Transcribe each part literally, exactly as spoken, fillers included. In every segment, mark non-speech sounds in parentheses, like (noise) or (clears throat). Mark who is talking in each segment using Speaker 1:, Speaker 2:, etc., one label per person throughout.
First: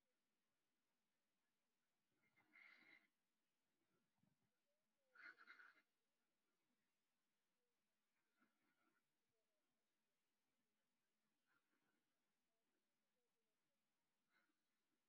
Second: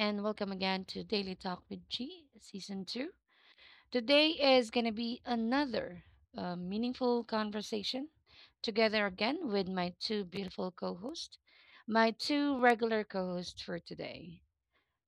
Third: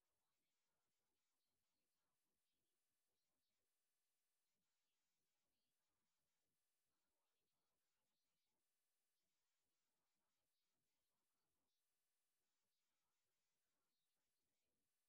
Speaker 1: and welcome again to Daily Talk with G, Season two. Today is going to be another uh, meaningful conversation together again with my two beautiful co hosts, my two regular co hosts for today.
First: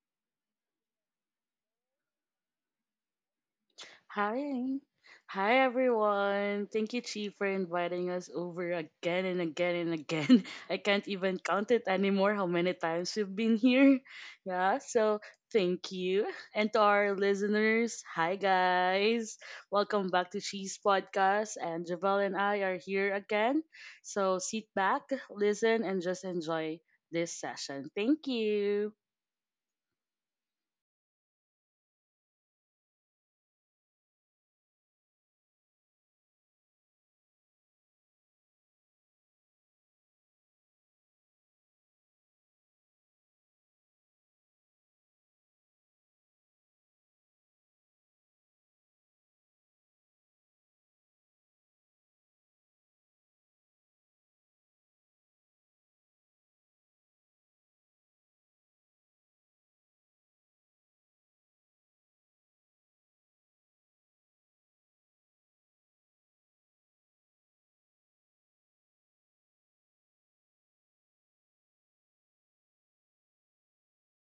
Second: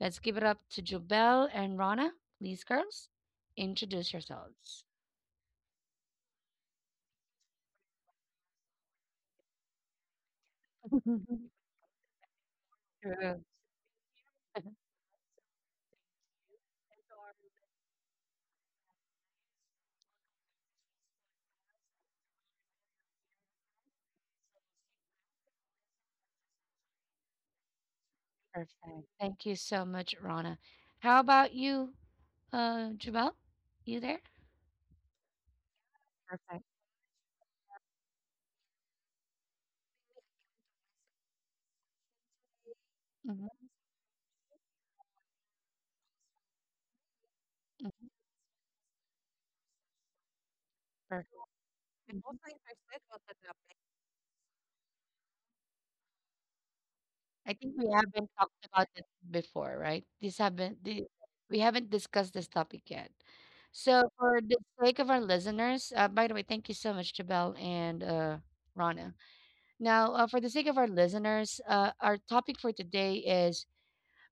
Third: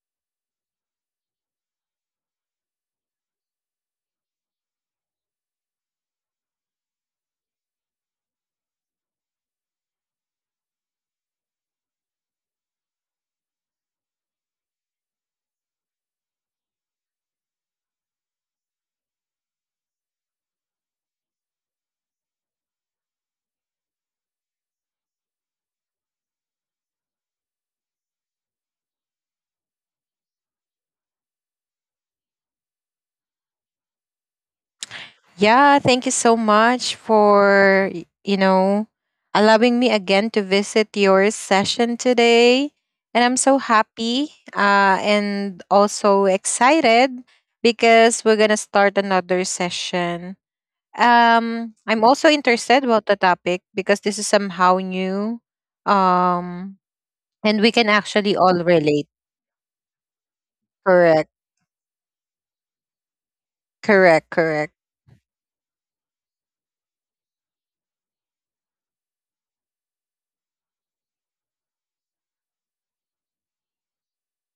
Speaker 1: Let's give it up to Jobel and Rana. Please, girls, introduce
Speaker 2: Hi.
Speaker 1: yourselves.
Speaker 2: Hi, everyone. Thank you, Chi, for inviting us over again and again and again. (laughs) I can't even count it anymore how many times
Speaker 1: Sure.
Speaker 2: we've been here. Yeah, so thank you. And to our listeners, hi, guys. Welcome back to Chi's podcast. And Javel and I are here again. So sit back, listen, and just enjoy this session. Thank you.
Speaker 1: Thank you so much, Rana. How about you, uh, Jobel? You there?
Speaker 3: Yeah, thank you so
Speaker 1: Perfect.
Speaker 3: much for, y- you know, allowing me again to visit your session today. And I'm so happy uh, and also excited because we're going to start another session.
Speaker 1: Mhm.
Speaker 3: Um, I'm
Speaker 1: I'm
Speaker 3: also
Speaker 1: Mhm. also
Speaker 3: interested about
Speaker 1: interested
Speaker 3: the
Speaker 1: what the
Speaker 3: topic
Speaker 1: topic.
Speaker 3: because this is somehow new. Um, and
Speaker 1: I
Speaker 3: we can
Speaker 1: think we
Speaker 3: actually
Speaker 1: haven't
Speaker 3: all
Speaker 1: talked about
Speaker 3: relate.
Speaker 1: it before, right? This haven't the,
Speaker 3: Correct,
Speaker 1: We haven't discussed this topic yet. So
Speaker 3: correct,
Speaker 1: for
Speaker 3: correct.
Speaker 1: the sake of our listeners, uh, by the way, thank you so much, Jabel and uh, Rana. Now, uh, for the sake of our listeners, uh, our topic for today is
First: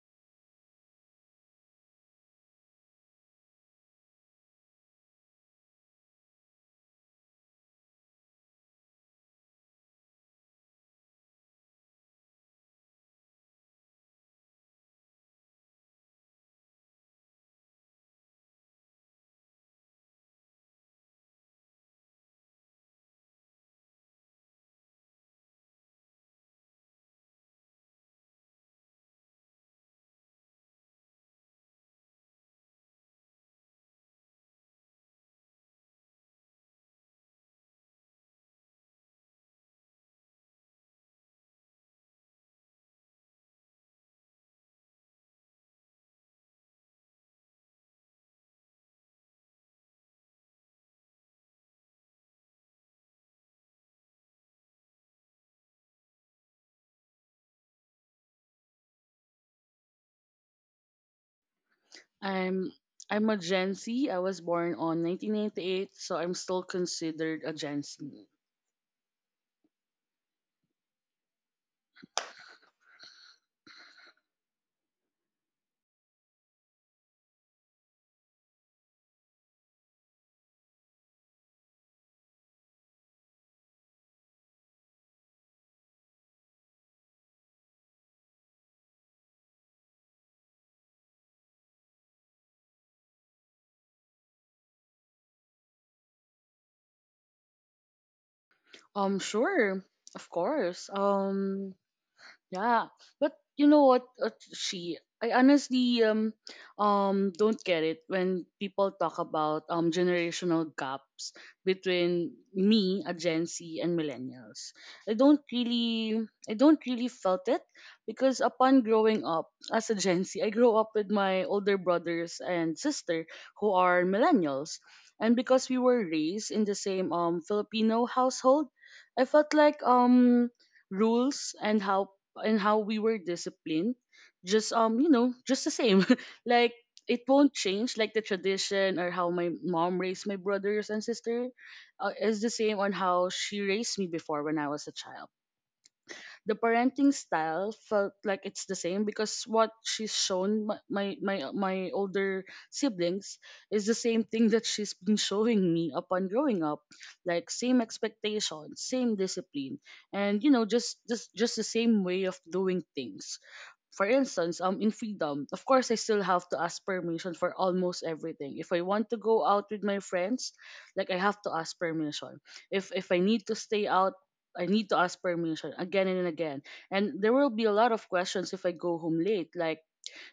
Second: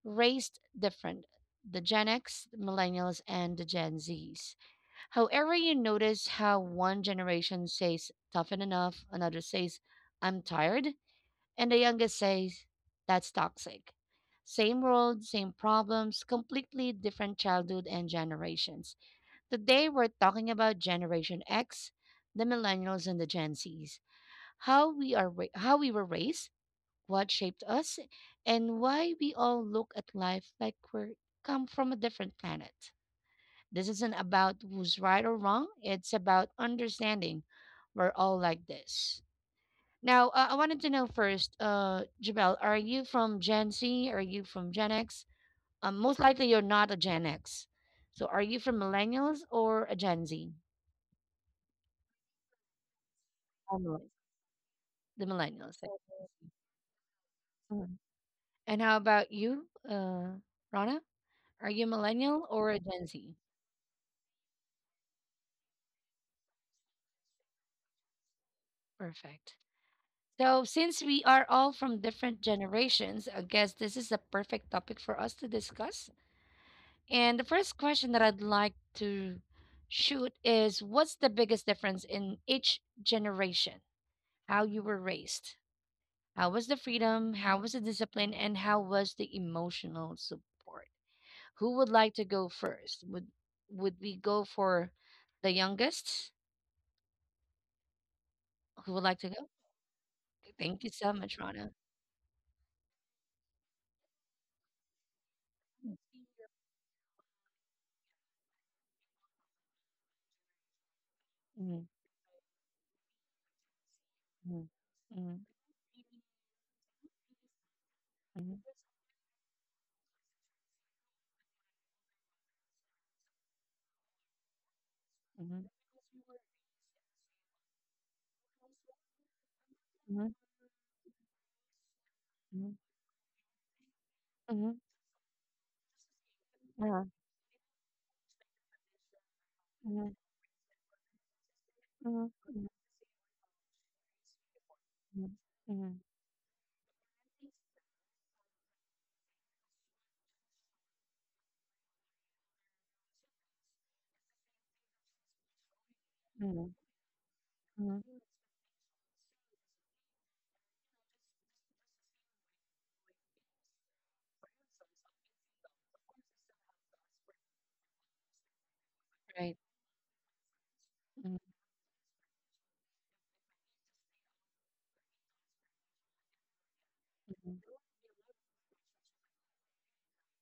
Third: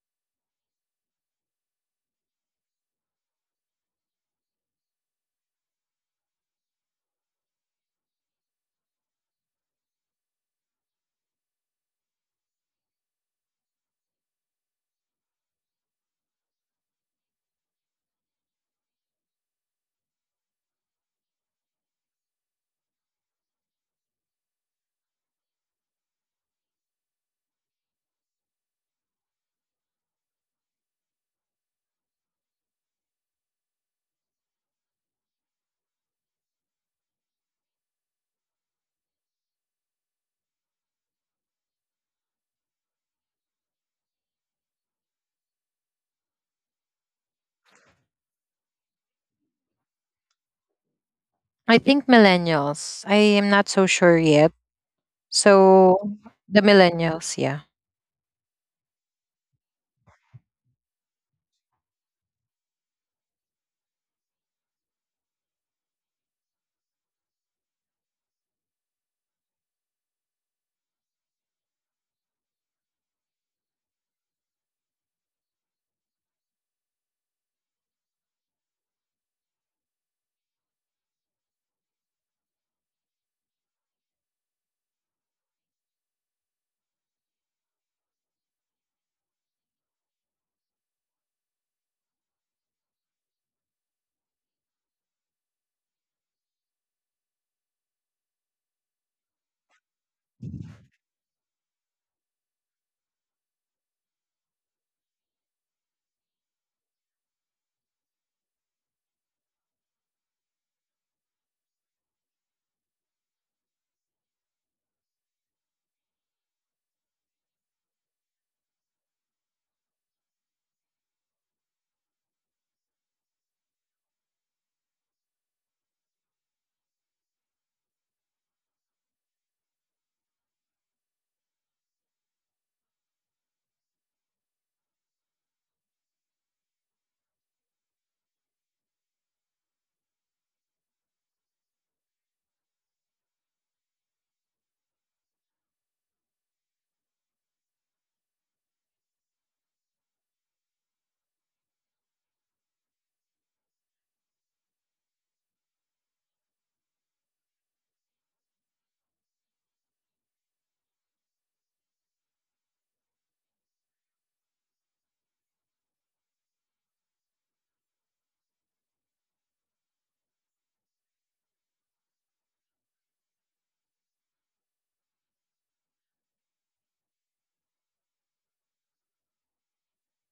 Speaker 1: raised different. The Gen X, the Millennials, and the Gen Zs. However, you notice how one generation says toughen enough, another says I'm tired, and the youngest says, that's toxic. Same world, same problems, completely different childhood and generations. Today, we're talking about Generation X, the millennials and the Gen Zs, how we, are, ra- how we were raised, what shaped us, and why we all look at life like we're come from a different planet. This isn't about who's right or wrong, it's about understanding we're all like this. Now, uh, I wanted to know first, uh, Jabel, are you from Gen Z? Are you from Gen X? Um, most likely you're not a Gen X. So are you from millennials or a Gen Z?
Speaker 3: I think millennials. I am not
Speaker 1: Oh,
Speaker 3: so
Speaker 1: millennials.
Speaker 3: sure yet.
Speaker 1: The millennials. I
Speaker 3: So
Speaker 1: see.
Speaker 3: the millennials, yeah.
Speaker 1: Mhm. And how about you, uh, Rana? Are you a millennial or a
Speaker 2: I'm
Speaker 1: Gen Z?
Speaker 2: I'm a Gen Z. I was born on nineteen ninety-eight, so I'm still considered a Gen Z.
Speaker 1: Perfect. So since we are all from different generations, I guess this is a perfect topic for us to discuss. And the first question that I'd like to shoot is what's the biggest difference in each generation? How you were raised? How was the freedom? How was the discipline? And how was the emotional support? Who would like to go first? Would would we go for the youngest? Who would like
Speaker 2: Um,
Speaker 1: to go?
Speaker 2: sure, of
Speaker 1: Thank you
Speaker 2: course.
Speaker 1: so much, Rana.
Speaker 2: Um, Yeah, but you know what? Uh, she, I honestly um um don't get it when people talk about um generational gaps
Speaker 1: Mhm,
Speaker 2: between me, a Gen Z, and
Speaker 1: mhm,
Speaker 2: millennials. I
Speaker 1: mhm,
Speaker 2: don't really, I don't really felt it because
Speaker 1: mhm,
Speaker 2: upon growing up as a Gen Z, I grew up with my older brothers and sister who are millennials, and because we were raised in the same um Filipino household, I felt like um rules and how and how we were disciplined just um you know just the same. (laughs) Like it won't change, like the tradition or how my mom raised my brothers and sister uh, is the same on how she raised me before when I was a child. The parenting style felt like it's the same because what she's shown my my my, my older siblings is the same thing that she's been showing me upon growing
Speaker 1: mhm,
Speaker 2: up, like same
Speaker 1: mhm.
Speaker 2: expectation, same discipline, and you know just just just the same way of doing things. For instance, um, in freedom, of course, I still have to ask permission for almost everything. If I want to go
Speaker 1: Right.
Speaker 2: out with my friends, like I
Speaker 1: Mhm.
Speaker 2: have to ask permission. If if I need to stay out, I need to ask permission again and again. And there will be a lot of questions if I go home late, like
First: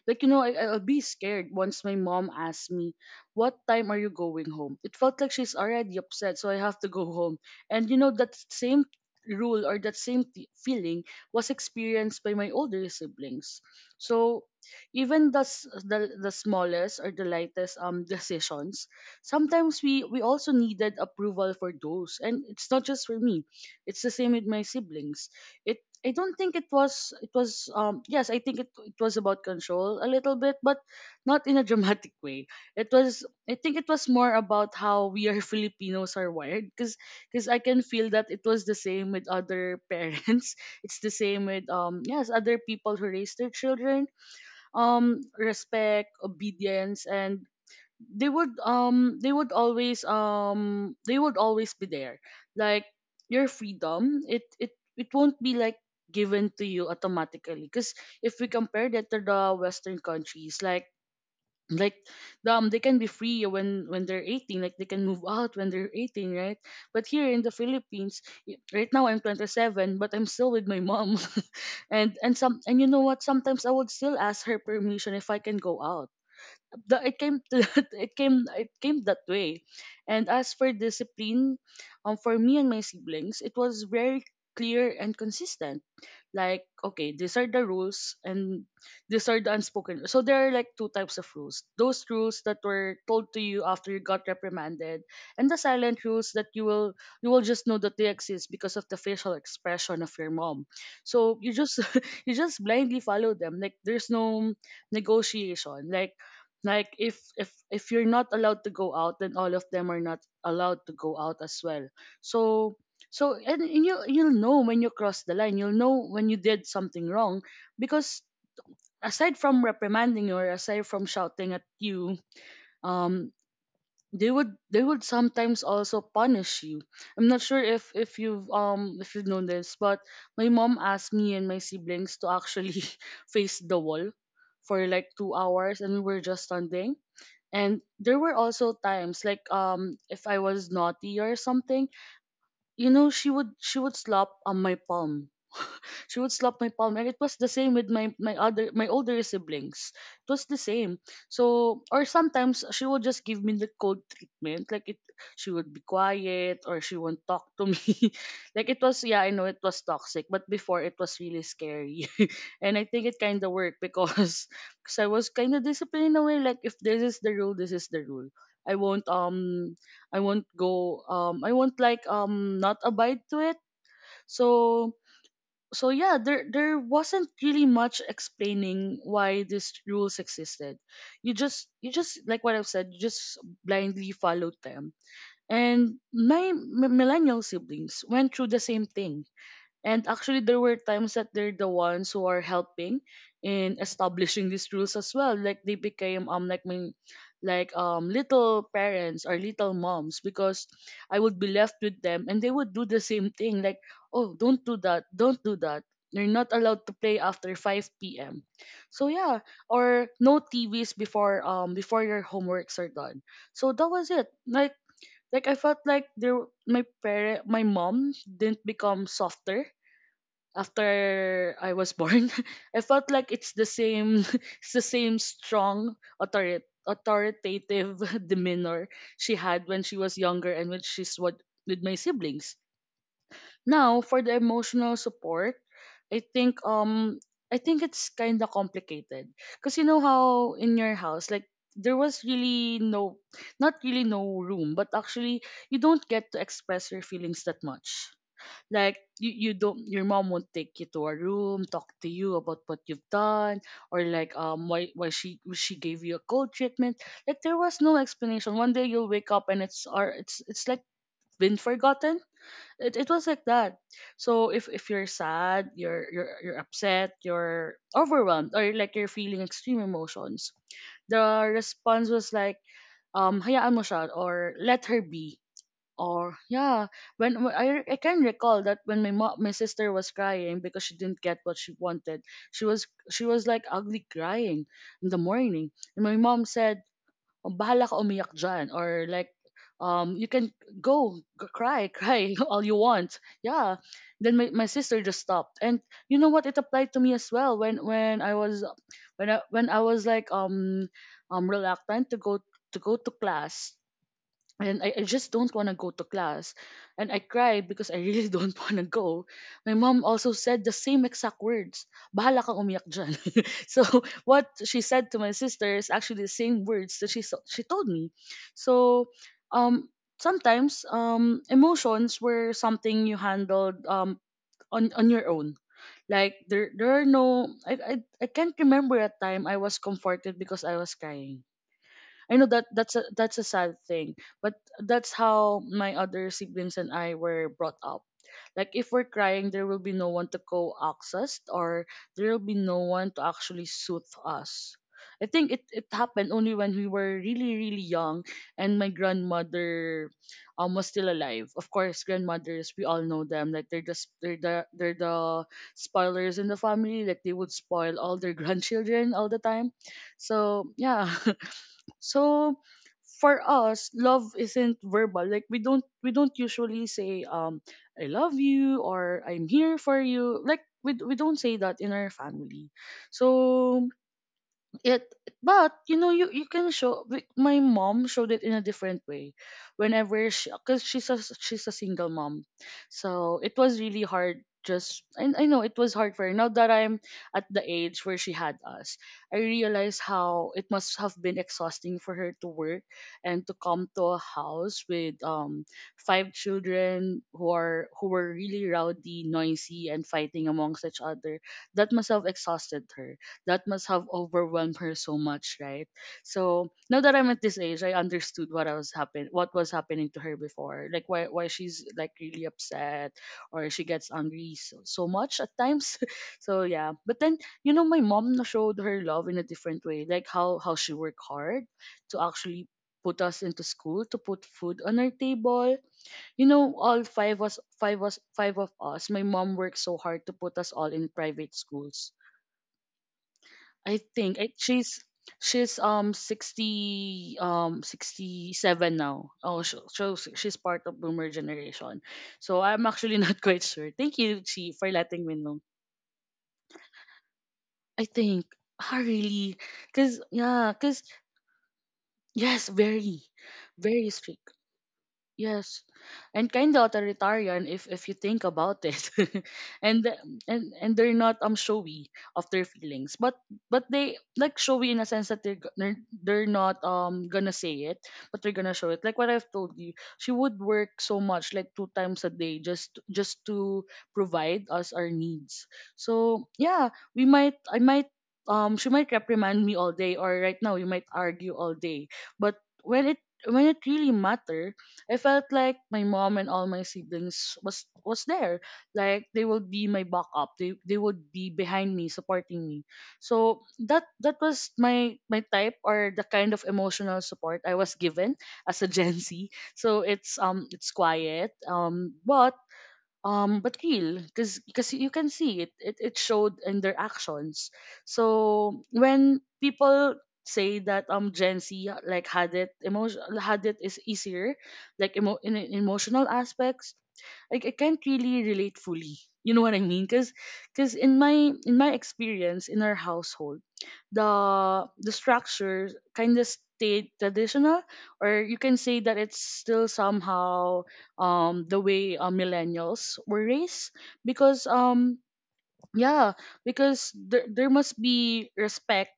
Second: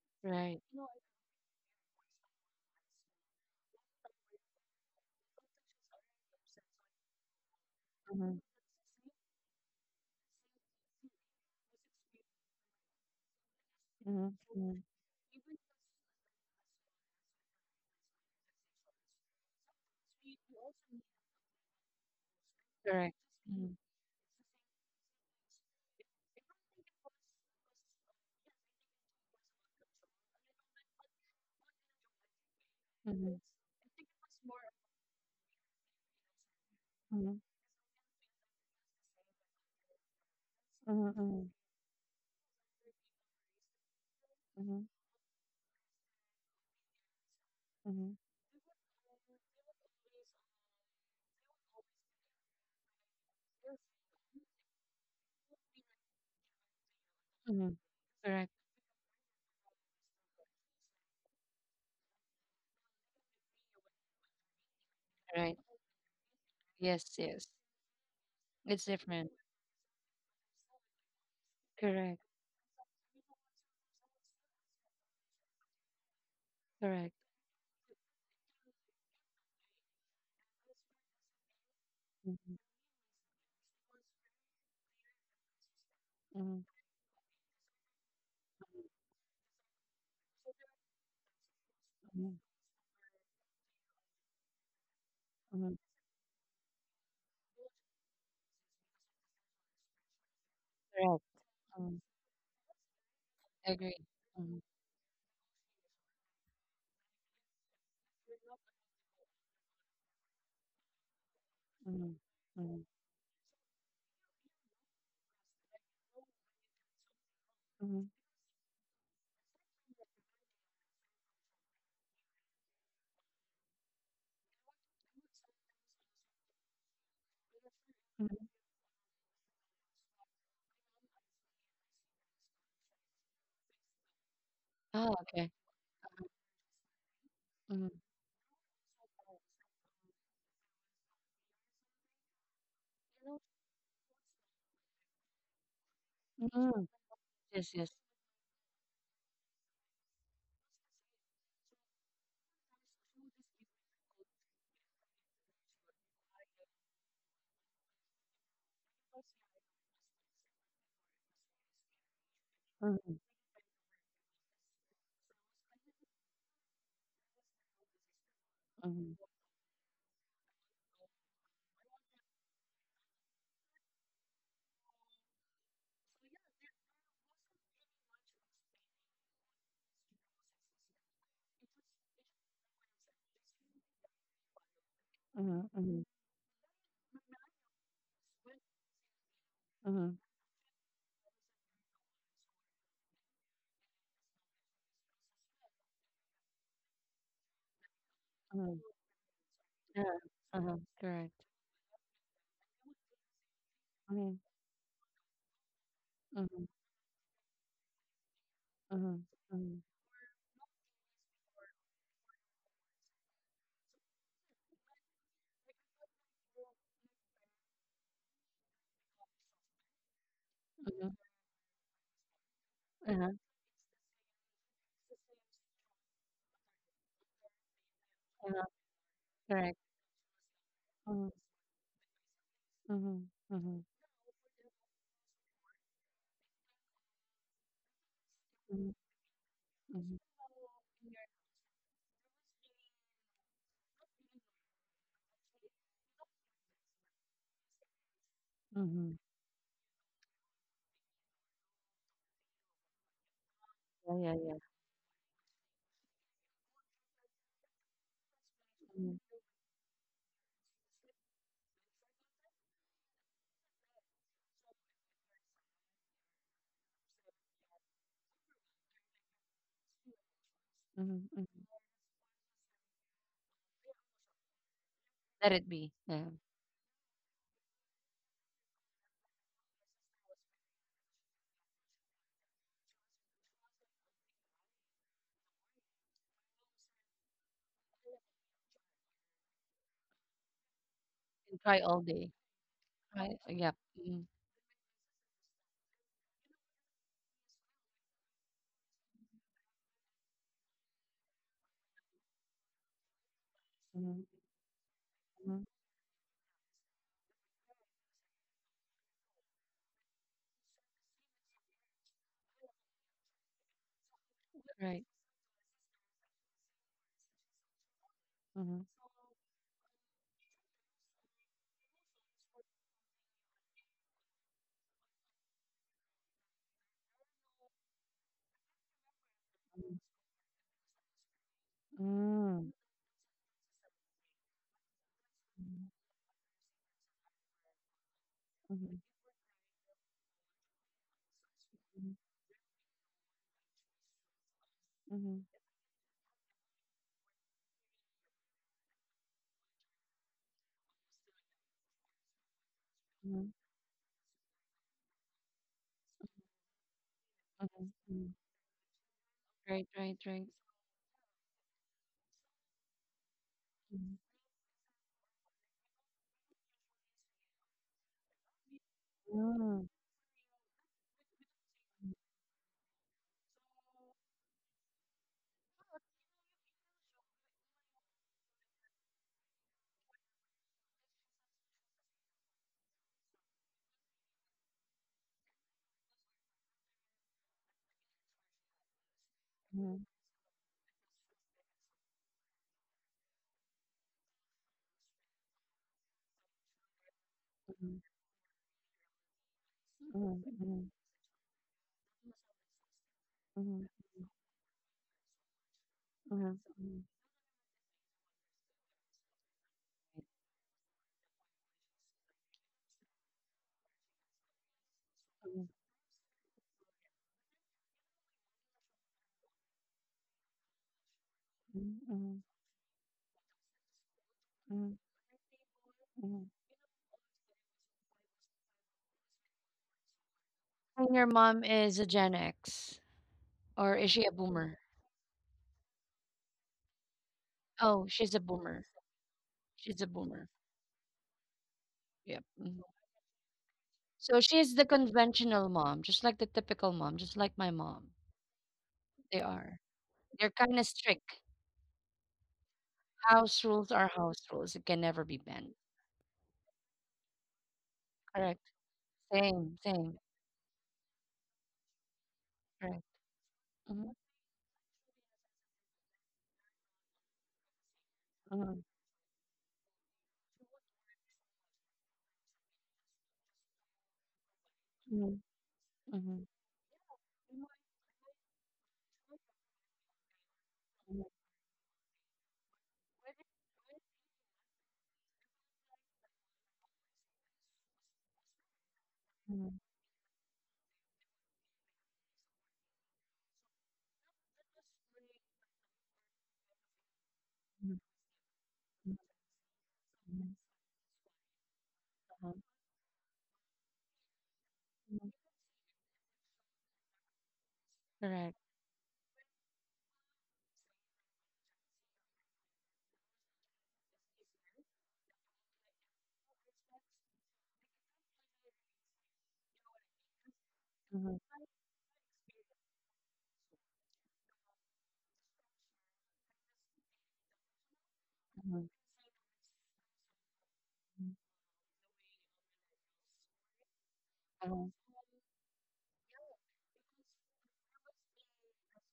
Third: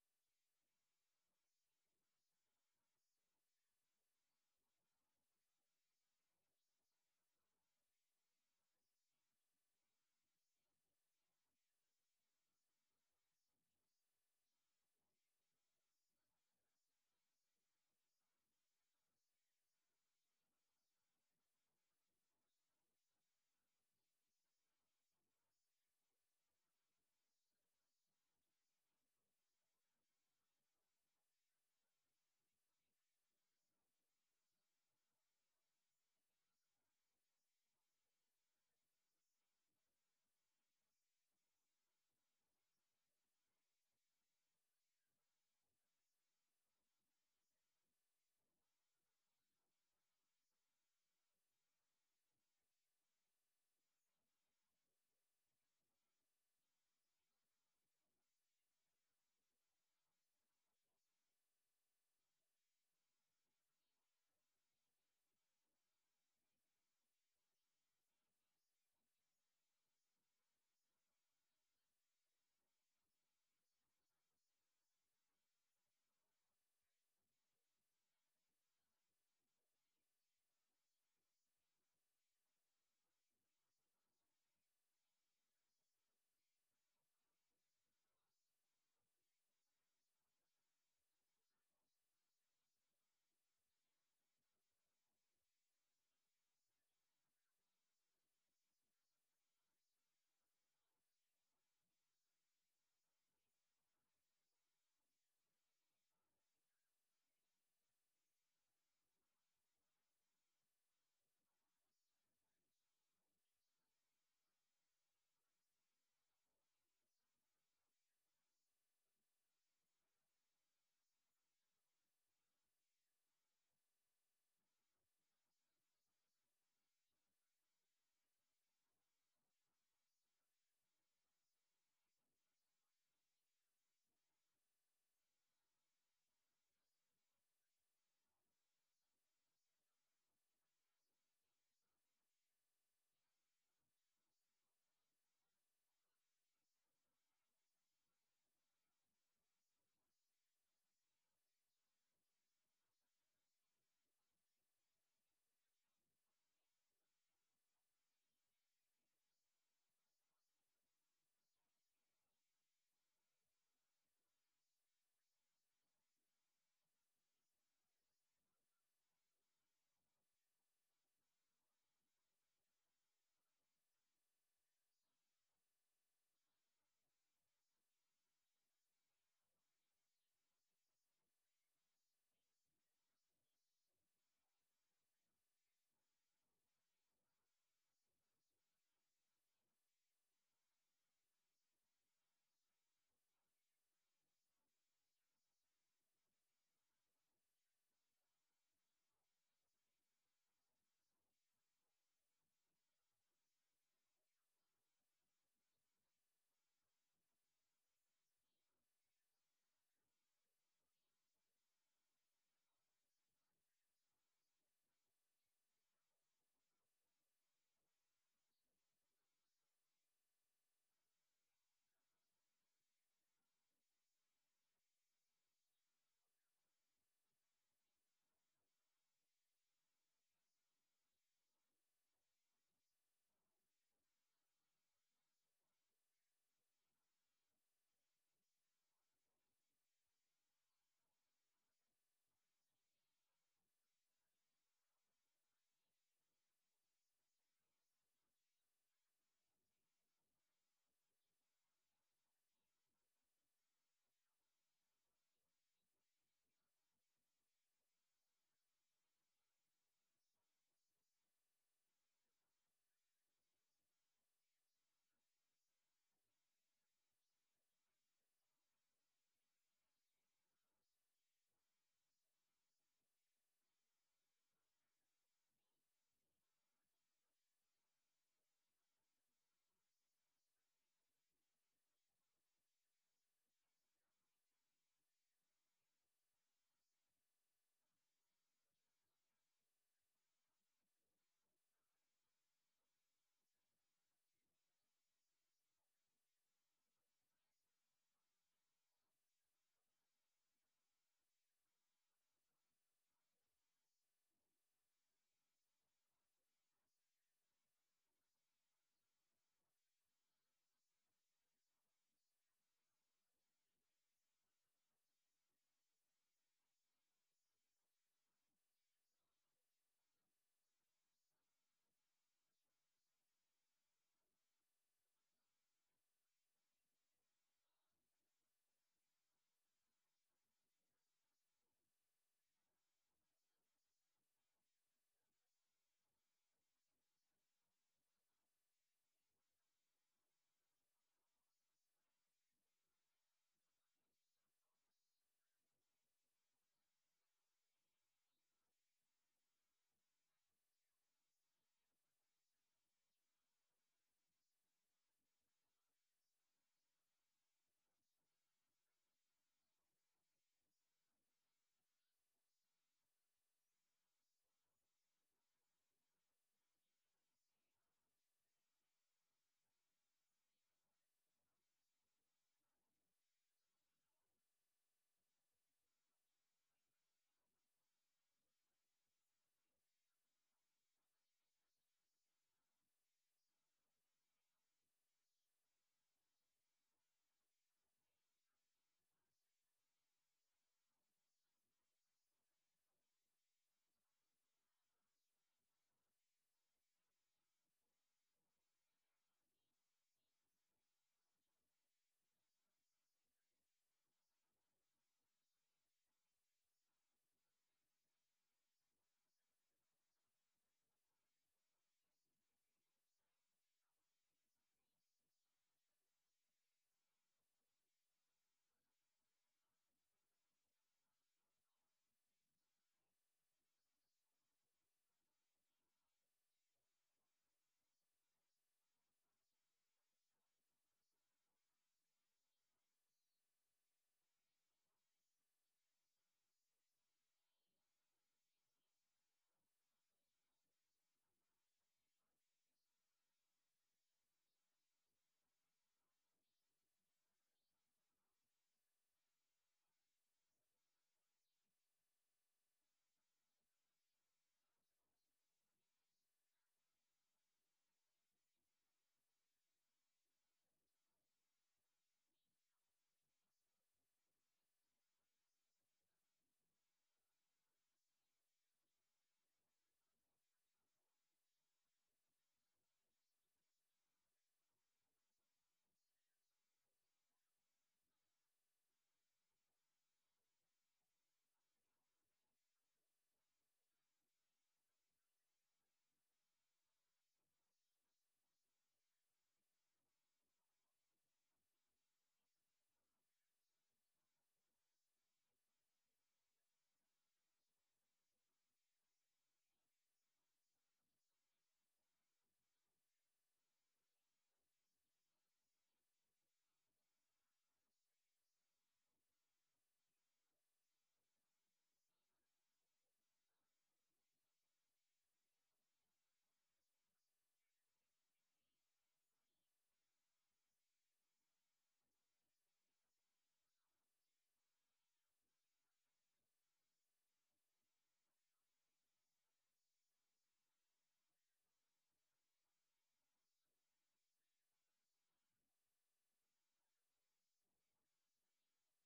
Speaker 2: like, you know, I,
Speaker 1: Right.
Speaker 2: I'll be scared once my mom asks me, "What time are you going home?" It felt like she's already upset, so I have to go home. And, you know, that
Speaker 1: Mhm,
Speaker 2: same rule or that same t- feeling was experienced by my older siblings.
Speaker 1: mhm.
Speaker 2: So, even the, s- the the smallest or the lightest um (laughs) decisions, sometimes we we also needed approval for those, and it's not just
Speaker 1: Correct.
Speaker 2: for me,
Speaker 1: Mhm,
Speaker 2: it's the same with my siblings. I don't think it was, it was um yes, I think it it was about control a little bit, but not in a (laughs) dramatic way. It was, I think it was more about how we are, (laughs) Filipinos are wired, because
Speaker 1: mhm,
Speaker 2: because I can feel that it was the same with other parents. (laughs) It's the same with um yes, other people who raise their children.
Speaker 1: mhm,
Speaker 2: Um respect, obedience, and
Speaker 1: mhm.
Speaker 2: they would um they would always um they would always be there. Like your freedom, it it it won't be like given to you automatically,
Speaker 1: Mhm.
Speaker 2: because if we
Speaker 1: Correct.
Speaker 2: compare that to the western countries, like like um they can be free when when they're eighteen, like they can move out
Speaker 1: Right.
Speaker 2: when they're eighteen, right? But
Speaker 1: Yes,
Speaker 2: here in the
Speaker 1: yes.
Speaker 2: Philippines, y-
Speaker 1: It's
Speaker 2: right now I'm
Speaker 1: different.
Speaker 2: twenty-seven, but I'm still with my mom. (laughs) and
Speaker 1: Correct.
Speaker 2: and some and you know what, sometimes I would still ask her permission if I can go out. The,
Speaker 1: Correct.
Speaker 2: it came, (laughs) it came it came that way. And as for discipline, um for me
Speaker 1: Mm-hmm.
Speaker 2: and my siblings it was very clear and consistent. Like
Speaker 1: Mm-hmm.
Speaker 2: okay, these are the rules, and these are the unspoken. So there are like two types of rules: those rules that were told to you after you got reprimanded, and the
Speaker 1: Mm-hmm.
Speaker 2: silent rules that you will, you will just know that they exist because of the facial expression of your mom.
Speaker 1: Correct.
Speaker 2: So you just
Speaker 1: Mm-hmm.
Speaker 2: (laughs) you just blindly follow them, like
Speaker 1: Agree.
Speaker 2: there's no
Speaker 1: Mm-hmm.
Speaker 2: negotiation, like like if if if you're not allowed to go out, then all of them are not allowed to go out as well.
Speaker 1: Mm-hmm.
Speaker 2: So so and and you'll you'll know when you cross the line. You'll know when you did something wrong,
Speaker 1: Mm-hmm.
Speaker 2: because aside from reprimanding you or aside from shouting at you, um, they would, they would sometimes also punish you. I'm not sure if if
Speaker 1: Mm-hmm.
Speaker 2: you've, um if you've known this, but my mom asked me and my siblings to actually (laughs) face the wall for like
Speaker 1: Oh,
Speaker 2: two
Speaker 1: okay.
Speaker 2: hours, and we were just standing. And
Speaker 1: Mm-hmm.
Speaker 2: there were also times like, um if I was naughty or something, you know, she would, she would slap on my palm. (laughs) She would slap my
Speaker 1: Mm-hmm.
Speaker 2: palm, and it was the same
Speaker 1: Yes,
Speaker 2: with
Speaker 1: yes.
Speaker 2: my my other my older siblings, it was the same. So or sometimes she would just give me the cold treatment, like it, she would be quiet or she won't talk to me. (laughs) Like it was, yeah, I know it was toxic, but before it was really scary. (laughs) And I think
Speaker 1: Mm-hmm.
Speaker 2: it kind of worked, because (laughs) because I was kind of disciplined in a way, like if this is the rule, this is the rule, I won't
Speaker 1: Mm-hmm.
Speaker 2: um I won't go um I won't like um not abide to it. So so yeah, there there wasn't really much explaining why these rules existed. You just, you just, like what I've said, you just blindly followed them. And
Speaker 1: Mm-hmm.
Speaker 2: my m- millennial siblings went through the same thing, and
Speaker 1: Mm-hmm.
Speaker 2: actually, there were times that they're the ones who are helping in establishing these rules as well. Like they became um like my, like um little parents or little moms, because I would
Speaker 1: Correct.
Speaker 2: be left with them and they would do the same thing. Like
Speaker 1: Mm-hmm.
Speaker 2: oh, don't do that, don't do that. You're not
Speaker 1: Mm-hmm.
Speaker 2: allowed to play after five p m. So
Speaker 1: Mm-hmm.
Speaker 2: yeah, or no T Vs before um before your homeworks are done. So that was it. Like like I felt like there, my parent my mom didn't become softer
Speaker 1: Mm-hmm.
Speaker 2: after I was born. (laughs) I felt
Speaker 1: Uh-huh.
Speaker 2: like it's the same, (laughs) it's the same strong authority authoritative (laughs)
Speaker 1: Uh-huh.
Speaker 2: demeanor she had
Speaker 1: Correct.
Speaker 2: when she was younger and when she's
Speaker 1: Mm-hmm.
Speaker 2: what with my siblings.
Speaker 1: Mm-hmm.
Speaker 2: Now for the emotional support, I think, um I think it's kind of
Speaker 1: Mm-hmm.
Speaker 2: complicated, because you know
Speaker 1: Mm-hmm.
Speaker 2: how in your house, like there was really no, not really no room, but actually you don't get to express your feelings that much. Like
Speaker 1: Mm-hmm.
Speaker 2: you, you don't, your mom won't take you to a room, talk to you about what you've done, or
Speaker 1: Yeah, yeah,
Speaker 2: like
Speaker 1: yeah.
Speaker 2: um why why she she gave you a cold treatment. Like there was no explanation, one day you'll wake up and it's, or it's it's like been forgotten. It, it was like that. So if if you're sad, you're you're you're upset, you're overwhelmed, or like you're feeling extreme emotions, the
Speaker 1: Mm-hmm.
Speaker 2: response was like, um hayaan mo siya, or let her be,
Speaker 1: Let it be. Yeah.
Speaker 2: or yeah. when when- I, I can recall that when my mom, my sister was crying because she didn't get what she wanted, she was she was like ugly crying in the morning, and my mom said, "Oh, bahala ka umiyak dyan," or like, um you can go g-
Speaker 1: You can try
Speaker 2: cry,
Speaker 1: all
Speaker 2: cry
Speaker 1: day.
Speaker 2: (laughs) all you want,
Speaker 1: Try. Yep.
Speaker 2: yeah. Then my, my sister just stopped. And you know what, it applied to me as well when when I was when I when I was like, um um reluctant to go, to go to class,
Speaker 1: Mhm,
Speaker 2: and I, I just don't
Speaker 1: mhm.
Speaker 2: want to go to class. And I cried because I really (laughs) don't want to go. My mom also said the same exact words. Bahala kang umiyak dyan. (laughs) So what she
Speaker 1: Right.
Speaker 2: said to my sister is actually the same words that she so- she told me.
Speaker 1: Mhm.
Speaker 2: So um sometimes, um emotions were something you handled, um on on your own. Like there there are no I I, I can't remember a time I was
Speaker 1: Mhm.
Speaker 2: comforted because I was crying. I know that
Speaker 1: Mm.
Speaker 2: that's, a that's a sad thing, but that's how
Speaker 1: Mhm.
Speaker 2: my other siblings and I were brought up. Like if
Speaker 1: Mhm,
Speaker 2: we're crying, there will be no one to coax us, or
Speaker 1: mhm.
Speaker 2: there will be no one to actually soothe us. I
Speaker 1: Mhm,
Speaker 2: think it, it happened only when we were really really young, and my grandmother um was still alive. Of course, grandmothers, we all know them. Like they're just they're the they're the spoilers in the family. Like they would
Speaker 1: mhm,
Speaker 2: spoil all
Speaker 1: mhm.
Speaker 2: their (laughs) grandchildren all the time.
Speaker 1: Right, right, right.
Speaker 2: So yeah. (laughs) So for us
Speaker 1: Mhm.
Speaker 2: love isn't verbal. Like we don't we don't usually say um I love you or I'm here
Speaker 1: Mm.
Speaker 2: for you. Like we, d- we don't say that in our family. So it, but you know you you can show, like, my mom showed it in a different way whenever she, because she's a she's a single mom. So it was really hard. Just I, I know it was hard for her now that I'm at the age where she had us. I realize
Speaker 1: Mhm.
Speaker 2: how it must have been exhausting for her to work and to come to a house with um five children who are
Speaker 1: Mhm.
Speaker 2: who were really rowdy, noisy and
Speaker 1: Mhm,
Speaker 2: fighting amongst
Speaker 1: mhm.
Speaker 2: each other. That must have exhausted her. That
Speaker 1: Mhm,
Speaker 2: must have overwhelmed her so much, right?
Speaker 1: mhm, mhm, mhm,
Speaker 2: So now that I'm at this age, I understood what I was happen what was happening to her before, like why why she's like really upset or she gets angry so, so much at
Speaker 1: mhm.
Speaker 2: times. (laughs) So yeah, but then you know my mom na- showed her love in a different way, like how how she worked hard to
Speaker 1: Mhm.
Speaker 2: actually put us into school, to put food
Speaker 1: Mhm, mhm,
Speaker 2: on our table.
Speaker 1: mhm.
Speaker 2: You know all five us five us five of us, my mom worked so hard to put us all in
Speaker 1: And your
Speaker 2: private
Speaker 1: mom is a
Speaker 2: schools.
Speaker 1: Gen X, or
Speaker 2: I
Speaker 1: is she a
Speaker 2: think it,
Speaker 1: boomer?
Speaker 2: she's she's um sixty, um
Speaker 1: Oh, she's a boomer.
Speaker 2: sixty-seven now. Oh, so,
Speaker 1: She's a
Speaker 2: so
Speaker 1: boomer.
Speaker 2: she's part of boomer generation.
Speaker 1: Yep.
Speaker 2: So
Speaker 1: Mhm.
Speaker 2: I'm actually (laughs) not quite sure. Thank
Speaker 1: So
Speaker 2: you,
Speaker 1: she's
Speaker 2: Chi,
Speaker 1: the
Speaker 2: for letting me know.
Speaker 1: conventional mom, just like the typical mom, just like my
Speaker 2: I
Speaker 1: mom.
Speaker 2: think, ah,
Speaker 1: They
Speaker 2: really?
Speaker 1: are.
Speaker 2: Cuz
Speaker 1: They're
Speaker 2: yeah,
Speaker 1: kind of
Speaker 2: cuz
Speaker 1: strict.
Speaker 2: yes, very
Speaker 1: House rules are
Speaker 2: very
Speaker 1: house
Speaker 2: strict.
Speaker 1: rules. It can never be bent.
Speaker 2: Yes, and kind of authoritarian if if you think
Speaker 1: Correct.
Speaker 2: about it. (laughs)
Speaker 1: Same,
Speaker 2: and
Speaker 1: same.
Speaker 2: the- and and they're not um showy of their
Speaker 1: Correct.
Speaker 2: feelings, but but
Speaker 1: Mhm,
Speaker 2: they, like, showy in a sense that they're g- they're, they're not um gonna say it, but they're gonna
Speaker 1: mhm,
Speaker 2: show it. Like what I've told you, she would work so much, like two times a day, just just to provide us our
Speaker 1: mhm,
Speaker 2: needs.
Speaker 1: mhm,
Speaker 2: So yeah, we might I might, um she might reprimand me all day, or right now we might
Speaker 1: mhm,
Speaker 2: argue all day, but when it when it really matters, I felt like my mom and all my siblings was was there. Like they will
Speaker 1: mhm,
Speaker 2: be my backup. They they would be behind me, supporting me. So that that was my my type or the kind of emotional support I
Speaker 1: mhm,
Speaker 2: was
Speaker 1: mhm,
Speaker 2: given as a (laughs) Gen Z. So it's um it's quiet. Um but um but real, because because you can
Speaker 1: mhm.
Speaker 2: see it, it it showed in their actions.
Speaker 1: Correct.
Speaker 2: So when people say that um Gen Z, like, had it emotion had it, is easier, like emo- in in emotional aspects, like I can't really relate fully. You know what I mean? Cause, 'cause in
Speaker 1: Mhm,
Speaker 2: my in my experience in our household, the the structure kind of stayed traditional, or you can
Speaker 1: mhm,
Speaker 2: say that it's still somehow
Speaker 1: mhm,
Speaker 2: um the way uh, millennials were raised, because
Speaker 1: mhm.
Speaker 2: um yeah because there there must be respect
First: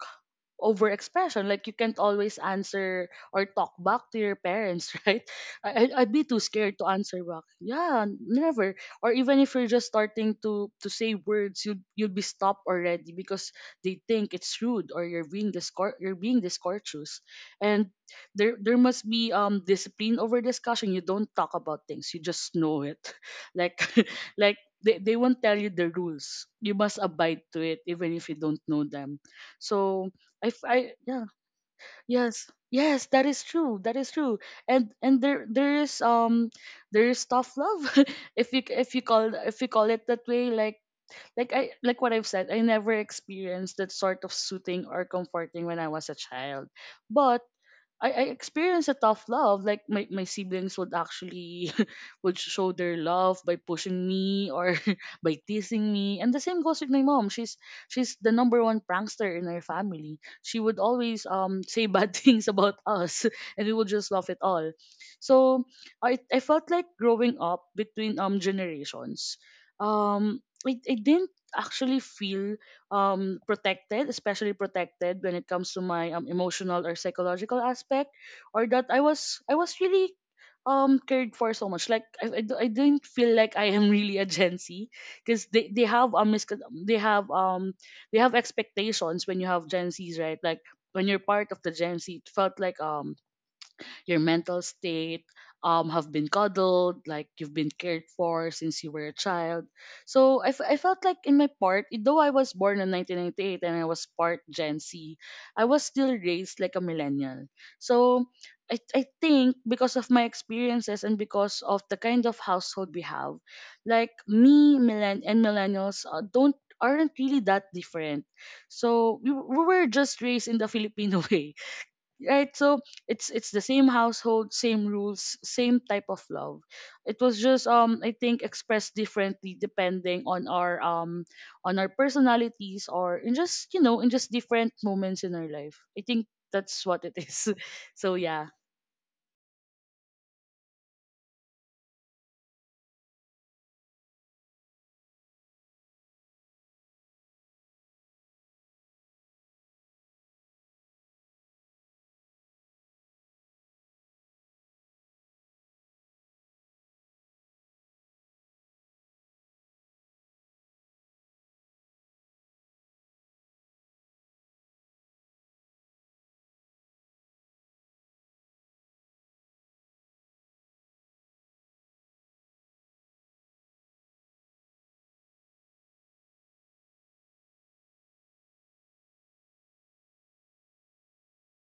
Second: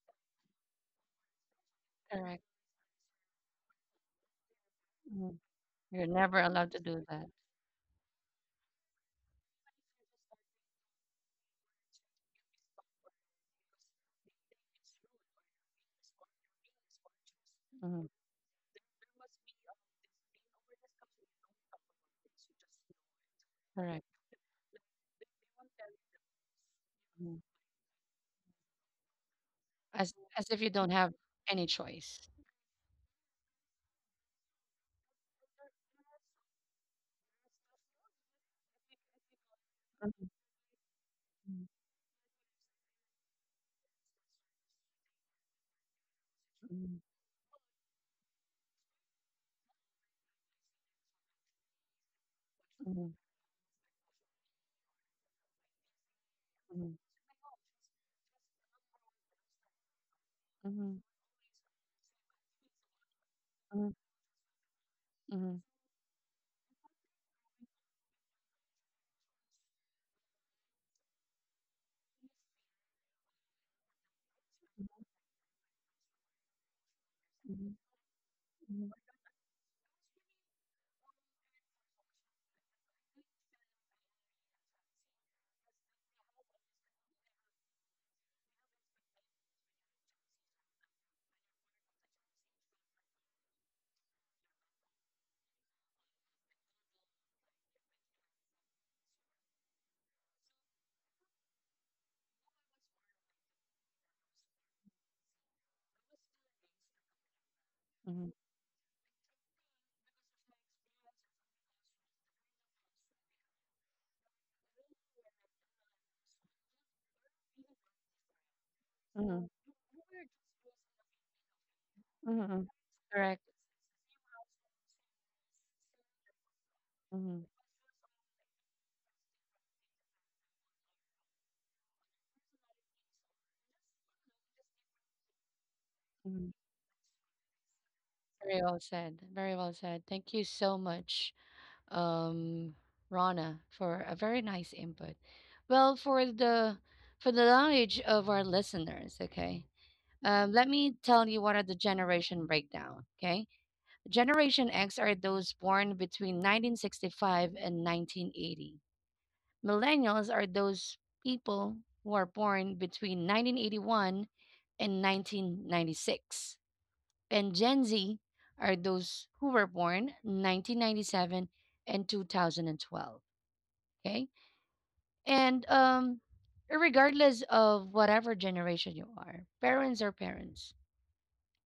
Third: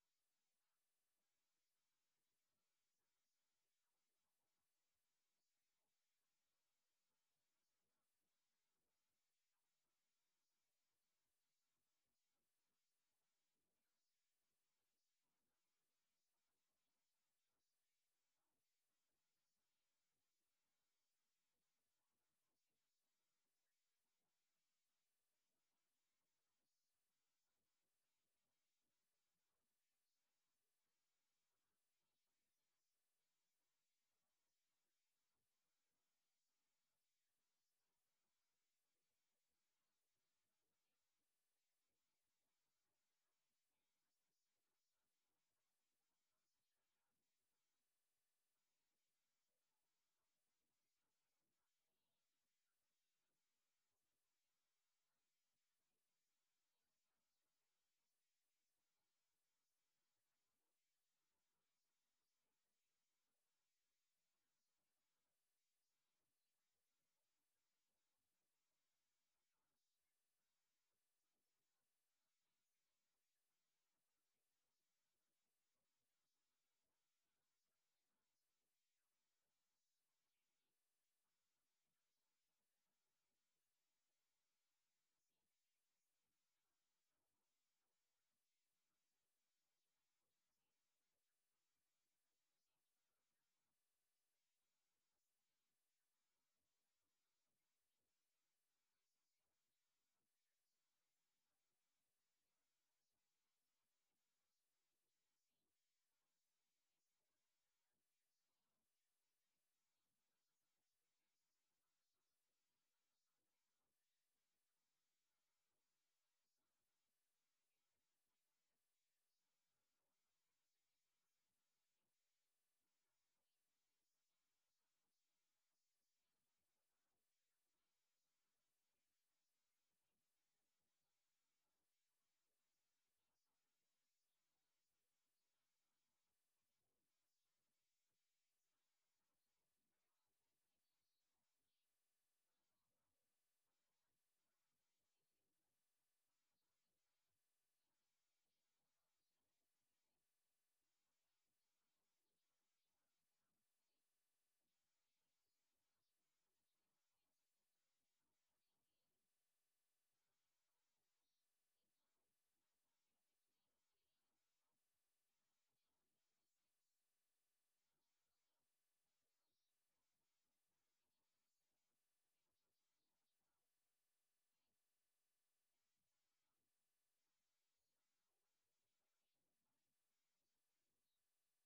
Speaker 2: overexpression, like you can't always
Speaker 1: Correct.
Speaker 2: answer or talk back to your parents (laughs) right?
Speaker 1: Mhm.
Speaker 2: I, I-
Speaker 1: You're
Speaker 2: I'd be too
Speaker 1: never allowed
Speaker 2: scared
Speaker 1: to
Speaker 2: to
Speaker 1: do
Speaker 2: answer
Speaker 1: that.
Speaker 2: back, yeah, never. Or even if you're just starting to to say words, you'd you'd be stopped already because they think it's rude or you're being discour- you're being discourteous. And
Speaker 1: Mhm.
Speaker 2: there there must be um discipline over discussion. You don't talk about things, you just know it (laughs) like
Speaker 1: Correct.
Speaker 2: (laughs) like they, they won't tell you the rules, you must
Speaker 1: Mhm.
Speaker 2: abide to it even if you don't know them. So
Speaker 1: As
Speaker 2: I,
Speaker 1: as if
Speaker 2: f-
Speaker 1: you don't
Speaker 2: I-
Speaker 1: have
Speaker 2: yeah,
Speaker 1: any choice.
Speaker 2: yes yes that is true, that is true. and and there there is um there is tough love (laughs) if you if you call if you call it that
Speaker 1: Mhm,
Speaker 2: way, like like
Speaker 1: mhm,
Speaker 2: I, like what I've said, I never experienced that sort of soothing or comforting when I was a child.
Speaker 1: mhm,
Speaker 2: But I, I experienced a tough love. Like my, my siblings would actually (laughs) would show their
Speaker 1: mhm,
Speaker 2: love by pushing me or (laughs) by teasing me. And the same goes with
Speaker 1: mhm,
Speaker 2: my mom. She's she's the number one prankster in our family. She would
Speaker 1: mhm,
Speaker 2: always um say bad (laughs) things about us (laughs) and we would
Speaker 1: mhm,
Speaker 2: just laugh it all. So
Speaker 1: mhm,
Speaker 2: I I felt like growing up between um generations, um I, I didn't actually feel um protected, especially protected when it comes to my um, emotional or psychological aspect, or that
Speaker 1: mhm,
Speaker 2: i was I was really um cared for so much. Like i, I, do- I didn't feel like I am (laughs) really a Gen Z because they, they have um miscon- they have um they have expectations when you have Gen Z's, right? Like when you're part of the Gen Z it felt like um your mental state um have been cuddled, like you've been cared for since you were a child. So I, f- I felt like in my part, though I was born in nineteen ninety-eight and I was part Gen Z, I was still raised like a millennial. So
Speaker 1: mhm,
Speaker 2: I, I think because of my experiences and because of the kind of household we have, like me millen- and millennials uh, don't, aren't really that different. So we, we were just raised in the Filipino (laughs) way,
Speaker 1: mhm,
Speaker 2: right?
Speaker 1: mhm.
Speaker 2: So it's it's the same household, same rules, same type of love. It was
Speaker 1: Mhm,
Speaker 2: just um I think expressed differently depending on our um on our personalities or in just you know in just different moments in our life, I think
Speaker 1: mhm.
Speaker 2: that's what it is. (laughs) So yeah.
Speaker 1: Very well said. Very well said. Thank you so much, um, Rana, for a very nice input. Well, for the for the knowledge of our listeners, okay. Um, let me tell you what are the generation breakdown. Okay, Generation X are those born between nineteen sixty-five and nineteen eighty. Millennials are those people who are born between nineteen eighty-one and nineteen ninety-six and Gen Z are those who were born nineteen ninety-seven and twenty twelve. Okay. And um, regardless of whatever generation you are, parents are parents.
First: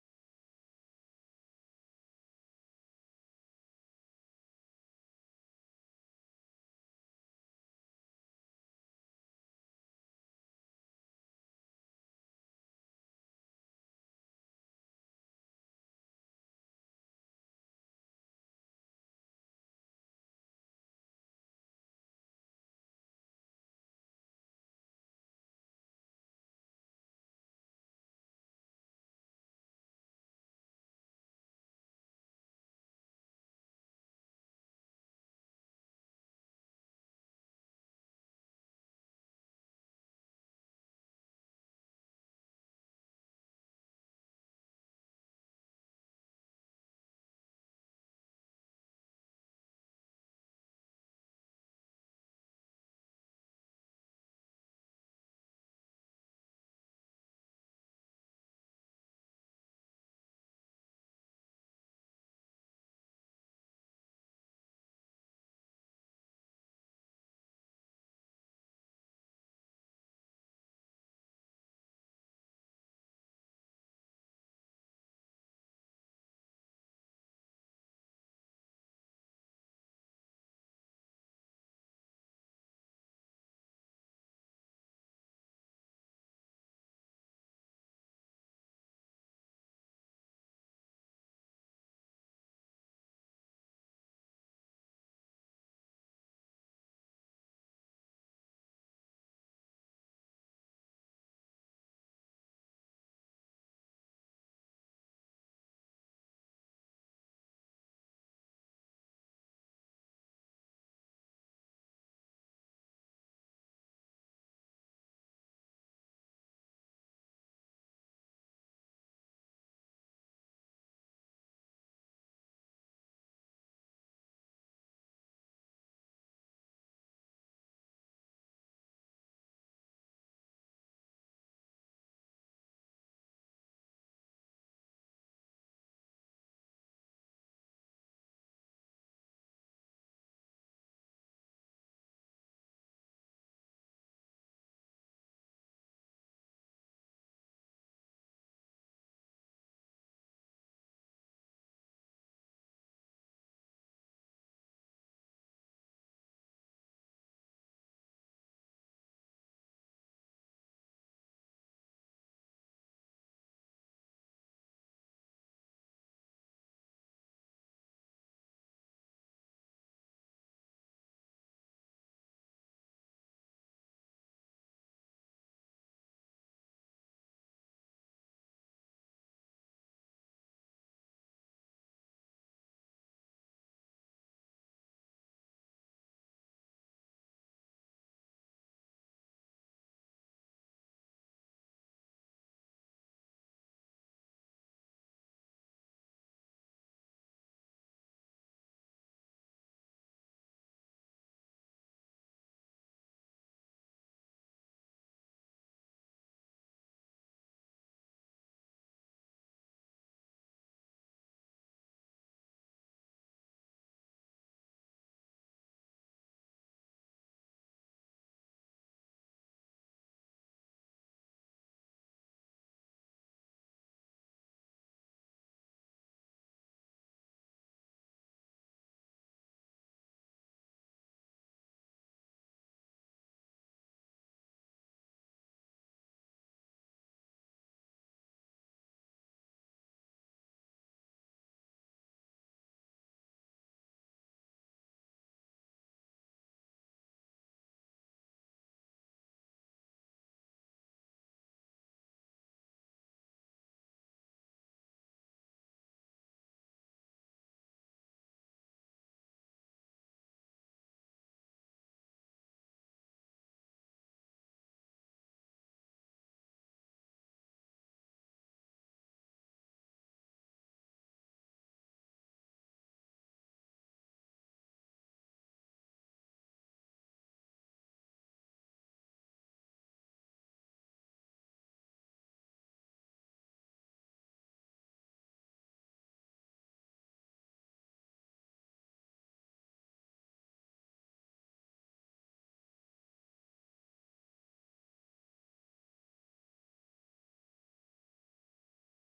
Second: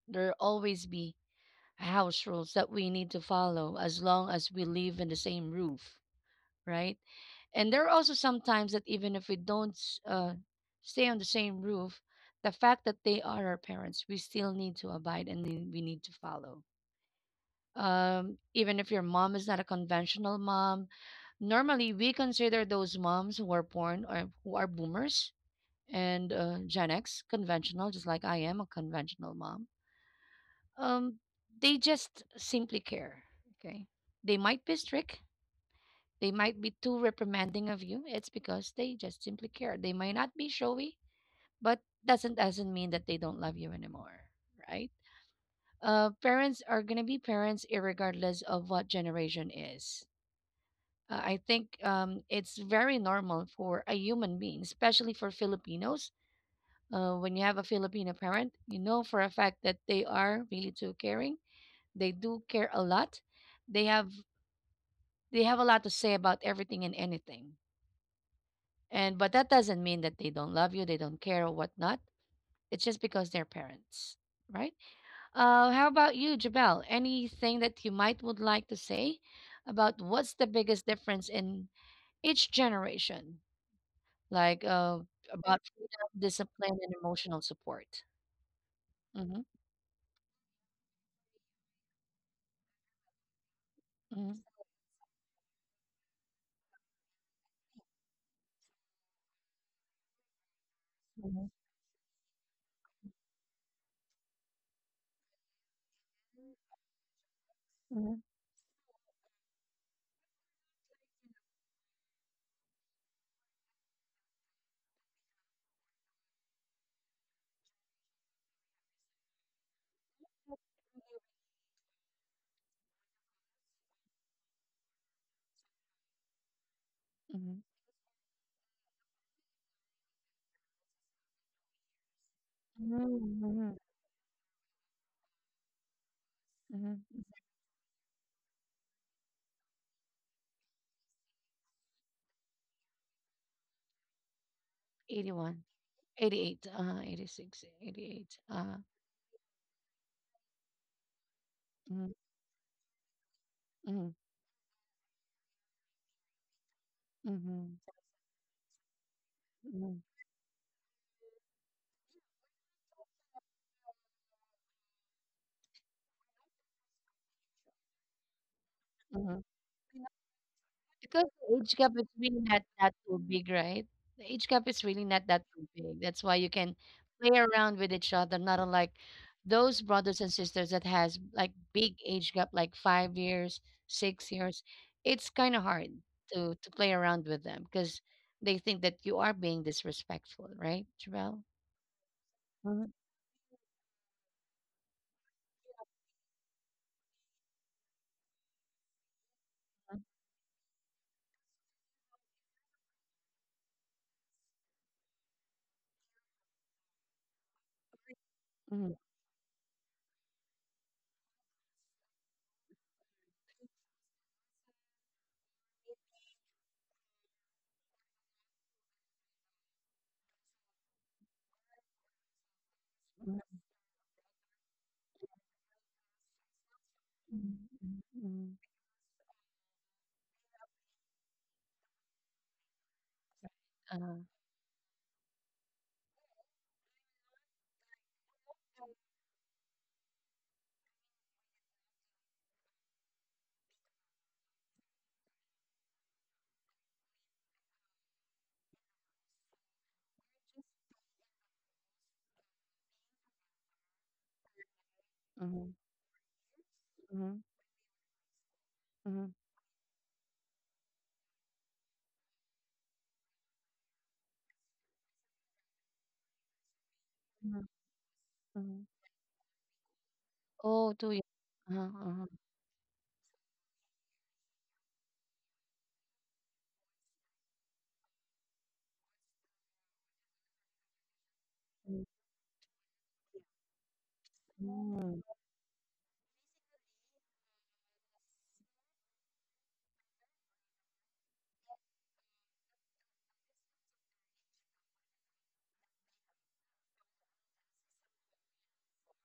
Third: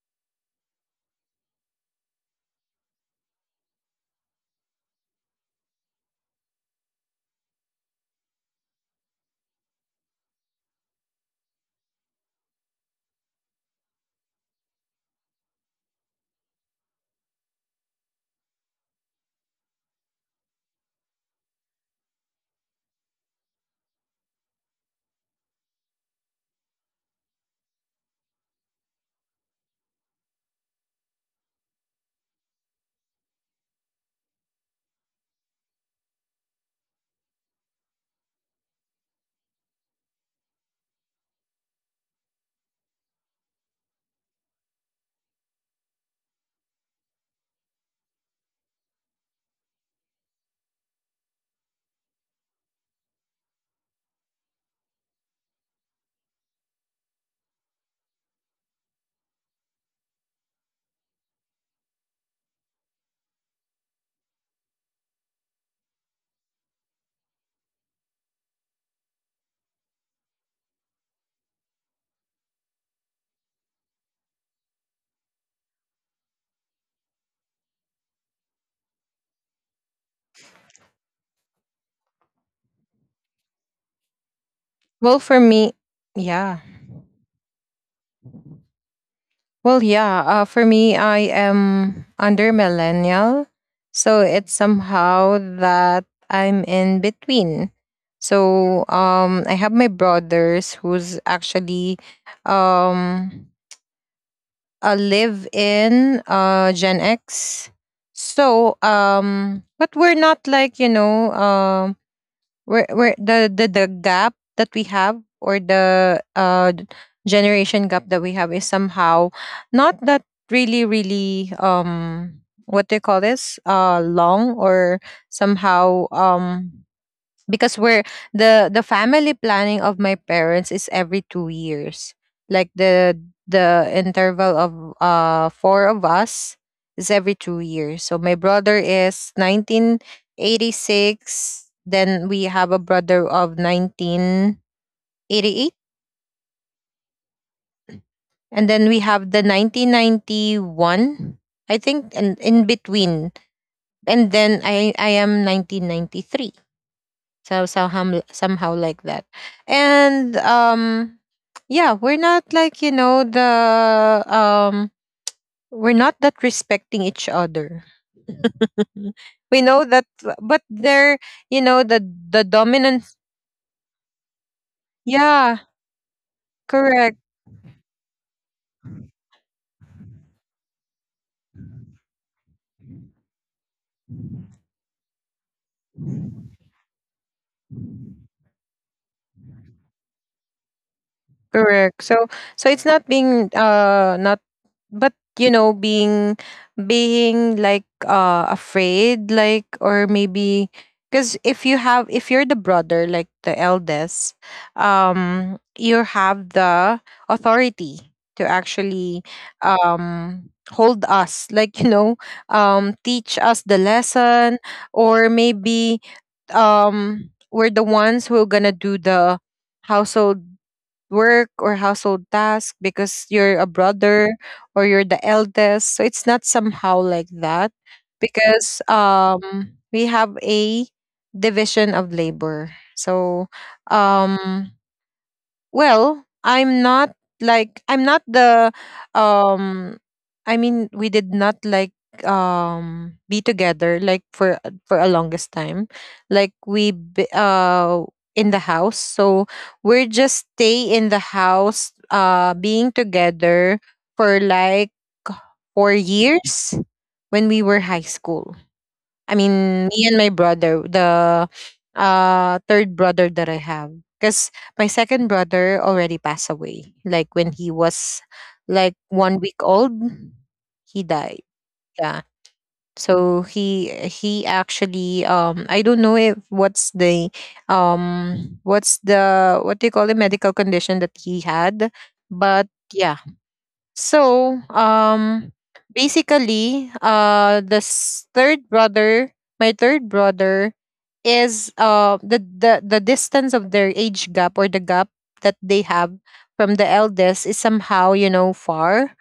Speaker 1: There always be house rules that we need to follow as long as we live in the same roof, right? And there are also sometimes that even if we don't s- uh, stay on the same roof, the fact that they are our parents, we still need to abide and we need to follow um, even if your mom is not a conventional mom. Normally, we consider those moms who are born or who are boomers and uh, Gen X conventional, just like I am a conventional mom. Um, they just simply care. Okay, they might be strict. They might be too reprimanding of you. It's because they just simply care. They might not be showy, but doesn't doesn't mean that they don't love you anymore, right? Uh, parents are gonna be parents, irregardless of what generation is. Uh, I think um, it's very normal for a human being, especially for Filipinos. Uh, when you have a Filipino parent, you know for a fact that they are really too caring. They do care a lot. They have they have a lot to say about everything and anything. And but that doesn't mean that they don't love you, they don't care or whatnot. It's just because they're parents, right? Uh, how about you, Jabel? Anything that you might would like to say about what's the biggest difference in each generation? Like uh,
Speaker 3: Well, for
Speaker 1: about
Speaker 3: me,
Speaker 1: freedom,
Speaker 3: yeah.
Speaker 1: discipline, and emotional support. Mm-hmm,
Speaker 3: Well, yeah. Uh, for me, I am under millennial, so
Speaker 1: mm-hmm,
Speaker 3: it's somehow that I'm in between. So um, I have my brothers who's actually um a live in uh Gen X.
Speaker 1: mm-hmm,
Speaker 3: So um, but we're not like you know um, where where the the the gap that we have or the uh d- generation gap that we have is somehow not that really really um, what do you call this, uh, long or somehow um,
Speaker 1: mm-hmm,
Speaker 3: because we're the the family planning of my parents is every two years, like the
Speaker 1: mm-hmm,
Speaker 3: the interval of uh four of us is every
Speaker 1: mm-hmm,
Speaker 3: two years. So my brother is nineteen eighty-six, then we have a brother of nineteen eighty-eight,
Speaker 1: eighty-one, eighty-eight, uh, eighty six, eighty eight,
Speaker 3: and
Speaker 1: uh,
Speaker 3: then we have the nineteen ninety-one, I think,
Speaker 1: mm-hmm,
Speaker 3: and in between,
Speaker 1: mm-hmm,
Speaker 3: and then i i am nineteen ninety-three.
Speaker 1: mm-hmm,
Speaker 3: So somehow somehow like that. And um yeah, we're not like, you know, the um, we're not that respecting each other. (laughs)
Speaker 1: mm-hmm.
Speaker 3: We know that, but they're,
Speaker 1: Because the
Speaker 3: you
Speaker 1: age
Speaker 3: know,
Speaker 1: gap
Speaker 3: the
Speaker 1: is really
Speaker 3: the
Speaker 1: not that
Speaker 3: dominant,
Speaker 1: too big, right? The age gap is really not that
Speaker 3: yeah.
Speaker 1: too big. That's why you can
Speaker 3: Correct.
Speaker 1: play around with each other, not unlike those brothers and sisters that has like big age gap, like five years, six years. It's kind of hard to to play around with them because they think that you are being disrespectful, right, Travell?
Speaker 3: Correct. So so it's
Speaker 1: Mm-hmm.
Speaker 3: not being uh not, but you know, being being like uh afraid, like or maybe because if you have, if you're the brother, like the eldest, um, you have the authority to
Speaker 1: Mm-hmm.
Speaker 3: actually um hold us, like, you know, um teach us the lesson, or maybe um we're the ones who are gonna do the household work or household task, because you're a brother or you're the eldest. So it's not somehow like that,
Speaker 1: Mm-hmm.
Speaker 3: because um we have a division of labor. So
Speaker 1: Uh,
Speaker 3: um well, I'm not like, I'm not the um I mean, we did not like um be together like for for a longest time. Like we b- uh in the house. So we're just stay in the house uh being together for like
Speaker 1: Mm-hmm.
Speaker 3: four years
Speaker 1: Mm-hmm.
Speaker 3: when we were high school.
Speaker 1: Mm-hmm.
Speaker 3: I mean, me and my brother, the uh third brother that I have. Because my second brother already passed away, like when he was
Speaker 1: Mm-hmm.
Speaker 3: like one week old,
Speaker 1: Oh,
Speaker 3: he
Speaker 1: two years.
Speaker 3: died.
Speaker 1: Uh-huh,
Speaker 3: Yeah.
Speaker 1: uh-huh.
Speaker 3: So he he actually um I don't know if what's the um what's the, what do you call, the medical condition that he had, but yeah. So, um, basically, uh, the s- third brother, my third brother, is uh the the the distance of their age gap or the gap that they have from the eldest is somehow, you know, far.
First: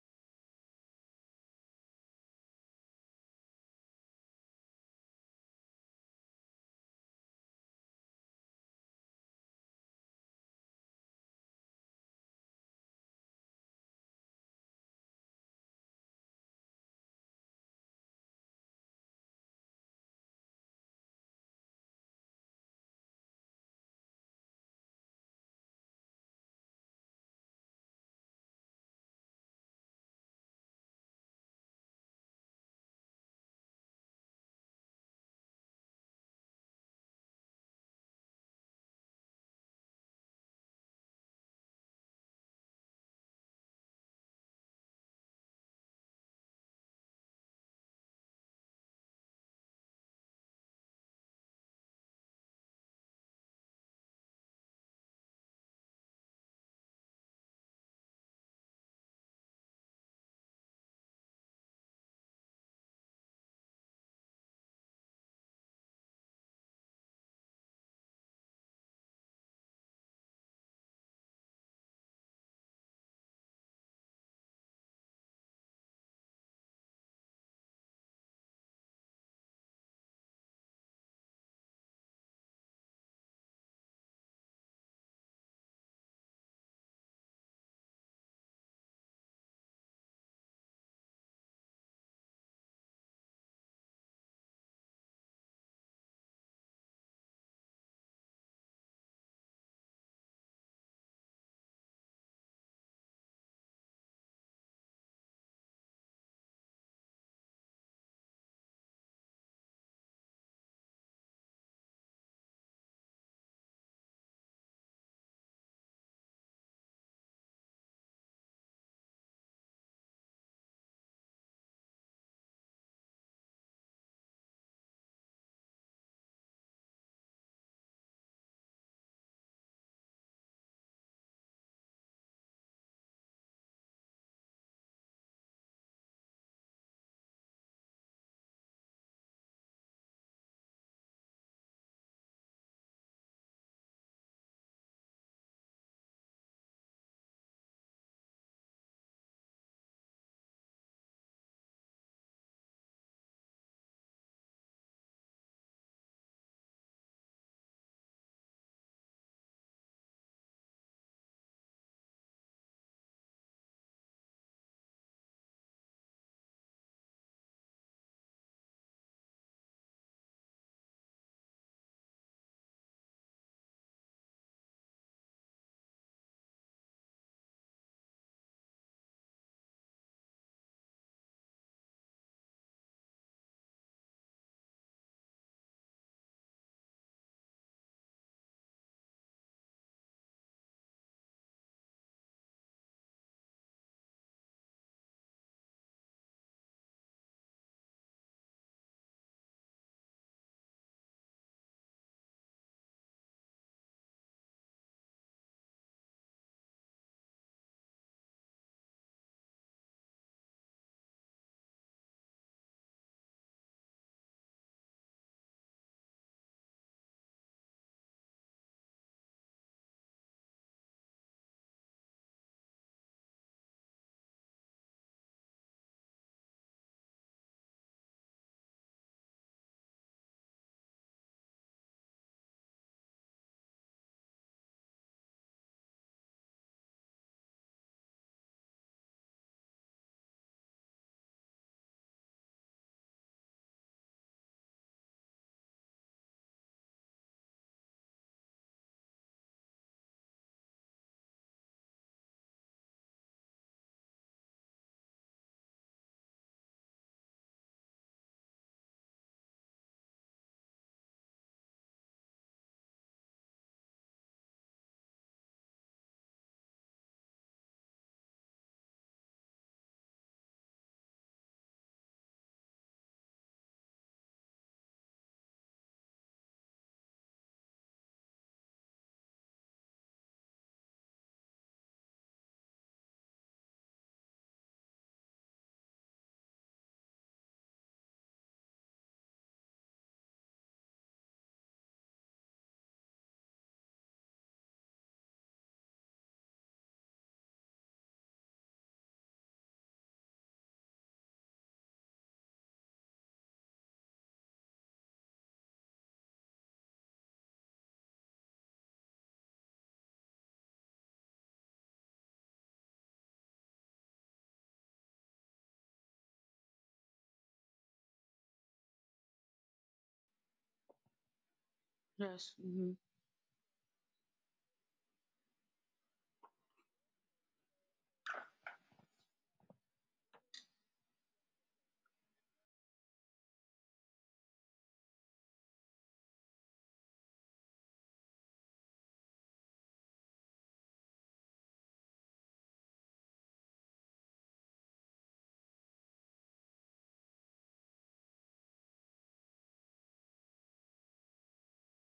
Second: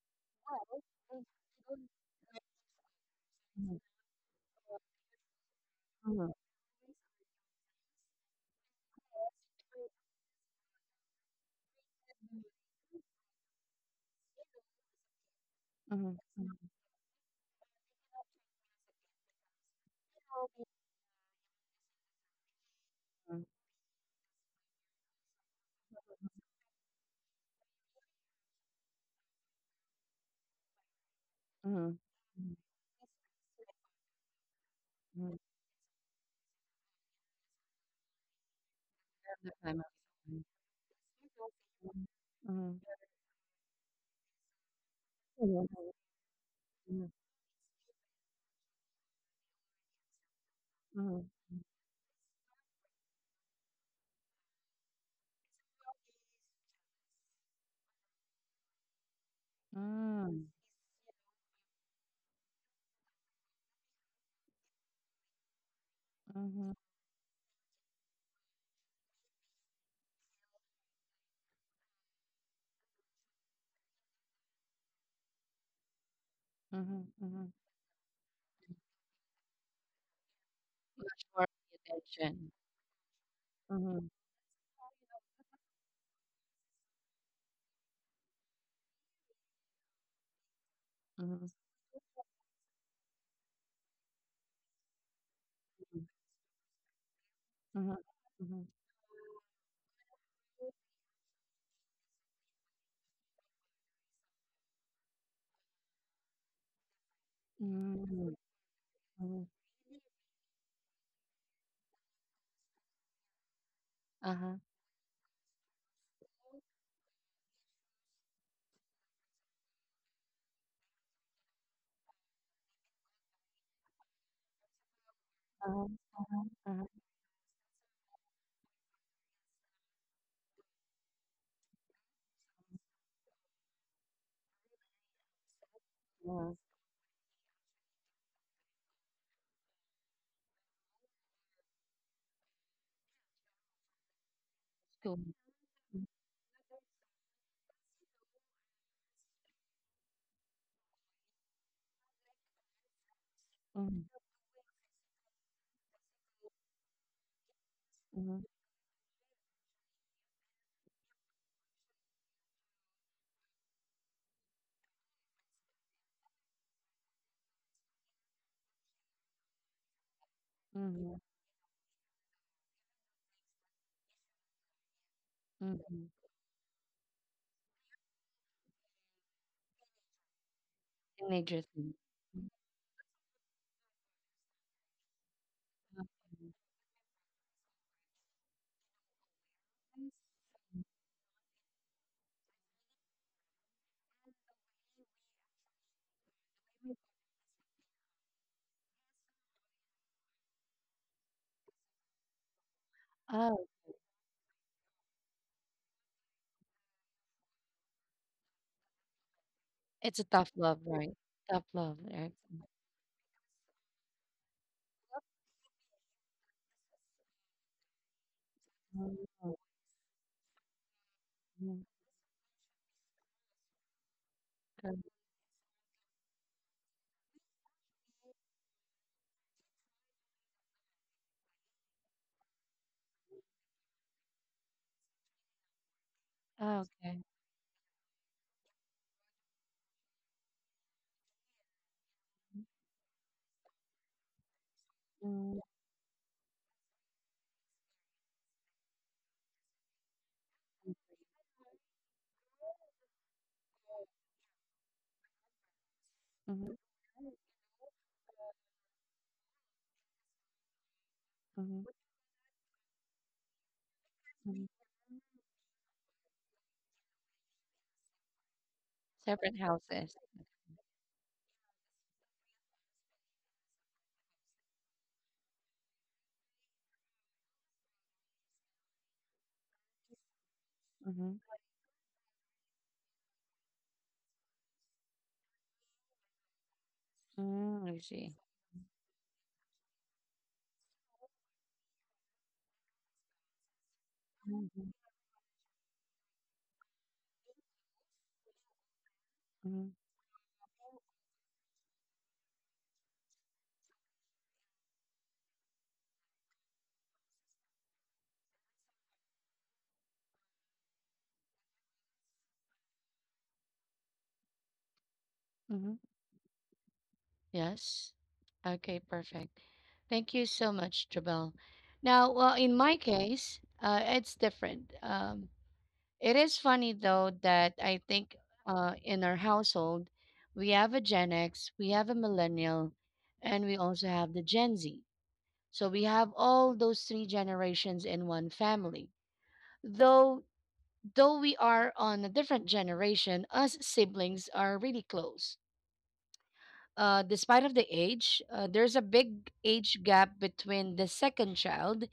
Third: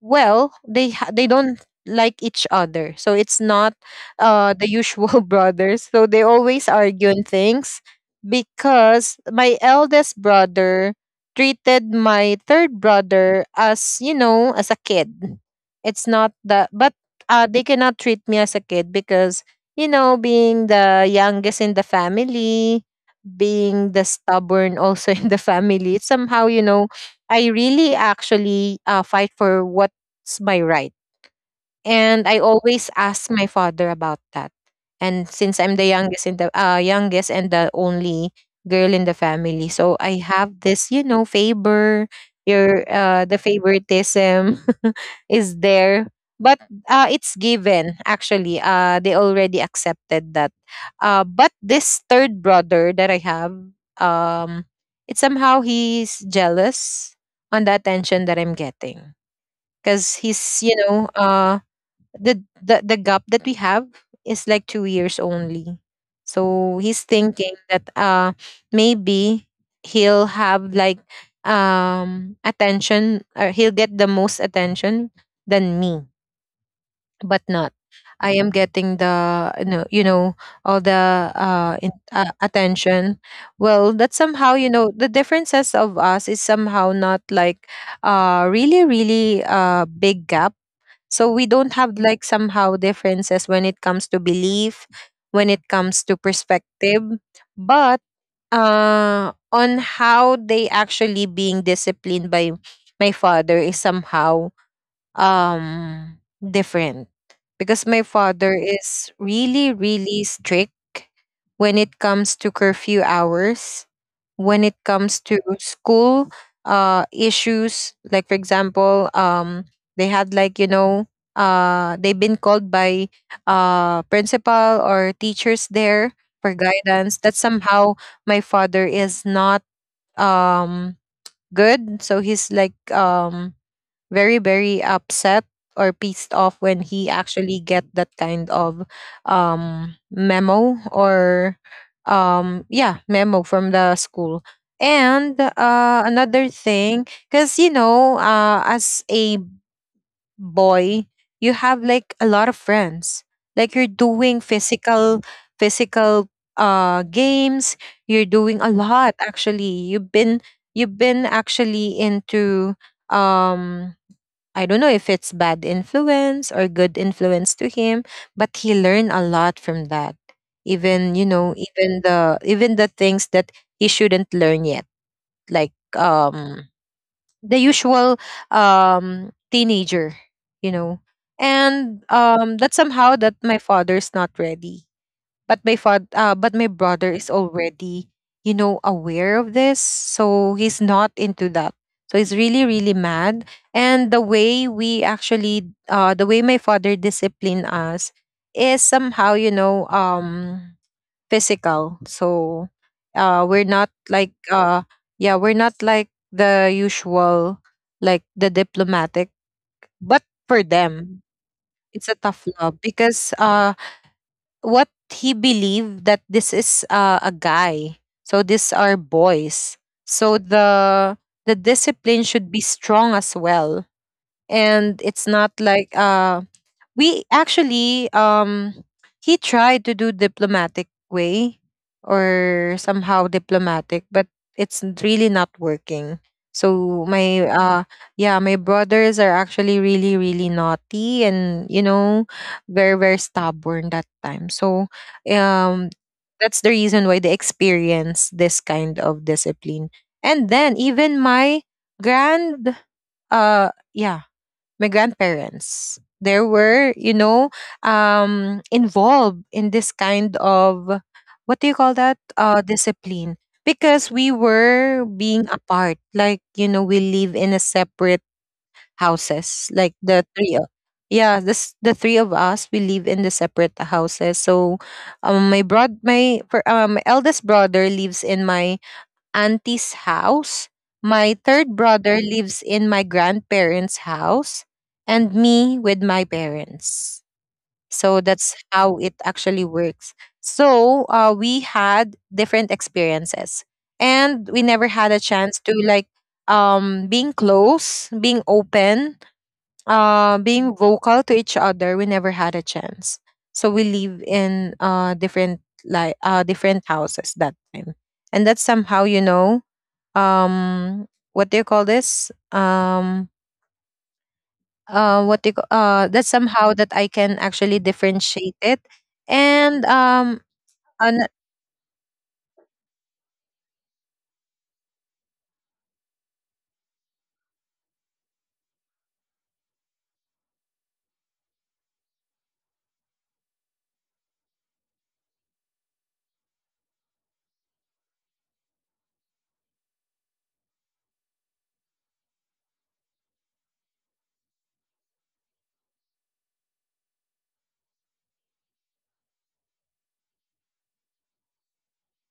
Speaker 3: Well, they ha- they don't like each other, so it's not
Speaker 1: Mm-hmm.
Speaker 3: uh the usual (laughs) brothers. So they
Speaker 1: Mm-hmm.
Speaker 3: always argue on things because my eldest brother treated my third brother as, you know, as a kid. It's
Speaker 1: Mm-hmm.
Speaker 3: not that, but uh they cannot treat me as a kid because, you know, being the youngest in the family, being the stubborn also (laughs) in the family, somehow, you know, I really actually uh fight for what it's my right.
Speaker 1: Mhm.
Speaker 3: And I
Speaker 1: Mhm,
Speaker 3: always ask my father about that. And
Speaker 1: mhm,
Speaker 3: since I'm the youngest in the uh, youngest and the only girl in the family,
Speaker 1: tama.
Speaker 3: so I
Speaker 1: Mhm.
Speaker 3: have this, you know, favor.
Speaker 1: Mhm,
Speaker 3: Your uh, the favoritism (laughs) is
Speaker 1: mhm,
Speaker 3: there, but
Speaker 1: hmm,
Speaker 3: uh, it's given. Actually, uh, they already accepted that. Uh,
Speaker 1: mhm,
Speaker 3: but this third brother that I have, um, it's somehow he's jealous on the attention that I'm getting, because he's you know uh the, the the gap that we have is like two years only.
Speaker 1: mhm, mhm.
Speaker 3: So he's thinking that uh maybe he'll have like um attention, or he'll get the most attention than me, but
Speaker 1: Mhm.
Speaker 3: not, I am getting the you know, you know, all
Speaker 1: Much
Speaker 3: the
Speaker 1: more
Speaker 3: uh, in, uh
Speaker 1: attention.
Speaker 3: attention. Well,
Speaker 1: Mhm,
Speaker 3: that somehow you know the differences of us is somehow not like uh really really uh big gap. So
Speaker 1: mhm,
Speaker 3: we don't have like somehow differences when it comes to belief, when it comes
Speaker 1: mhm,
Speaker 3: to perspective,
Speaker 1: mhm,
Speaker 3: but uh, on how they actually being disciplined by my father is somehow um different, because my
Speaker 1: hmm,
Speaker 3: father is
Speaker 1: mhm.
Speaker 3: really really strict when it comes to curfew hours,
Speaker 1: Uh-huh,
Speaker 3: when it comes to school uh issues, like for example um they had like you know uh they've been called by uh principal or teachers
Speaker 1: uh-huh,
Speaker 3: there for
Speaker 1: uh-huh,
Speaker 3: guidance that somehow my father is not um good, so he's like um very very upset or pissed
Speaker 1: yeah.
Speaker 3: off when he actually get that kind of um memo or um yeah memo from the school.
Speaker 1: Cool.
Speaker 3: And uh another thing, because you know uh as a boy, you have like a lot of friends, like you're
Speaker 1: Mhm,
Speaker 3: doing physical physical uh games, you're
Speaker 1: mhm,
Speaker 3: doing a lot. Actually, you've been, you've been actually into um I don't know if it's bad influence or good influence to him, but he learned a lot from that. Even, you
Speaker 1: mhm,
Speaker 3: know, even the even the things that he shouldn't learn yet. Like
Speaker 1: mhm.
Speaker 3: um the usual um teenager, you know.
Speaker 1: Teenager thing.
Speaker 3: And um that's somehow that my father's not ready, but my father uh, but my brother is already, you know, aware of this, so he's not into that. So he's really really mad. And the way we actually uh, the way my father disciplined us is somehow you know um physical. So uh we're
Speaker 1: Oh,
Speaker 3: not like uh yeah we're not like the usual, like the diplomatic,
Speaker 1: it's
Speaker 3: but
Speaker 1: a tough
Speaker 3: for
Speaker 1: love, right?
Speaker 3: them
Speaker 1: Tough love,
Speaker 3: it's a
Speaker 1: right?
Speaker 3: tough love, because uh what he believed that this is uh a guy, so these are
Speaker 1: Mhm,
Speaker 3: boys, so the the
Speaker 1: mhm.
Speaker 3: discipline should be strong as well. And it's not like uh we actually um he tried to do diplomatic way or somehow diplomatic, but it's n- really not working.
Speaker 1: Oh,
Speaker 3: So
Speaker 1: okay.
Speaker 3: my uh yeah, my brothers are actually really really naughty and you know very very stubborn that time. So
Speaker 1: Mhm,
Speaker 3: um that's the reason why they experience this kind of discipline. And then even my grand uh yeah, my grandparents, they
Speaker 1: mhm,
Speaker 3: were, you know, um involved in this kind of, what do you
Speaker 1: mhm,
Speaker 3: call that, uh, discipline. Because we
Speaker 1: mhm.
Speaker 3: were being apart, like you know, we live in a separate
Speaker 1: Separate
Speaker 3: houses, like
Speaker 1: houses.
Speaker 3: the three. o- Yeah, this the three of us, we live in the separate houses. So, um, my broad, my for um, my eldest brother lives in my auntie's house. My
Speaker 1: Mhm.
Speaker 3: third brother lives in my grandparents' house, and me with my parents.
Speaker 1: Mm, I
Speaker 3: So
Speaker 1: see.
Speaker 3: that's how it actually works. So uh, we had different experiences, and we never
Speaker 1: Mhm,
Speaker 3: had a chance to like um being close, being open,
Speaker 1: mhm.
Speaker 3: uh, being vocal to each other. We never had a chance. So we live in uh different like uh different houses that time, and that's somehow you know um what do you call this um, uh what do you, ca- uh
Speaker 1: Mhm.
Speaker 3: that somehow that I can actually
Speaker 1: Yes.
Speaker 3: differentiate it.
Speaker 1: Okay, perfect.
Speaker 3: And um
Speaker 1: Thank you so much,
Speaker 3: an,
Speaker 1: Jabel. Now,
Speaker 2: Yes.
Speaker 1: well, in
Speaker 2: Mm-hmm.
Speaker 1: my case, uh, it's different. Um, it is funny though that I think uh, in our household, we have a Gen X, we have a millennial, and we also have the Gen Z. So we have all those three generations in one family. Though though we are on a different generation, us siblings are really close. Uh, despite of the age, uh, there's a big age gap between the second child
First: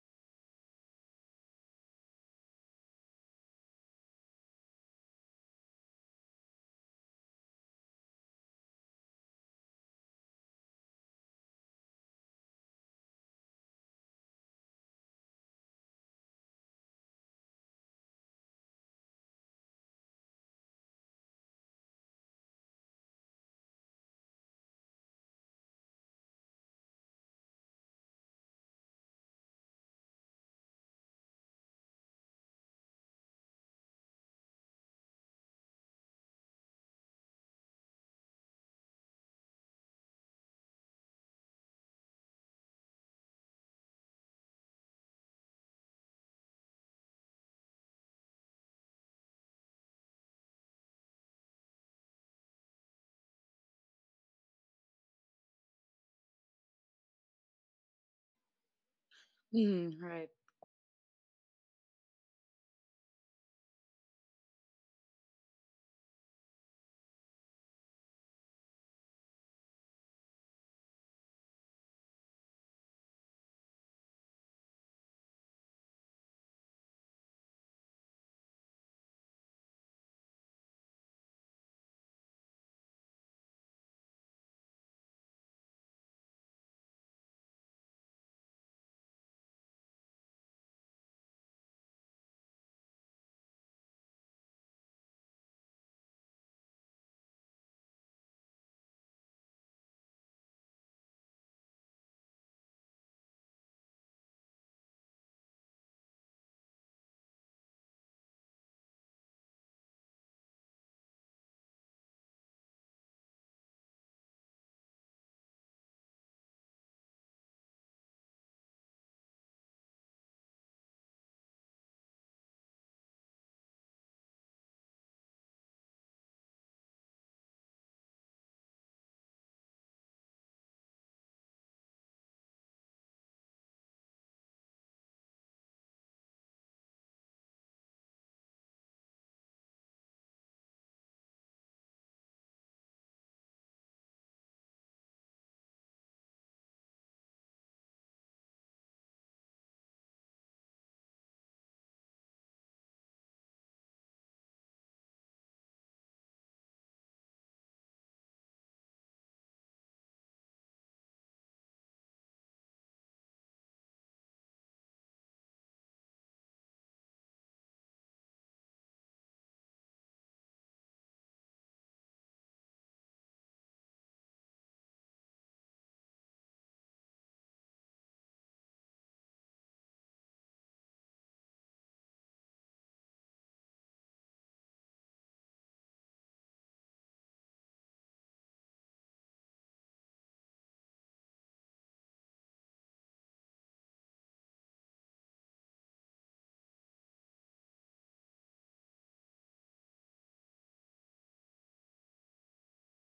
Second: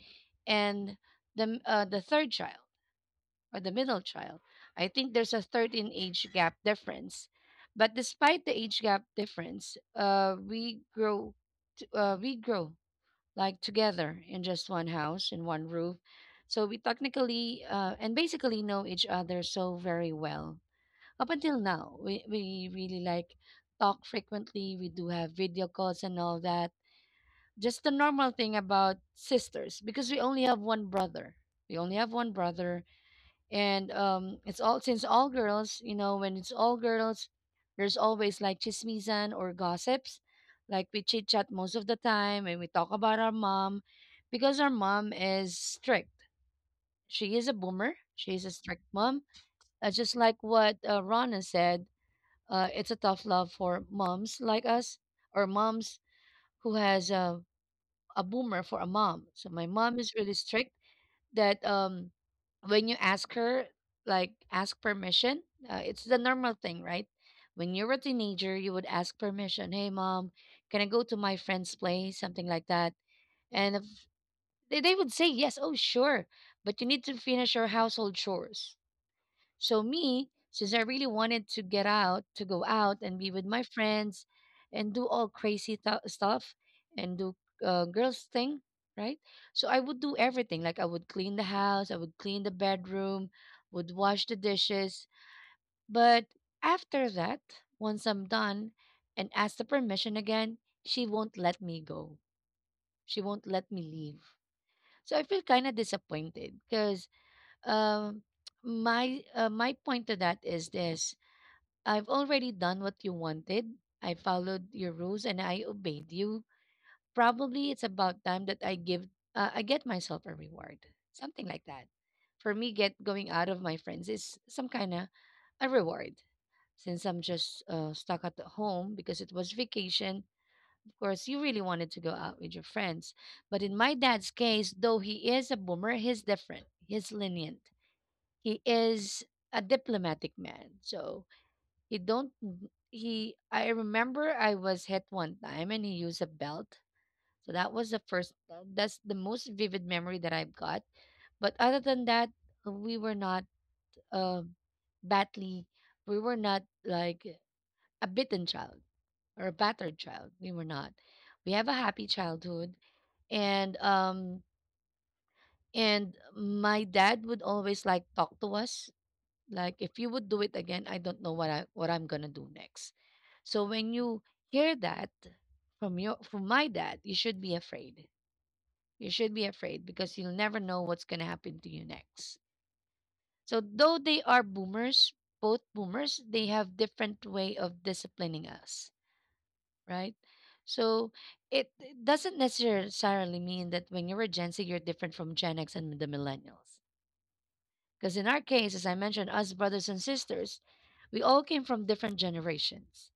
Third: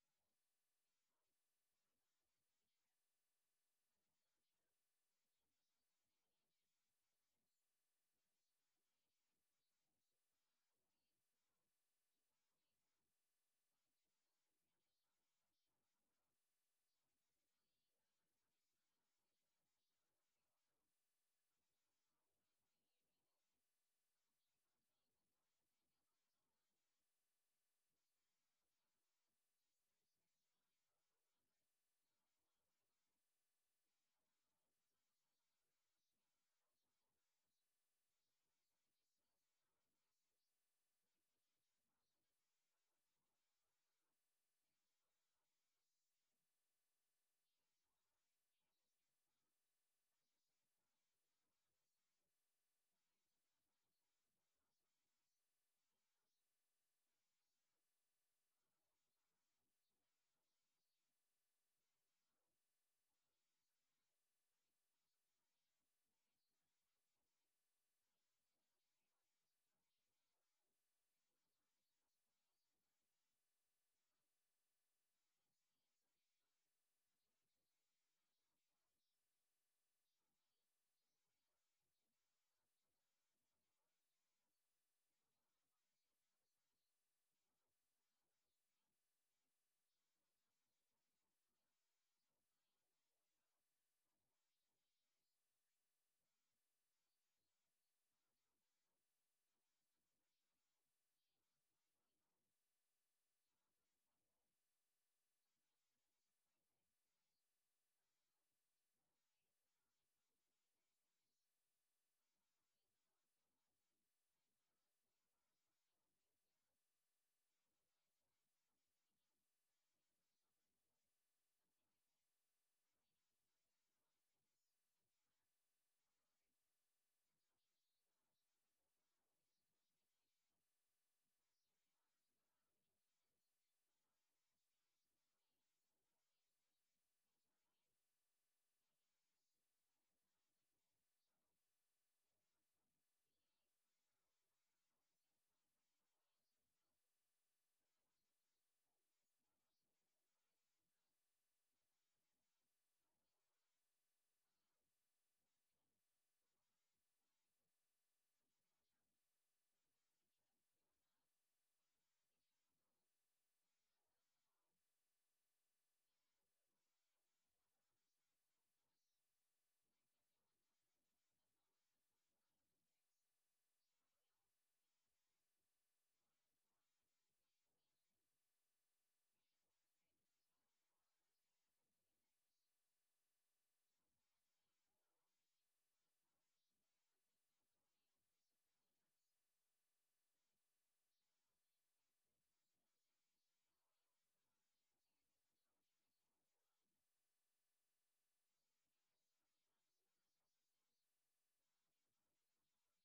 Speaker 1: and the m- uh, the third child or the middle child. I think there's a thirteen age gap difference, but despite the age gap difference, uh, we grow, t- uh, we grow like together in just one house in one roof, so we technically uh, and basically know each other so very well up until now, we, we really like talk frequently. We do have video calls and all that. Just the normal thing about sisters because we only have one brother. We only have one brother, and um, it's all since all girls. You know, when it's all girls, there's always like chismisan or gossips. Like we chit chat most of the time, and we talk about our mom because our mom is strict. She is a boomer. She is a strict mom. Uh, just like what uh, Rana said, uh, it's a tough love for moms like us or moms who has a, a boomer for a mom. So my mom
Speaker 2: Mm-hmm.
Speaker 1: is really
Speaker 2: Right.
Speaker 1: strict that um, when you ask her, like ask permission, uh, it's the normal thing, right? When you're a teenager, you would ask permission. Hey, mom, can I go to my friend's place? Something like that. And if, they they would say yes, oh, sure. But you need to finish your household chores. So me, since I really wanted to get out, to go out and be with my friends and do all crazy th- stuff and do uh, girls thing, right? So I would do everything. Like I would clean the house, I would clean the bedroom, would wash the dishes. But after that, once I'm done and ask the permission again, she won't let me go. She won't let me leave. So I feel kind of disappointed because um, my uh, my point to that is this: I've already done what you wanted. I followed your rules and I obeyed you. Probably it's about time that I give uh, I get myself a reward. Something like that. For me, get going out of my friends is some kind of a reward. Since I'm just uh, stuck at the home because it was vacation, of course, you really wanted to go out with your friends. But in my dad's case, though he is a boomer, he's different. He's lenient. He is a diplomatic man. So he don't n- he I remember I was hit one time and he used a belt. So that was the first uh, that's the most vivid memory that I've got. But other than that, uh, we were not uh, badly we were not like a bitten child or a battered child. We were not. We have a happy childhood and um and my dad would always like talk to us. Like if you would do it again, I don't know what I what I'm gonna do next. So when you hear that from your from my dad, you should be afraid. You should be afraid because you'll never know what's gonna happen to you next. So though they are boomers, both boomers, they have different way of disciplining us, right? So it, it doesn't necessarily mean that when you're a Gen Z, you're different from Gen X and the millennials. Because in our case, as I mentioned, us brothers and sisters, we all came from different generations.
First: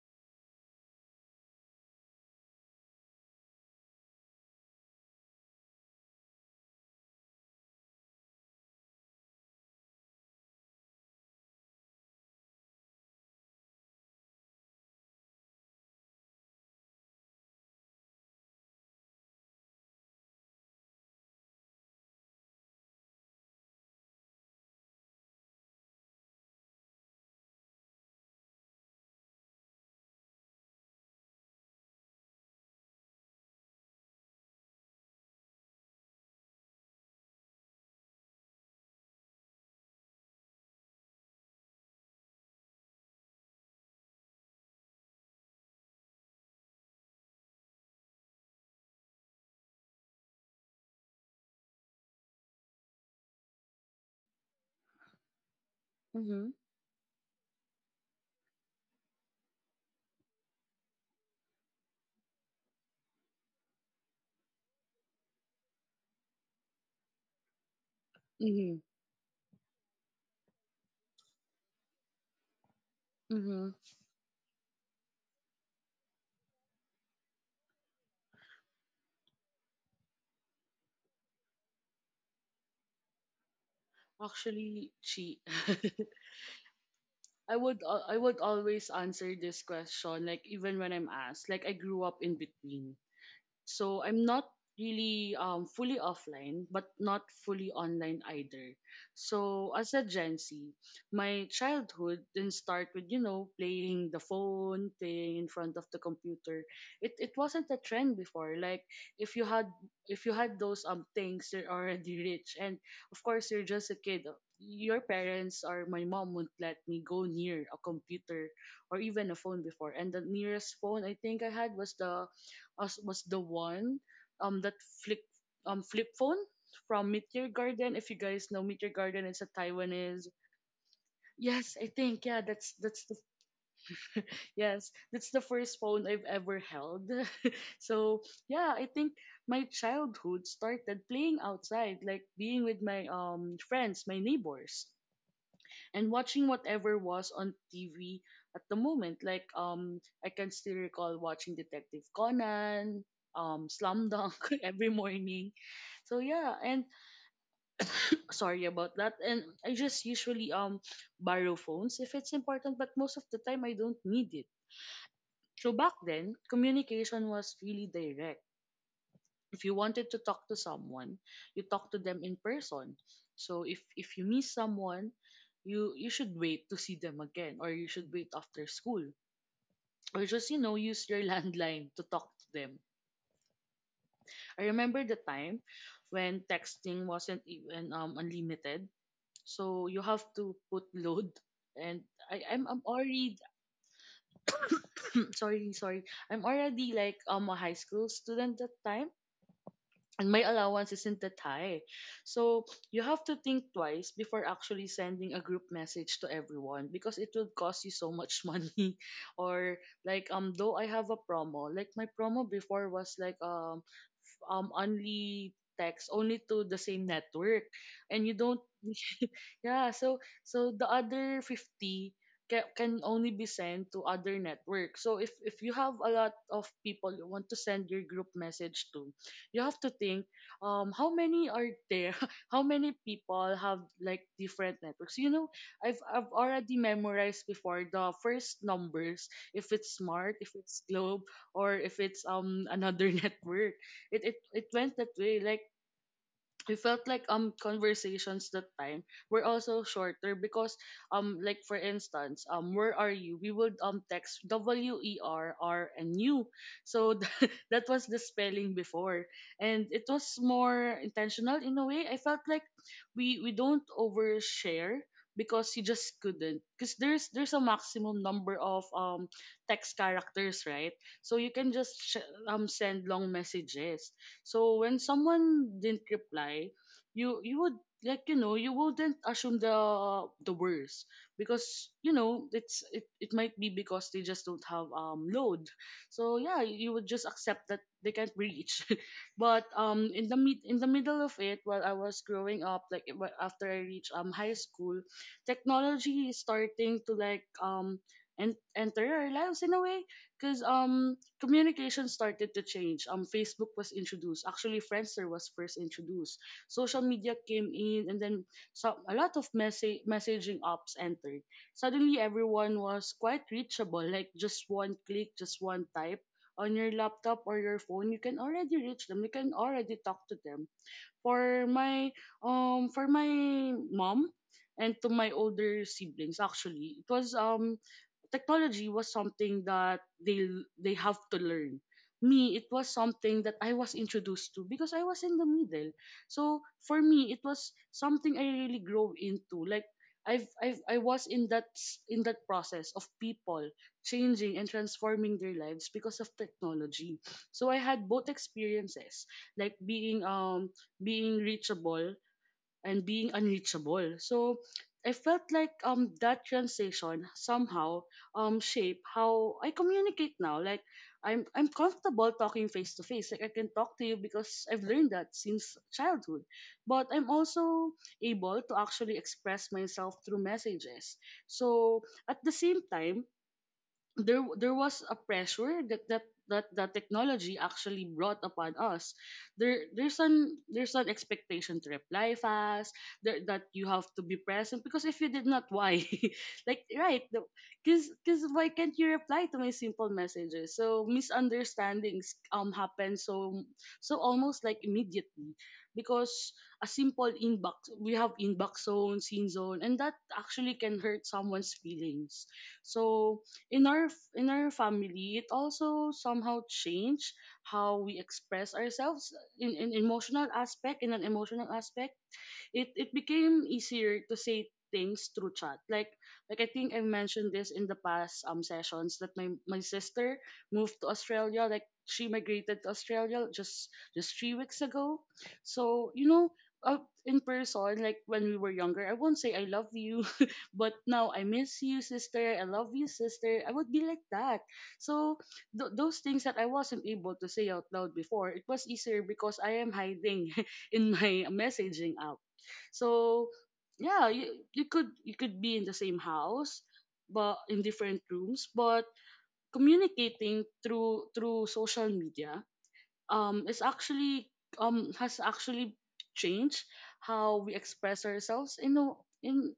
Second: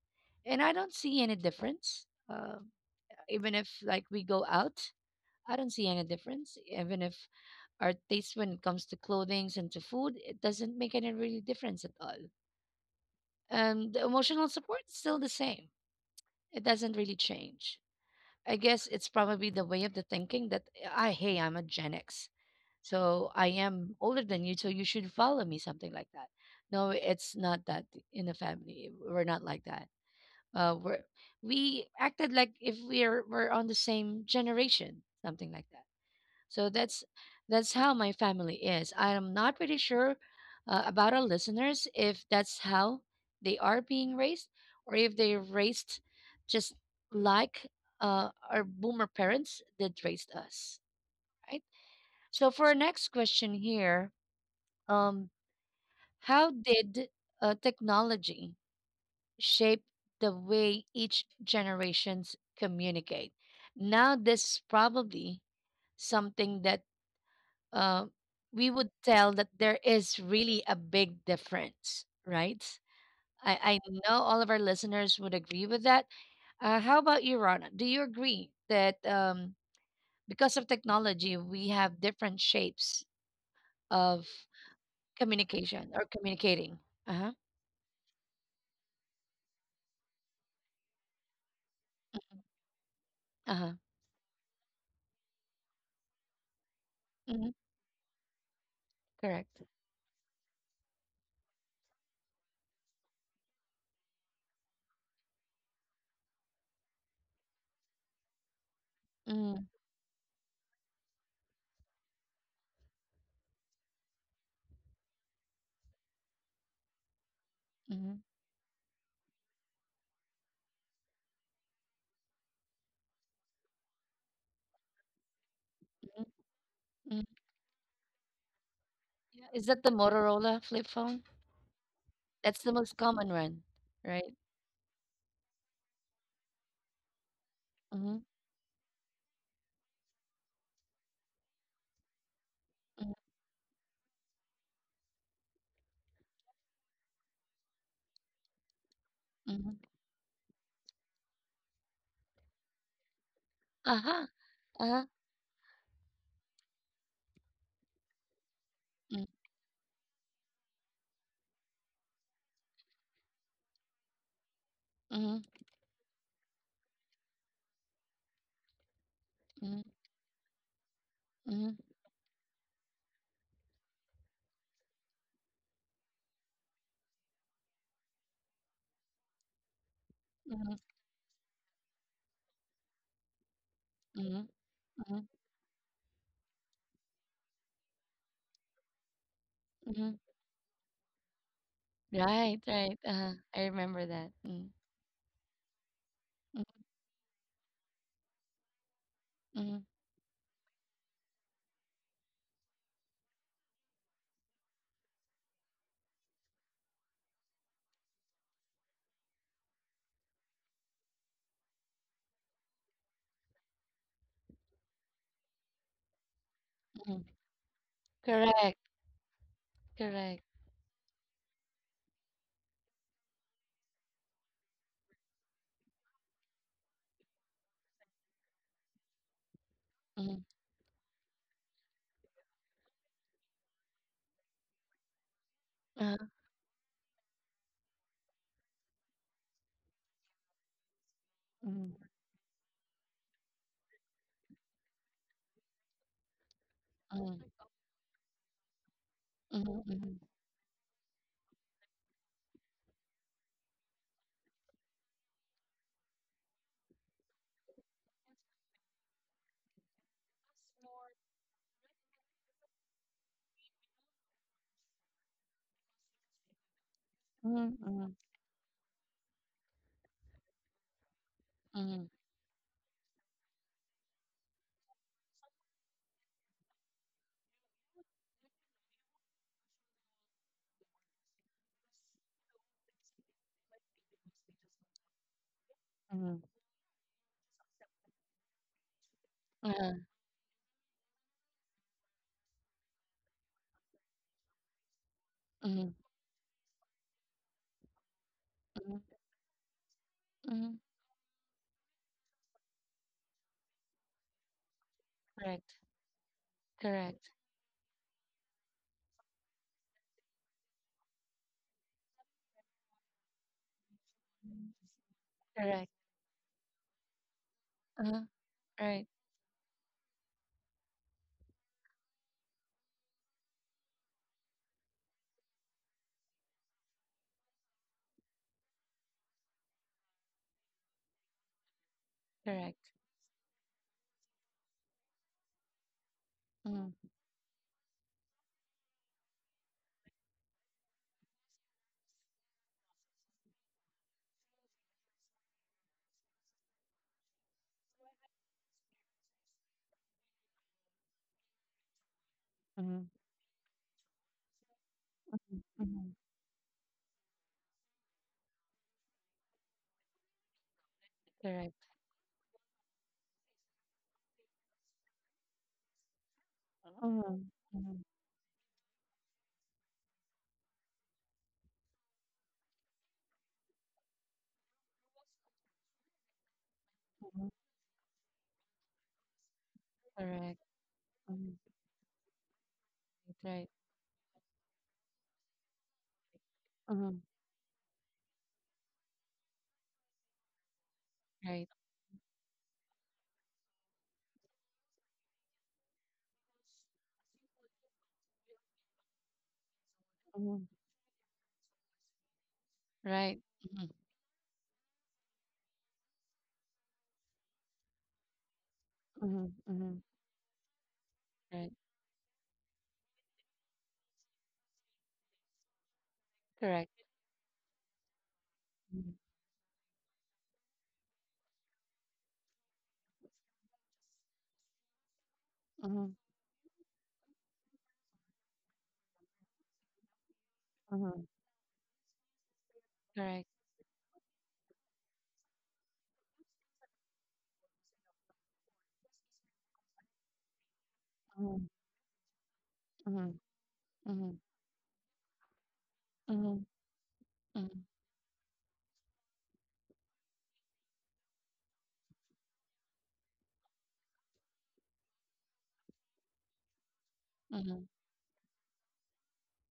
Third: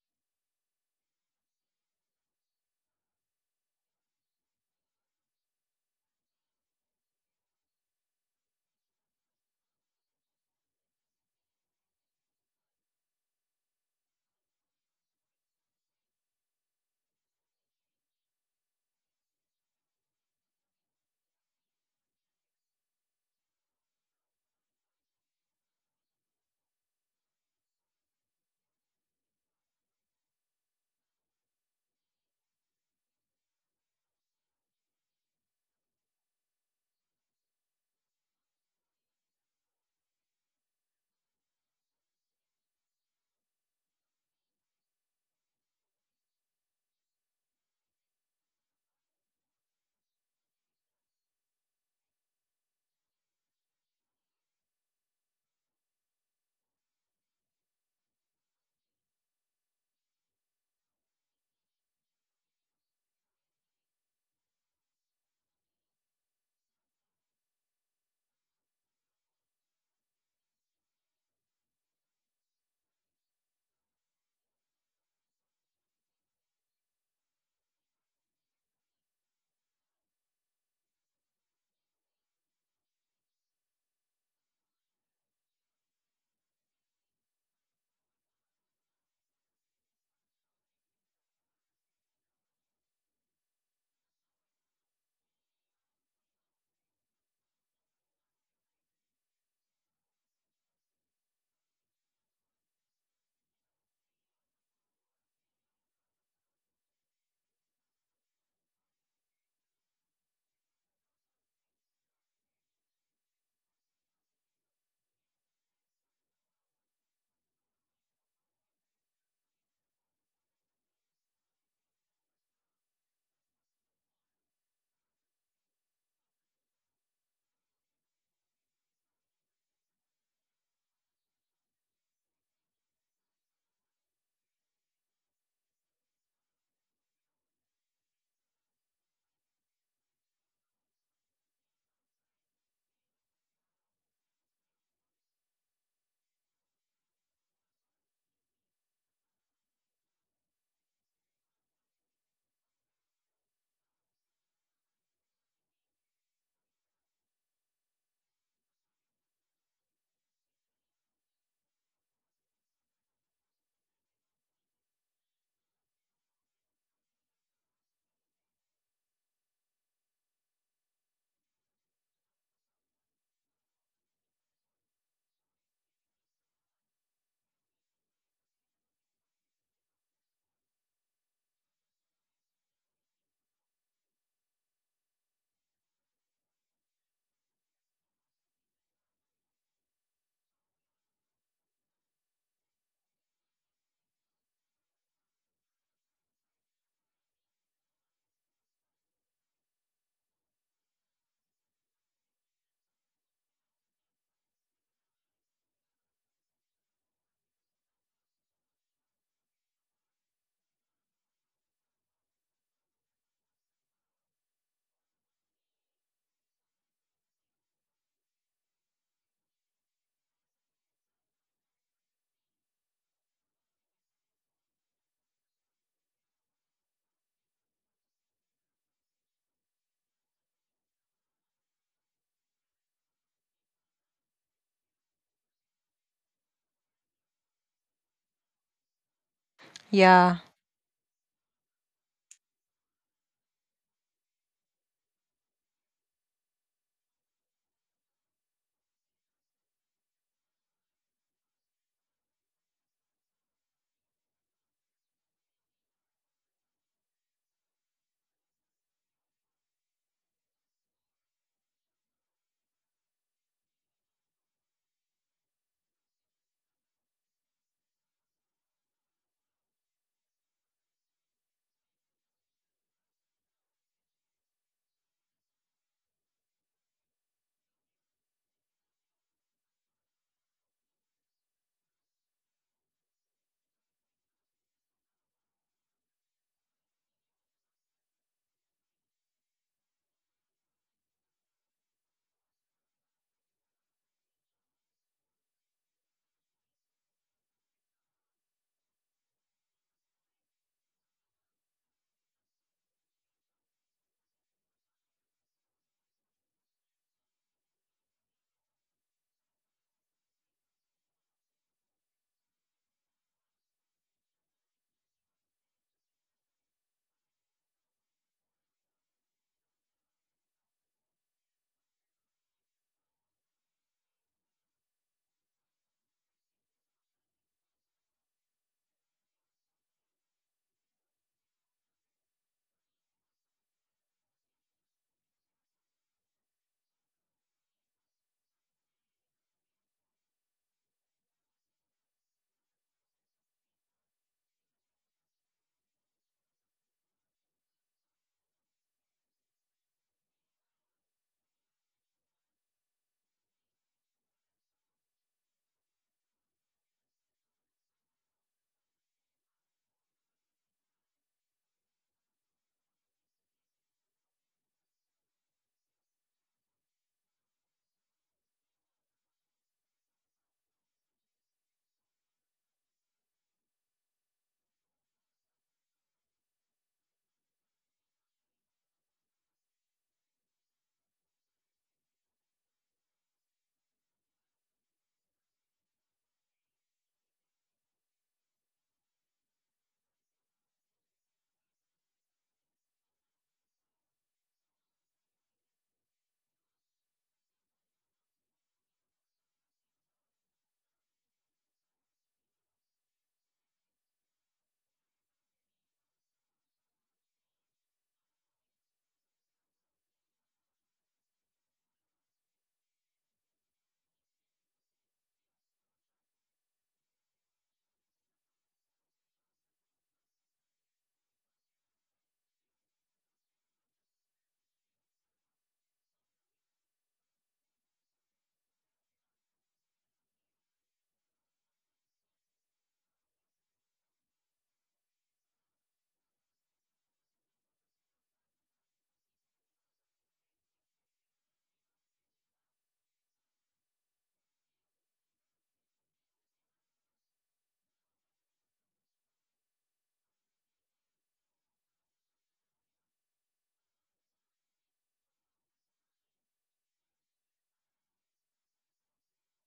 Speaker 1: And I don't see any difference. Uh, even if like we go out, I don't see any difference. Even if our taste when it comes to clothing and to food, it doesn't make any really difference at all. And the emotional support is still the same. It doesn't really change. I guess it's probably the way of the thinking that I hey, I'm a Gen X. So I am older than you, so you should follow me, something like that. No, it's not that in the family. We're not like that. Uh, we're we acted like if we're we're on the same generation, something like that. So that's that's how my family is. I am not pretty sure uh, about our listeners if that's how they are being raised or if they're raised just like uh, our boomer parents that raised us, right? So for our next question here, um,
Speaker 2: Mm-hmm.
Speaker 1: how did uh, technology shape the way each generations communicate? Now this is probably something that uh, we
Speaker 2: Mm-hmm.
Speaker 1: would tell that there is really a big difference, right? I,
Speaker 2: Mm-hmm.
Speaker 1: I know all of our listeners would agree with that. Uh, how about you, Rana? Do you agree that um, because of technology, we have different shapes of
Speaker 2: Actually she
Speaker 1: communication or communicating? Uh huh.
Speaker 2: (laughs) i would al- I would always answer this question, like even when I'm asked, like I grew up in between.
Speaker 1: Uh huh.
Speaker 2: So I'm not really um, fully offline, but not
Speaker 1: Hmm.
Speaker 2: fully online either.
Speaker 1: Correct.
Speaker 2: So as a Gen Z, my childhood didn't start with, you know, playing the phone, playing in front of the computer. It it wasn't a trend before. Like if you had
Speaker 1: Mm-hmm.
Speaker 2: if you had those um things, you're already rich, and of course you're just a kid. Your parents or my mom wouldn't let me go near a
Speaker 1: Hmm.
Speaker 2: computer or even a phone before. And the nearest phone I think I had was the us was the one um that flip um flip phone from Meteor Garden. If you guys know Meteor Garden, it's a
Speaker 1: Yeah. Is that the
Speaker 2: Taiwanese.
Speaker 1: Motorola flip phone?
Speaker 2: Yes, I think yeah,
Speaker 1: That's
Speaker 2: that's
Speaker 1: the most
Speaker 2: that's the
Speaker 1: common one, right?
Speaker 2: yes, that's the first phone I've ever held. (laughs) So
Speaker 1: Mm-hmm.
Speaker 2: yeah, I think my childhood started playing outside, like being with my um friends, my neighbors, and watching whatever was on T V at the moment. Like
Speaker 1: Mm-hmm.
Speaker 2: um, I can still recall watching Detective Conan, um,
Speaker 1: Uh
Speaker 2: Slam
Speaker 1: huh.
Speaker 2: Dunk (laughs) every
Speaker 1: Uh huh.
Speaker 2: morning. So yeah, and sorry about that. And I just usually um borrow phones if it's important, but most of the time I don't need it.
Speaker 1: Mm-hmm.
Speaker 2: So back then, communication was really direct. If you wanted to talk to someone, you
Speaker 1: Mhm,
Speaker 2: talk to them in person. So if if you miss someone, you you should wait to see them again, or you should wait after school, or just you know
Speaker 1: mhm,
Speaker 2: use your (laughs) landline to talk to them.
Speaker 1: mhm,
Speaker 2: I remember the
Speaker 1: mhm,
Speaker 2: time when texting wasn't even um unlimited, so you have
Speaker 1: mhm.
Speaker 2: to put load. And I, I'm,
Speaker 1: Right,
Speaker 2: I'm
Speaker 1: right.
Speaker 2: already
Speaker 1: Uh-huh. I remember that. Mm,
Speaker 2: (clears throat) sorry sorry, I'm
Speaker 1: mm,
Speaker 2: already like um a high school student that time,
Speaker 1: mhm,
Speaker 2: and my allowance isn't that high. So you have to think twice before actually sending a group message to everyone because it will cost you so much (laughs) money. Or like um though I have a promo, like my promo before was like um um only text only to the same
Speaker 1: mhm.
Speaker 2: network, and you don't
Speaker 1: Correct,
Speaker 2: (laughs) yeah, so
Speaker 1: correct.
Speaker 2: so the other fifty can, can only be sent to other networks. So if if you have a lot of people you want to send your group message to, you have to think
Speaker 1: Mhm,
Speaker 2: um how many are there, (laughs) how many people have like different networks, you know. i've i've
Speaker 1: uh-huh,
Speaker 2: already memorized before the first numbers, if it's Smart,
Speaker 3: yeah.
Speaker 2: if it's Globe, or if
Speaker 1: mhm,
Speaker 2: it's um another (laughs) network. It it, it went that way. Like we felt like
Speaker 1: mhm,
Speaker 2: um conversations that time were also
Speaker 1: mhm,
Speaker 2: shorter because um like for instance, um where are you, we would um text W E R R and U. So (laughs) th- that was the spelling before. And it was more intentional in a way. I felt like we we don't overshare because you just couldn't, because there's there's a
Speaker 1: mhm, mhm,
Speaker 2: maximum number of um text characters, right? So you can just
Speaker 1: mhm,
Speaker 2: sh- um send long messages. So when someone didn't reply, you you would like, you know, you wouldn't assume the the worst, because you know it's it, it might be because they just don't have um load.
Speaker 1: mhm,
Speaker 2: So
Speaker 1: mhm,
Speaker 2: yeah, you would just accept that they can't reach. (laughs) But
Speaker 1: uh-huh,
Speaker 2: um in the mid in the middle of it, while I was growing up, like it wa- after I reached um high school,
Speaker 1: mhm,
Speaker 2: technology is starting to like um and enter our lives in a way, because
Speaker 1: mhm.
Speaker 2: um communication started to change. Um, Facebook was introduced. Actually, Friendster was first
Speaker 1: Correct,
Speaker 2: introduced. Social media
Speaker 1: correct,
Speaker 2: came in, and then so a lot of message messaging apps entered. Suddenly, everyone was quite reachable. Like just one click, just one
Speaker 1: correct.
Speaker 2: type on your laptop or your phone, you
Speaker 1: Uh-huh,
Speaker 2: can already reach
Speaker 1: right,
Speaker 2: them. You can already talk to them. For my um, for my mom and to my older siblings, actually, it was um technology was something that they they have to learn me it was
Speaker 1: correct.
Speaker 2: something that I was introduced to because I was in the middle. So
Speaker 1: Mhm,
Speaker 2: for me it was something I really grow into. Like I've, I've I was in that s- in that process of people changing and transforming their lives because of technology, so I had both experiences, like being um being reachable and
Speaker 1: mhm,
Speaker 2: being unreachable. So I felt
Speaker 1: mhm,
Speaker 2: like um
Speaker 1: mhm.
Speaker 2: that transition somehow um shape how I communicate now. Like I'm I'm
Speaker 1: Correct.
Speaker 2: comfortable talking face to face. Like I can talk to you because I've learned that since childhood. But I'm
Speaker 1: Mhm,
Speaker 2: also
Speaker 1: mhm,
Speaker 2: able to actually express myself through messages. So at the same time, there there was a pressure that that that that
Speaker 1: mhm.
Speaker 2: technology actually brought upon us. there there's an
Speaker 1: Correct.
Speaker 2: there's an
Speaker 1: Mhm.
Speaker 2: expectation to reply fast there, that
Speaker 1: Right.
Speaker 2: you have to be present because if you did not, why? (laughs) Like
Speaker 1: Mhm,
Speaker 2: right, because because why can't you reply to my simple messages? So
Speaker 1: right.
Speaker 2: misunderstandings um happen, so so almost like immediately, because a simple inbox, we have inbox zone, scene zone, and that
Speaker 1: Mhm.
Speaker 2: actually can hurt someone's feelings. So
Speaker 1: Right.
Speaker 2: in
Speaker 1: Mhm,
Speaker 2: our in our family it also somehow changed how we express ourselves
Speaker 1: mhm,
Speaker 2: in, in
Speaker 1: mhm.
Speaker 2: emotional aspect, in an emotional
Speaker 1: Right.
Speaker 2: aspect. It it became easier to say things through chat. Like like I think I
Speaker 1: Correct.
Speaker 2: mentioned this in the past um sessions that my my sister moved to Australia. Like she migrated to Australia just just three weeks ago. So
Speaker 1: Mhm,
Speaker 2: you know. Uh, in person, like when we were younger, I won't say I love you, (laughs) but
Speaker 1: mhm.
Speaker 2: now I miss you, sister. I love you,
Speaker 1: Correct.
Speaker 2: sister. I would be like that. So th- those things that I wasn't able to say out loud before, it was easier because I am hiding (laughs) in my
Speaker 1: Mhm,
Speaker 2: messaging app.
Speaker 1: mhm,
Speaker 2: So yeah,
Speaker 1: mhm,
Speaker 2: you you could you could be in the same
Speaker 1: mhm,
Speaker 2: house, but
Speaker 1: mhm,
Speaker 2: in different rooms, but communicating through through social media um is actually um has actually changed how we
Speaker 1: mhm,
Speaker 2: express ourselves in a- in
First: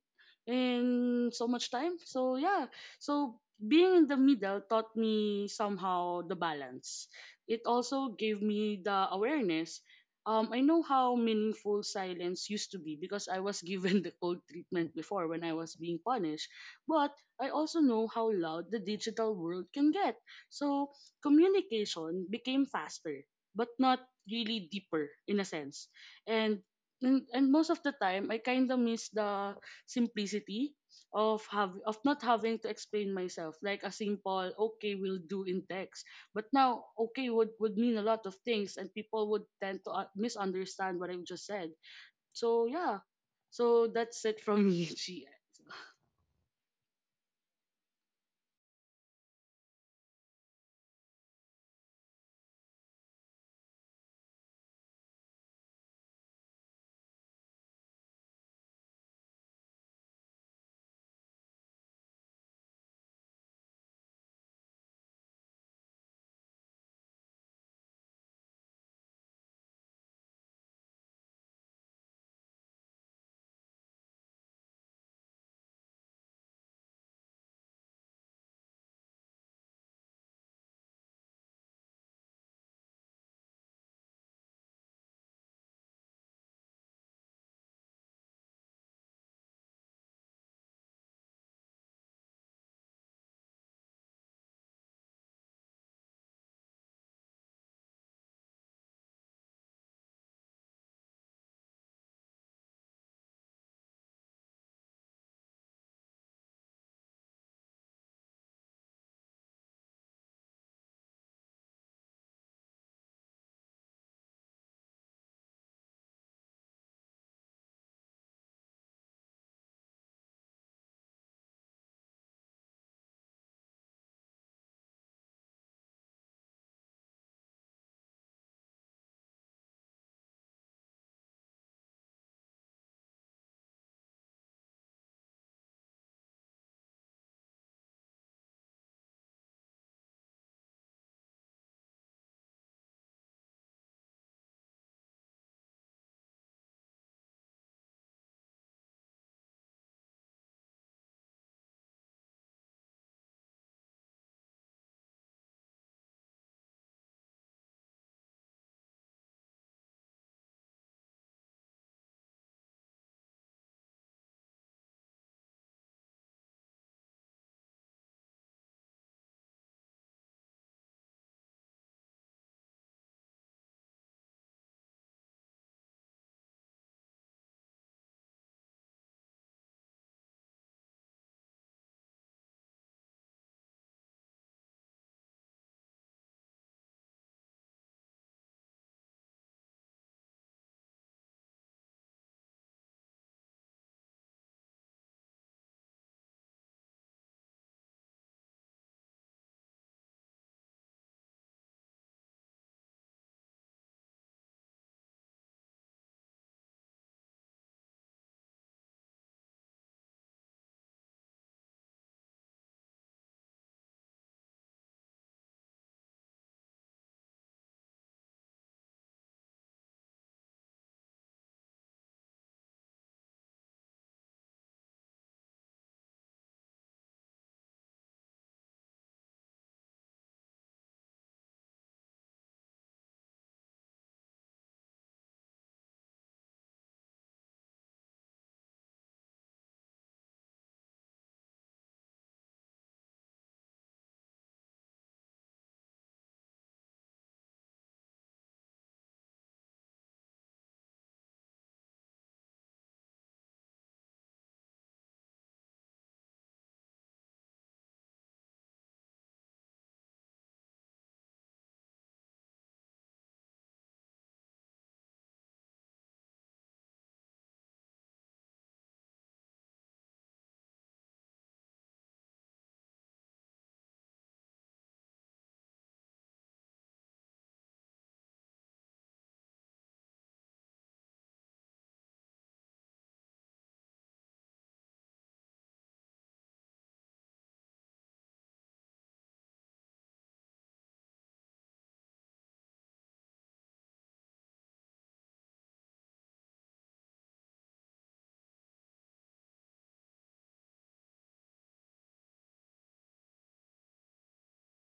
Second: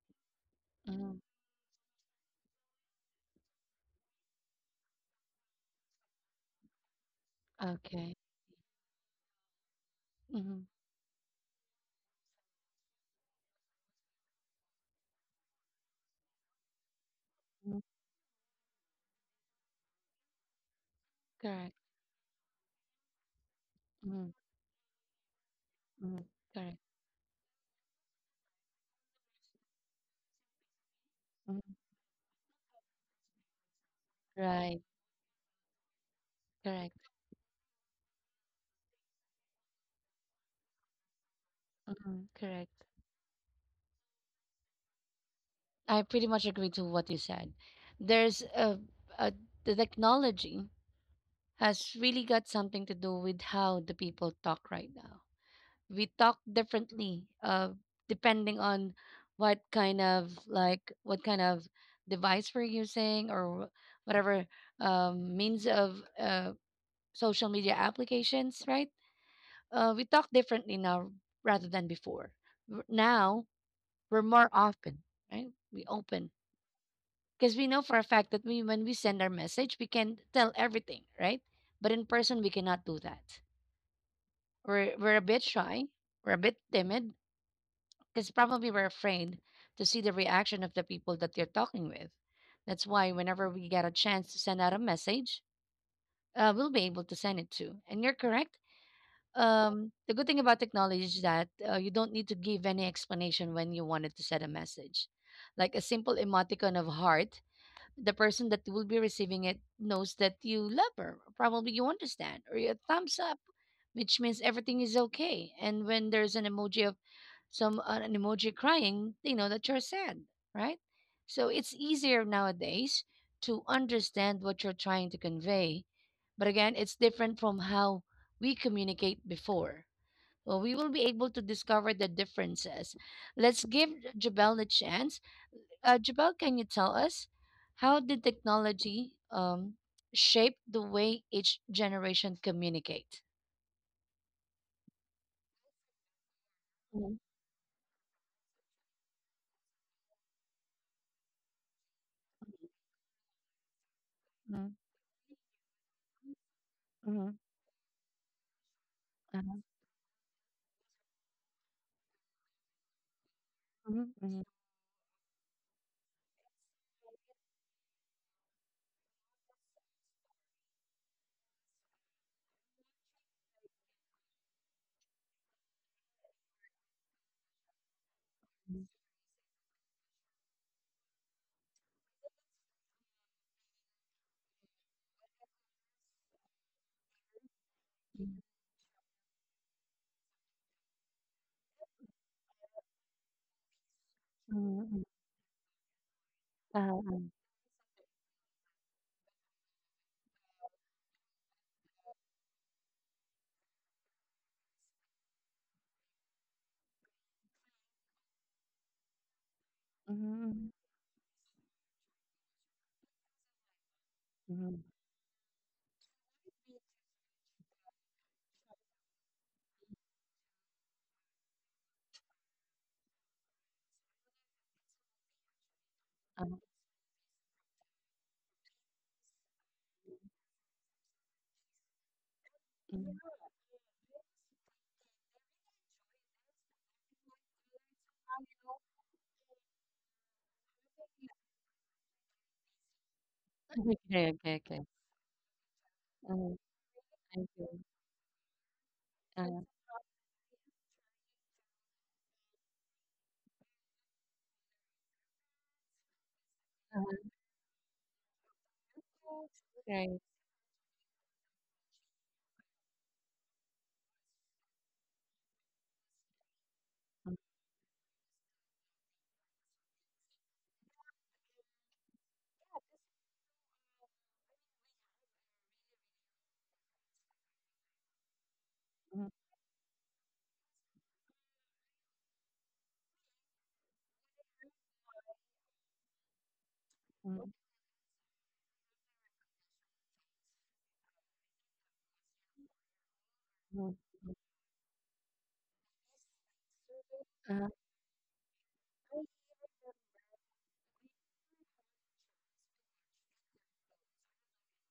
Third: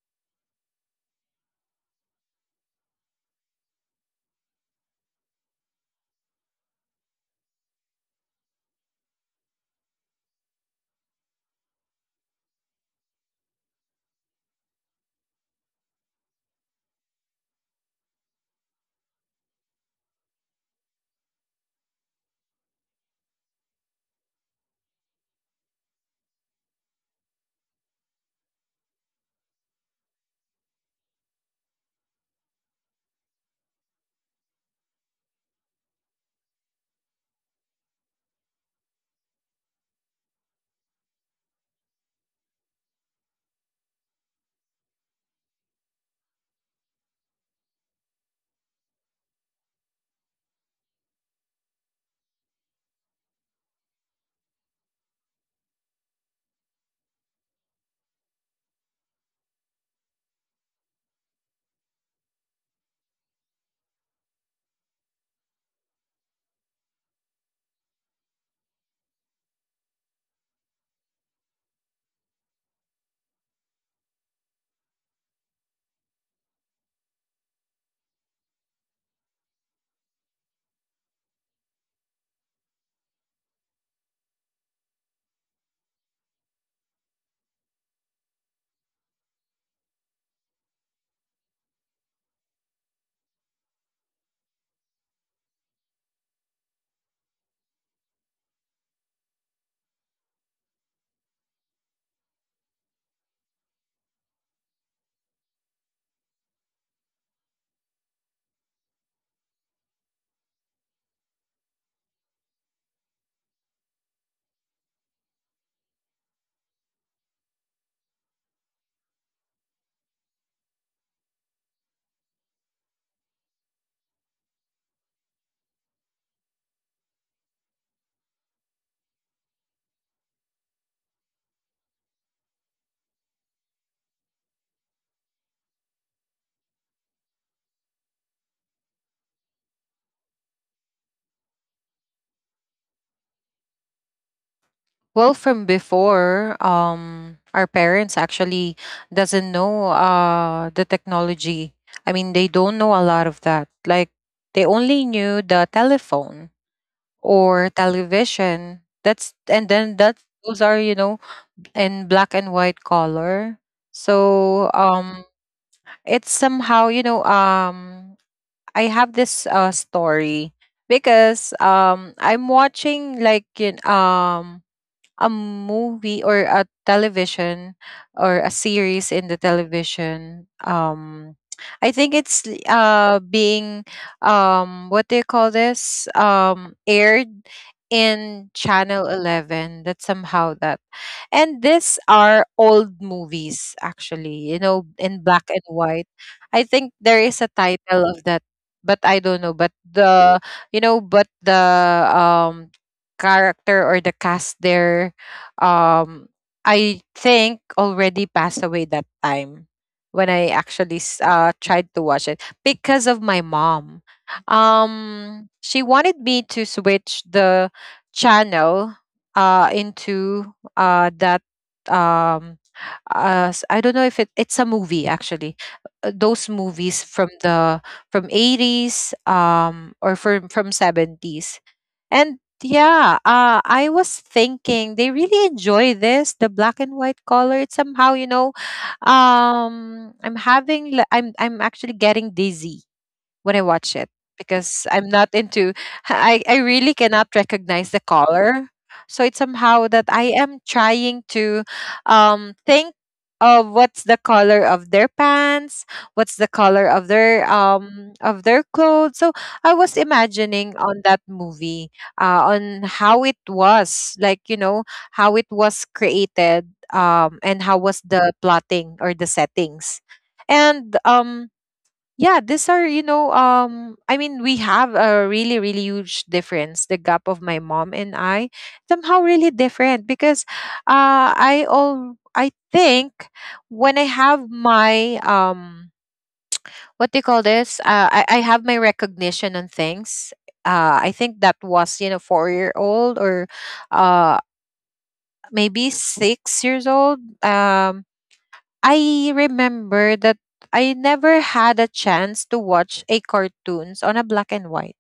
Speaker 1: mhm.
Speaker 2: in so much time, so yeah. So being in the middle taught me somehow the balance. It
Speaker 1: Okay.
Speaker 2: also gave me the awareness. um,
Speaker 1: Mhm,
Speaker 2: I know how meaningful silence used to be because I was given (laughs) the cold treatment before when I was being punished. But I
Speaker 1: mhm.
Speaker 2: also know how loud the digital world can get. So
Speaker 1: Correct.
Speaker 2: communication became faster but not
Speaker 1: Mhm,
Speaker 2: really deeper in a sense.
Speaker 1: mhm.
Speaker 2: And
Speaker 1: Correct.
Speaker 2: and, and most of the time, I kind of miss the simplicity of
Speaker 1: Mhm.
Speaker 2: have of not having to explain myself. Like a simple
Speaker 1: Right.
Speaker 2: okay will do in text, but now
Speaker 1: Correct.
Speaker 2: okay would would mean a lot of things and people would tend to uh, misunderstand what I've just said.
Speaker 1: Mhm.
Speaker 2: So
Speaker 1: Correct.
Speaker 2: yeah, so that's it from me. (laughs) Chi.
Speaker 1: I pretty much agree to what you said. There's a, a the technology has really got something to do with how the people talk right now. We talk differently uh, depending on what kind of like what kind of device we're using, or wh- whatever um, means of uh, social media applications, right? Uh, we talk differently now rather than before. W- now we're more open, right? We open because we know for a fact that we when we send our message, we can tell everything, right? But in person, we cannot do that. We're, we're a bit shy, we're a bit timid. Because probably we're afraid to see the reaction of the people that they're talking with. That's why whenever we get a chance to send out a message, uh, we'll be able to send it to. And you're correct. Um, the good thing about technology is that uh, you don't need to give any explanation when you wanted to send a message. Like a simple emoticon of heart, the person that will be receiving it knows that you love her. Probably you understand, or a thumbs up, which means everything is okay. And when there's an emoji of some uh, an emoji crying, they know that you're sad, right? So it's easier nowadays to understand what you're trying to convey. But again, it's different from how we communicate before. Well, we will be able to discover the differences. Let's give Jabel the chance. uh, Jabal, can you tell us how did technology um, shape the way each generation communicate?
Speaker 3: Well, from before,
Speaker 1: Mhm,
Speaker 3: um, our parents actually doesn't know uh the technology. I mean, they don't know a lot of that. Like
Speaker 1: mhm,
Speaker 3: they only knew the telephone
Speaker 1: mhm,
Speaker 3: or television. That's, and then that those are you know in black and white color.
Speaker 1: mhm, mhm.
Speaker 3: So um, it's somehow you know um, I have this uh story, because um I'm watching like in um a movie or a television or a series in the television um, I think it's l- uh being um what do you call this, um, aired in channel eleven. That's somehow that, and these are old movies, actually, you
Speaker 1: Mhm.
Speaker 3: know,
Speaker 1: Mhm.
Speaker 3: in black and white. I
Speaker 1: uh,
Speaker 3: think
Speaker 1: uh,
Speaker 3: there is a title of that, but I don't know, but the you know but the um character or the cast there um, I think already passed away that time. When i
Speaker 1: mhm,
Speaker 3: actually s- uh tried to watch it because of my mom,
Speaker 1: mhm.
Speaker 3: um, she wanted me to switch the channel uh into uh that um uh s- I don't know if it, it's a movie actually. Uh,
Speaker 1: uh,
Speaker 3: those movies from the from eighties um or from from seventies. And yeah,
Speaker 1: mhm.
Speaker 3: uh, I was thinking they really enjoy this, the black and white color. It's somehow, you know, um, I'm having, li- I'm, I'm actually getting dizzy when I watch it,
Speaker 1: Okay, okay,
Speaker 3: because
Speaker 1: okay.
Speaker 3: I'm not into, I, I
Speaker 1: uh,
Speaker 3: really cannot
Speaker 1: Thank you.
Speaker 3: recognize the color. So it's
Speaker 1: uh, That's
Speaker 3: somehow that I am trying to um think of what's the color of their pants, what's the color of their um of their clothes. So I was
Speaker 1: great.
Speaker 3: imagining on that movie uh on how it was like you know how it was created
Speaker 1: Mhm,
Speaker 3: um and how was the plotting or the settings. And um yeah, these are, you know, um, I mean, we have a really, really huge difference, the gap of my mom and I, somehow
Speaker 1: mhm,
Speaker 3: really different because uh I all I think when I have my um what do you call
Speaker 1: mhm,
Speaker 3: this? Uh I, I have my recognition on things. Uh I think that was, you know, four years old or
Speaker 1: mhm.
Speaker 3: uh maybe six years old.
Speaker 1: uh,
Speaker 3: Um I remember that I never had a chance to watch a cartoons on a black and white.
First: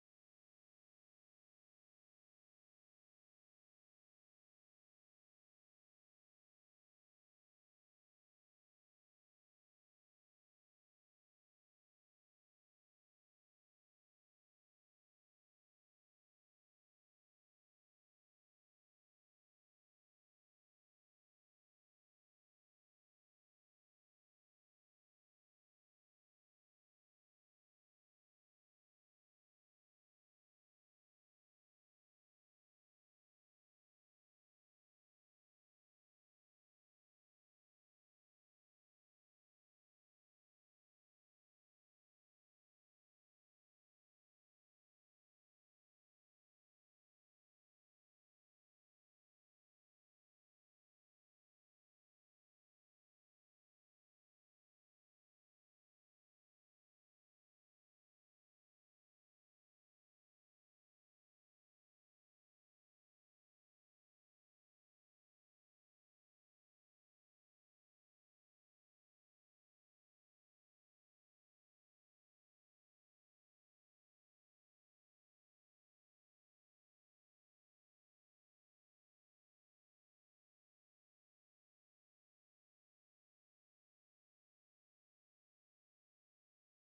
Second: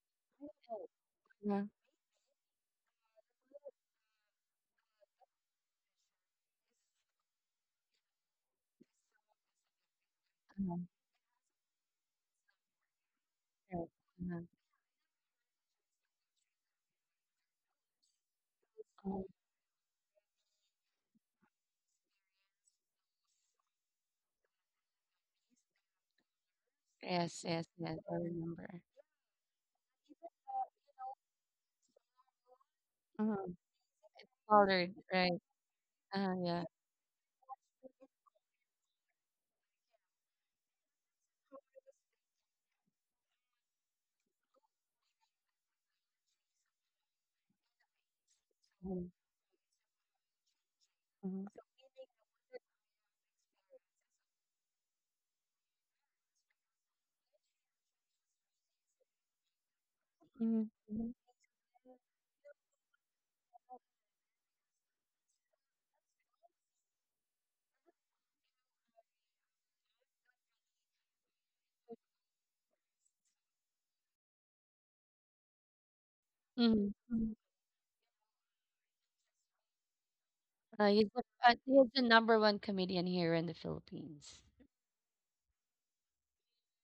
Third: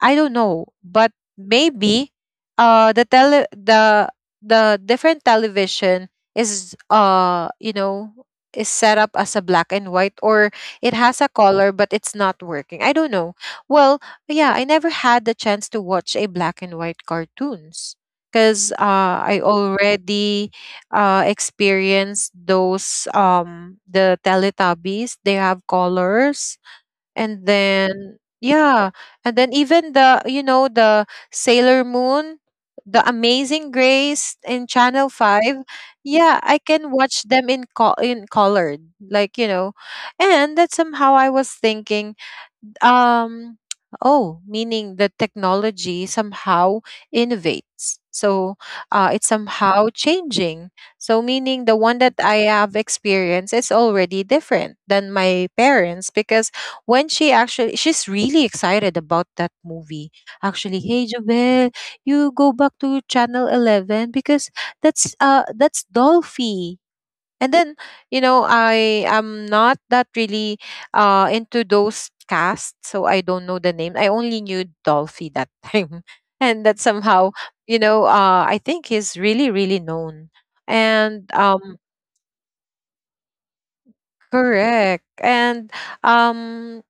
Speaker 3: I don't know, but
Speaker 1: uh,
Speaker 3: maybe uh the tele the the different television is uh you know is set up as a black and white, or it has a color but it's not working. I don't know.
Speaker 1: Right.
Speaker 3: Well,
Speaker 1: uh
Speaker 3: yeah, I never had the chance to watch a black and white cartoons because uh
Speaker 1: uh,
Speaker 3: I already uh experienced those um the Teletubbies. They have colors,
Speaker 1: Yes,
Speaker 3: and
Speaker 1: yes, yes. I
Speaker 3: then
Speaker 1: remember.
Speaker 3: yeah, and then even the you know the sailor moon, the
Speaker 1: Mhm.
Speaker 3: amazing grace in
Speaker 1: Colored,
Speaker 3: channel
Speaker 1: right?
Speaker 3: five,
Speaker 1: Uh,
Speaker 3: yeah,
Speaker 1: yeah.
Speaker 3: I can watch them in co- in colored, like you know. And that somehow I was thinking, um oh, meaning the technology somehow innovates. So
Speaker 1: Mhm,
Speaker 3: uh, it's somehow changing, so
Speaker 1: mhm,
Speaker 3: meaning the one that I have experienced is already different than my parents because when she actually she's really excited about that movie. Actually, hey
Speaker 1: mhm.
Speaker 3: Jovel, you go back to channel eleven because that's uh that's Dolphy. And then, you know, I am not that really uh into those casts, so I don't know the name. I only knew Dolphy that time. (laughs) And that somehow,
Speaker 1: Mm-hmm.
Speaker 3: you know, uh I think he's really, really known.
Speaker 1: Uh, he's the
Speaker 3: And
Speaker 1: uh,
Speaker 3: um
Speaker 1: he's the number one comedian here in the Philippines.
Speaker 3: correct. And um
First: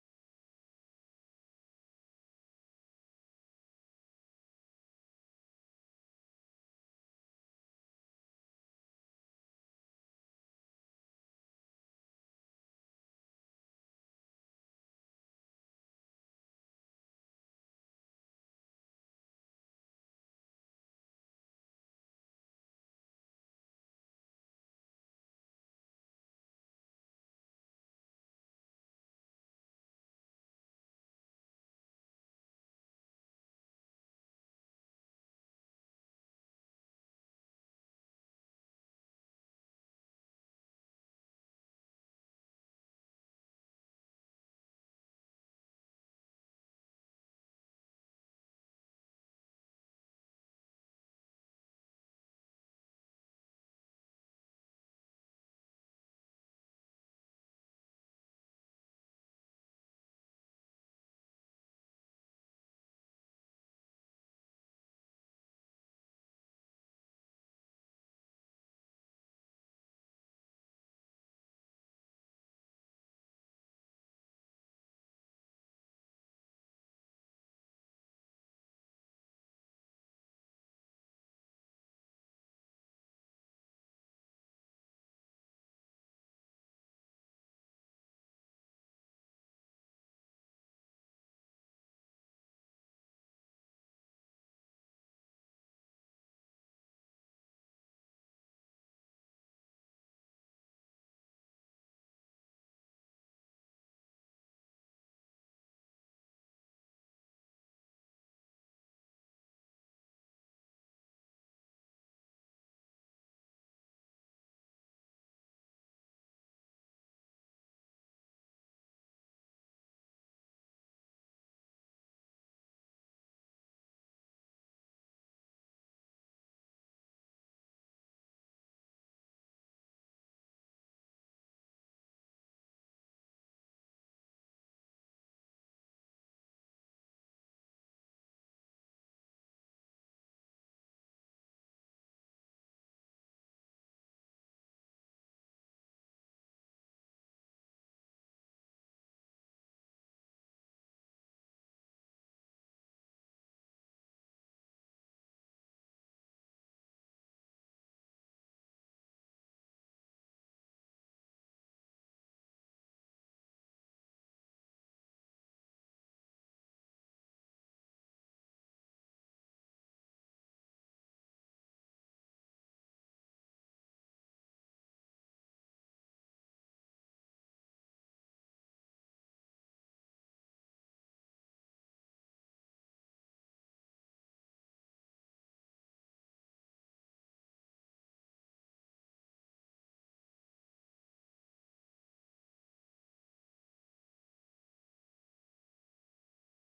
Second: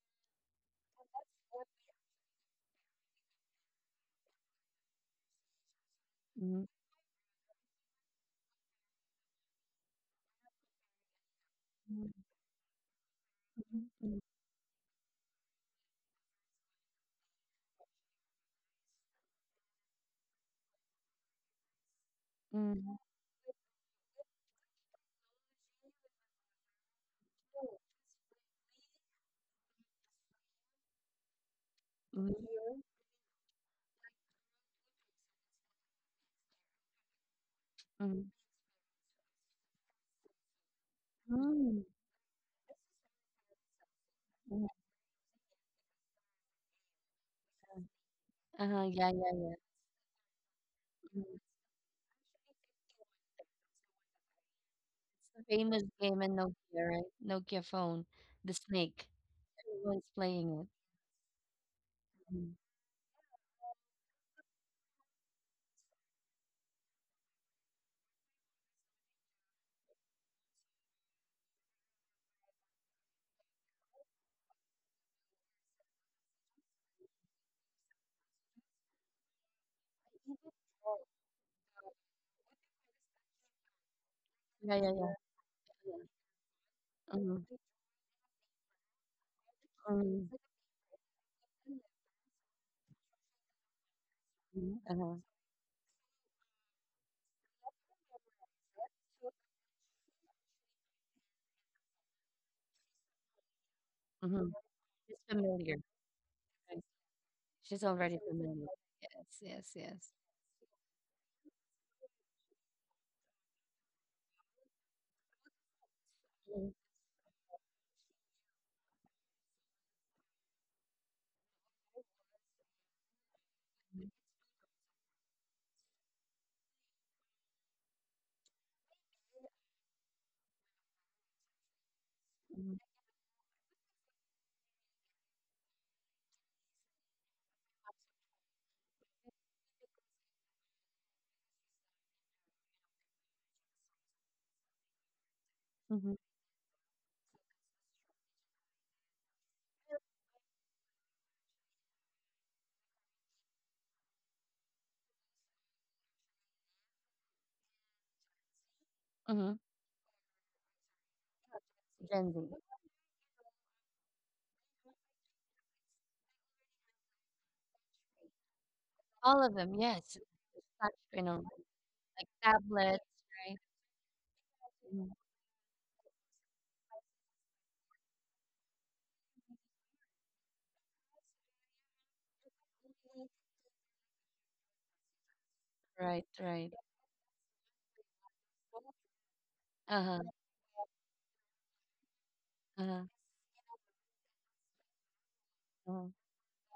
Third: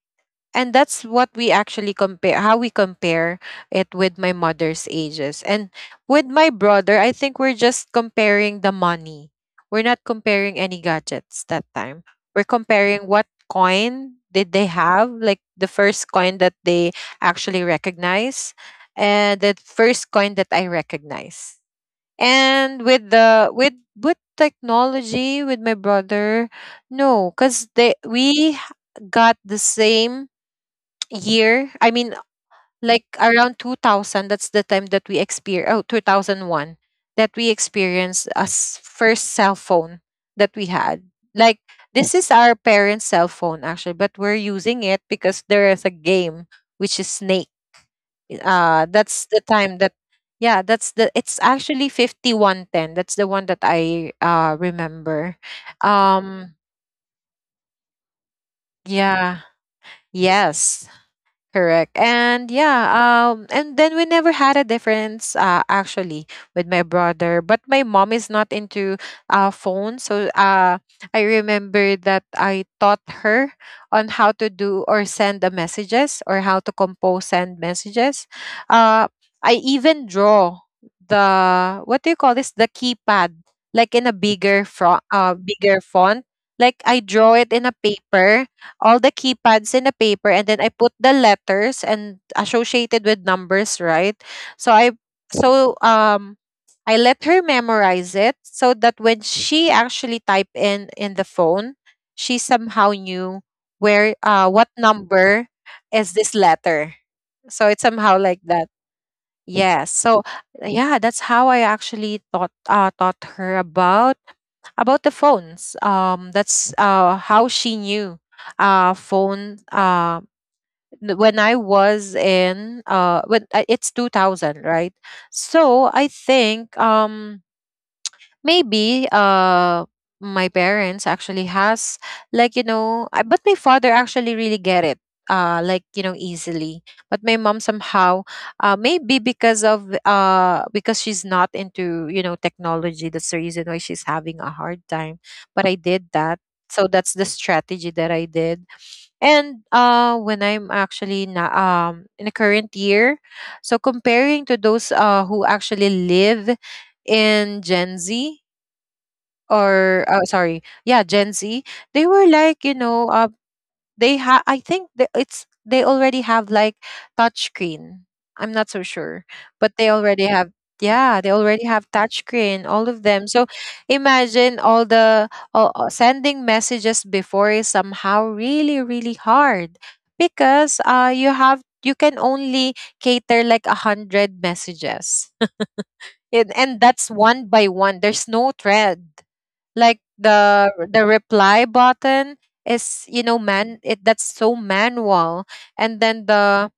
Speaker 3: and that's what we actually compare, how we compare it with my mother's ages. And with my
Speaker 1: Mhm,
Speaker 3: brother, I think we're just comparing the money, we're not comparing any gadgets that
Speaker 1: mhm,
Speaker 3: time. We're comparing what coin did they have, like the first coin that they actually recognize, and the first coin that I recognize.
Speaker 1: mhm,
Speaker 3: And with the with with technology, with my brother, no, because they we got the same year, I mean, like around two thousand, that's the time that we experience, oh, two thousand one, that we
Speaker 1: mhm,
Speaker 3: experienced a s- first cell phone that we had.
Speaker 1: mhm,
Speaker 3: Like, this is our parents cell phone actually, but
Speaker 1: mhm.
Speaker 3: we're using it because there is a game, which is snake.
Speaker 1: Uh-huh, yeah,
Speaker 3: uh
Speaker 1: yeah, yeah.
Speaker 3: that's the time that yeah, that's the it's actually fifty one ten, that's the one that I uh
Speaker 1: It's a
Speaker 3: remember.
Speaker 1: famous game in Nokia,
Speaker 3: um
Speaker 1: right? Nokia phone, the snake.
Speaker 3: yeah,
Speaker 1: Everyone's playing it.
Speaker 3: yes. Correct. And yeah, um and then we never had a difference uh actually with my brother, but my mom is not into uh phones. So uh I remember that I taught her on how to do or send the messages, or how to compose send messages. Uh I even draw the what do you call this? The keypad, like in a
Speaker 1: Yeah,
Speaker 3: bigger
Speaker 1: yeah, yeah.
Speaker 3: fro- uh bigger font. Like, I draw it in a paper, all the keypads in a
Speaker 1: Mhm,
Speaker 3: paper, and then I put the letters and associated with numbers, right?
Speaker 1: mhm.
Speaker 3: So I
Speaker 1: Uh-huh.
Speaker 3: so um I let her memorize it, so that when she actually type in in the phone, she somehow knew where
Speaker 1: Mm-hmm.
Speaker 3: uh what
Speaker 1: She's
Speaker 3: number
Speaker 1: familiar,
Speaker 3: is this
Speaker 1: right?
Speaker 3: letter. So
Speaker 1: She's
Speaker 3: it's
Speaker 1: already
Speaker 3: somehow like
Speaker 1: familiar.
Speaker 3: that. Yes. So yeah, that's how I actually taught uh taught her about about the phones, um that's uh how she knew uh phone uh n- when I was in uh when uh, it's two thousand, right? So I think um maybe uh my parents actually has, like you
Speaker 1: Mhm,
Speaker 3: know I, but my father actually really get it uh like you know easily. But my mom somehow uh maybe because of uh because she's not into, you know, technology, that's the reason why she's having a hard time. But I
Speaker 1: mhm,
Speaker 3: did that, so that's the strategy that I did. And uh when I'm actually na- um in the current year, so comparing to those uh who actually live in gen z,
Speaker 1: mhm.
Speaker 3: or uh, sorry, yeah, Gen Z, they
Speaker 1: Gen
Speaker 3: were
Speaker 1: Z.
Speaker 3: like, you know, uh, they have. I think the it's they already have like touchscreen. I'm not so sure,
Speaker 1: All of them,
Speaker 3: but they
Speaker 1: yes.
Speaker 3: already have.
Speaker 1: Touch, you
Speaker 3: Yeah, they
Speaker 1: like
Speaker 3: already have touchscreen, all
Speaker 1: tablets,
Speaker 3: of them. So
Speaker 1: right?
Speaker 3: imagine all
Speaker 1: Mhm.
Speaker 3: the all, all- sending messages before is somehow really, really hard because uh, you have you can only cater like a hundred messages
Speaker 1: Right,
Speaker 3: (laughs) and,
Speaker 1: right.
Speaker 3: and that's one by one. There's no thread, like
Speaker 1: Uh-huh,
Speaker 3: the the reply button is,
Speaker 1: uh-huh,
Speaker 3: you know, man, it that's so manual. And
Speaker 1: uh-huh.
Speaker 3: then the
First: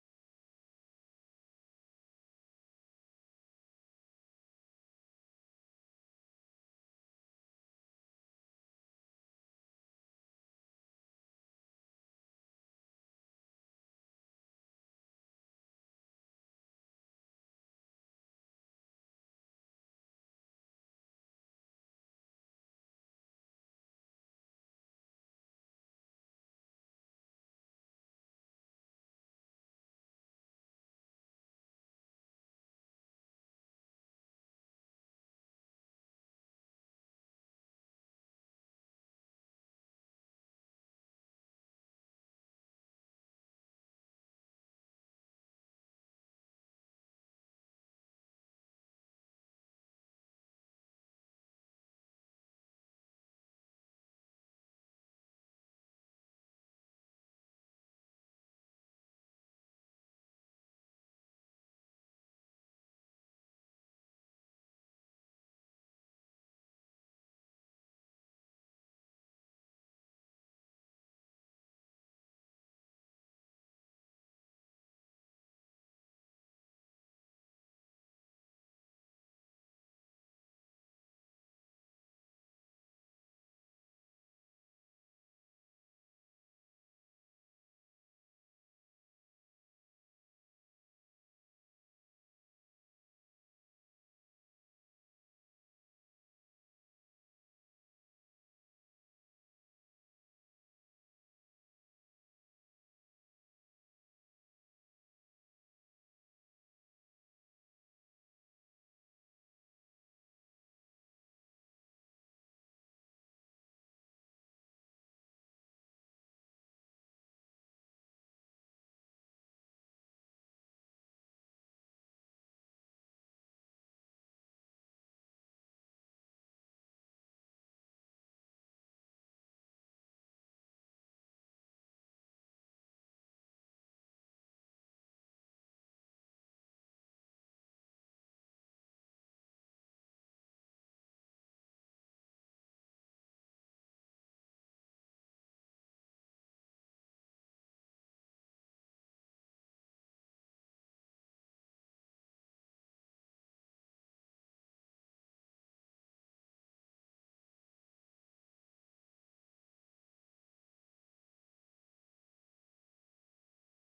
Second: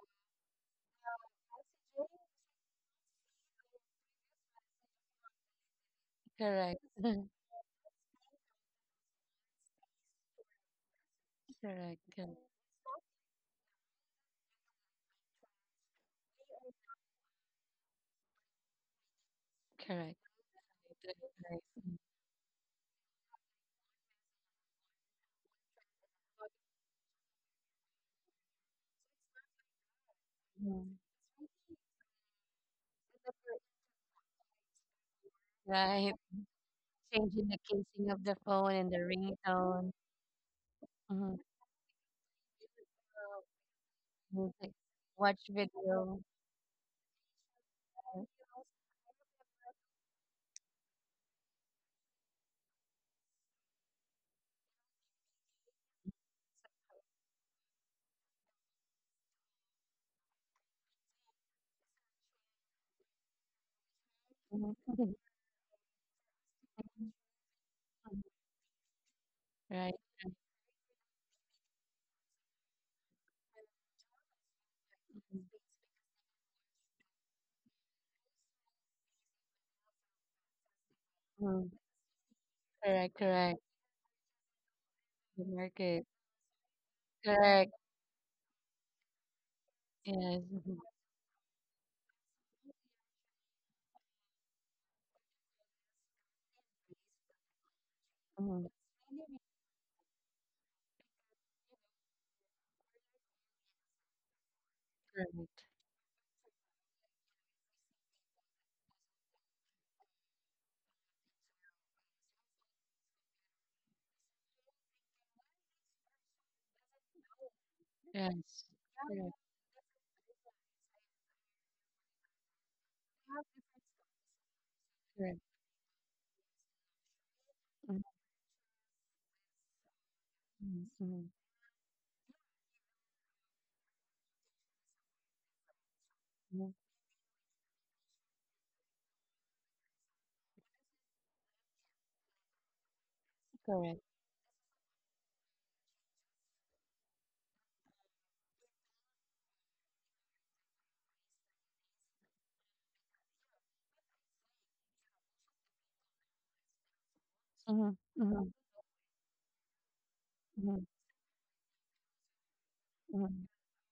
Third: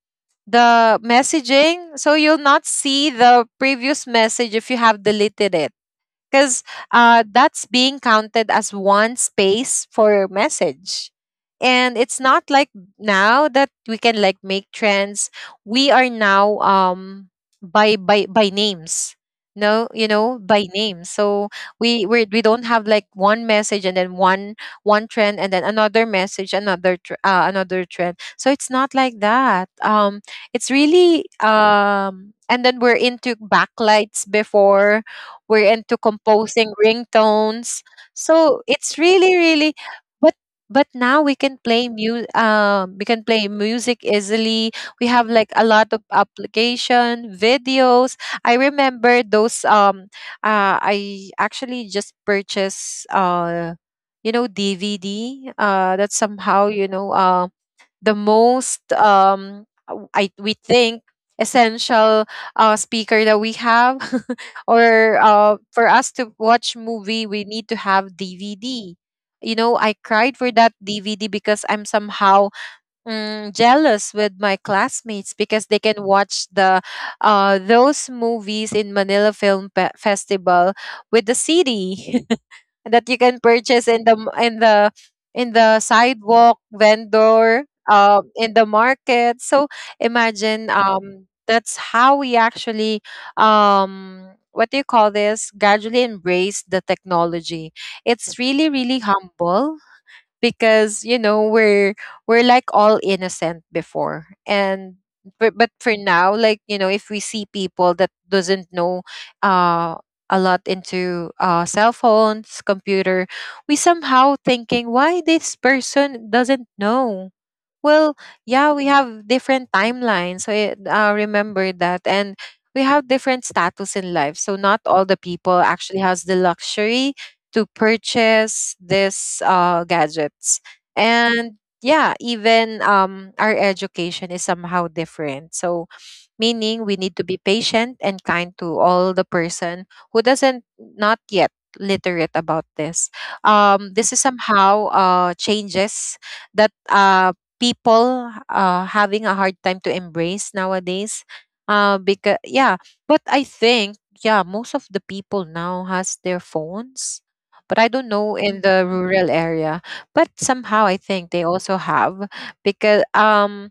Speaker 3: the messaging, so you'll not see the previous message if you have deleted it because
Speaker 1: Correct,
Speaker 3: uh, that's being counted as one space for message. And
Speaker 1: correct,
Speaker 3: it's not like now that we can like make trends, we are now um by by by names, no, you
Speaker 1: correct.
Speaker 3: know, by names.
Speaker 1: Right,
Speaker 3: So we we we don't have like one message and then one one trend, and then another message, another tr- uh, another trend. So it's not like that. Um it's
Speaker 1: mhm.
Speaker 3: really um and then we're into backlights before, we're
Speaker 1: Right.
Speaker 3: into composing
Speaker 1: Changing the
Speaker 3: ringtones.
Speaker 1: casing of the phone
Speaker 3: So
Speaker 1: and the
Speaker 3: it's really,
Speaker 1: ringtone,
Speaker 3: really, but but
Speaker 1: mm-hmm.
Speaker 3: now we can play mu- um we can play music
Speaker 1: Music,
Speaker 3: easily. We have
Speaker 1: watch
Speaker 3: like a lot of
Speaker 1: video.
Speaker 3: application, videos. I remember those um uh I actually just purchased uh you know D V D uh that somehow, you know, uh, the most um w- I we think essential uh speaker that we have (laughs)
Speaker 1: Mhm. (laughs)
Speaker 3: or uh for us to watch movie we need to have D V D. You know, I
Speaker 1: Right.
Speaker 3: cried for that D V D because I'm somehow mm, jealous with my classmates because they can watch the uh, those movies in Manila Film Pe- Festival with the
Speaker 1: Mhm.
Speaker 3: C D (laughs)
Speaker 1: Correct,
Speaker 3: that you can
Speaker 1: correct.
Speaker 3: purchase in the m- in the
Speaker 1: The
Speaker 3: in the
Speaker 1: market.
Speaker 3: sidewalk
Speaker 1: Correct.
Speaker 3: vendor, uh, in the market. So
Speaker 1: Yes.
Speaker 3: imagine um, that's how we actually um, what do you call this? Gradually embrace the technology. It's
Speaker 1: Mhm,
Speaker 3: really really humble because, you know, we're we're like all innocent before. And
Speaker 1: correct.
Speaker 3: but, but for now, like you know, if we see people that doesn't know uh a lot into uh cell phones, computer, we somehow thinking why this person doesn't know. Well,
Speaker 1: Yes.
Speaker 3: yeah, we have different timelines. So it, uh, remember that. And we have different status in life. So not all the
Speaker 1: Correct.
Speaker 3: people actually has the luxury to
Speaker 1: Mm-hmm.
Speaker 3: purchase this uh, gadgets,
Speaker 1: Mm-hmm.
Speaker 3: and yeah, even um, our education is somehow different. So meaning we need to be patient and kind to all the person who doesn't not yet literate about this. um
Speaker 1: Correct.
Speaker 3: this is somehow uh changes that uh people uh having a hard time to embrace nowadays uh because yeah, but I think yeah, most of the people now has their phones.
Speaker 1: Mm-hmm.
Speaker 3: But I don't
Speaker 1: Mm-hmm.
Speaker 3: know in the rural area, but somehow I think they also have because
Speaker 1: Mm-hmm.
Speaker 3: um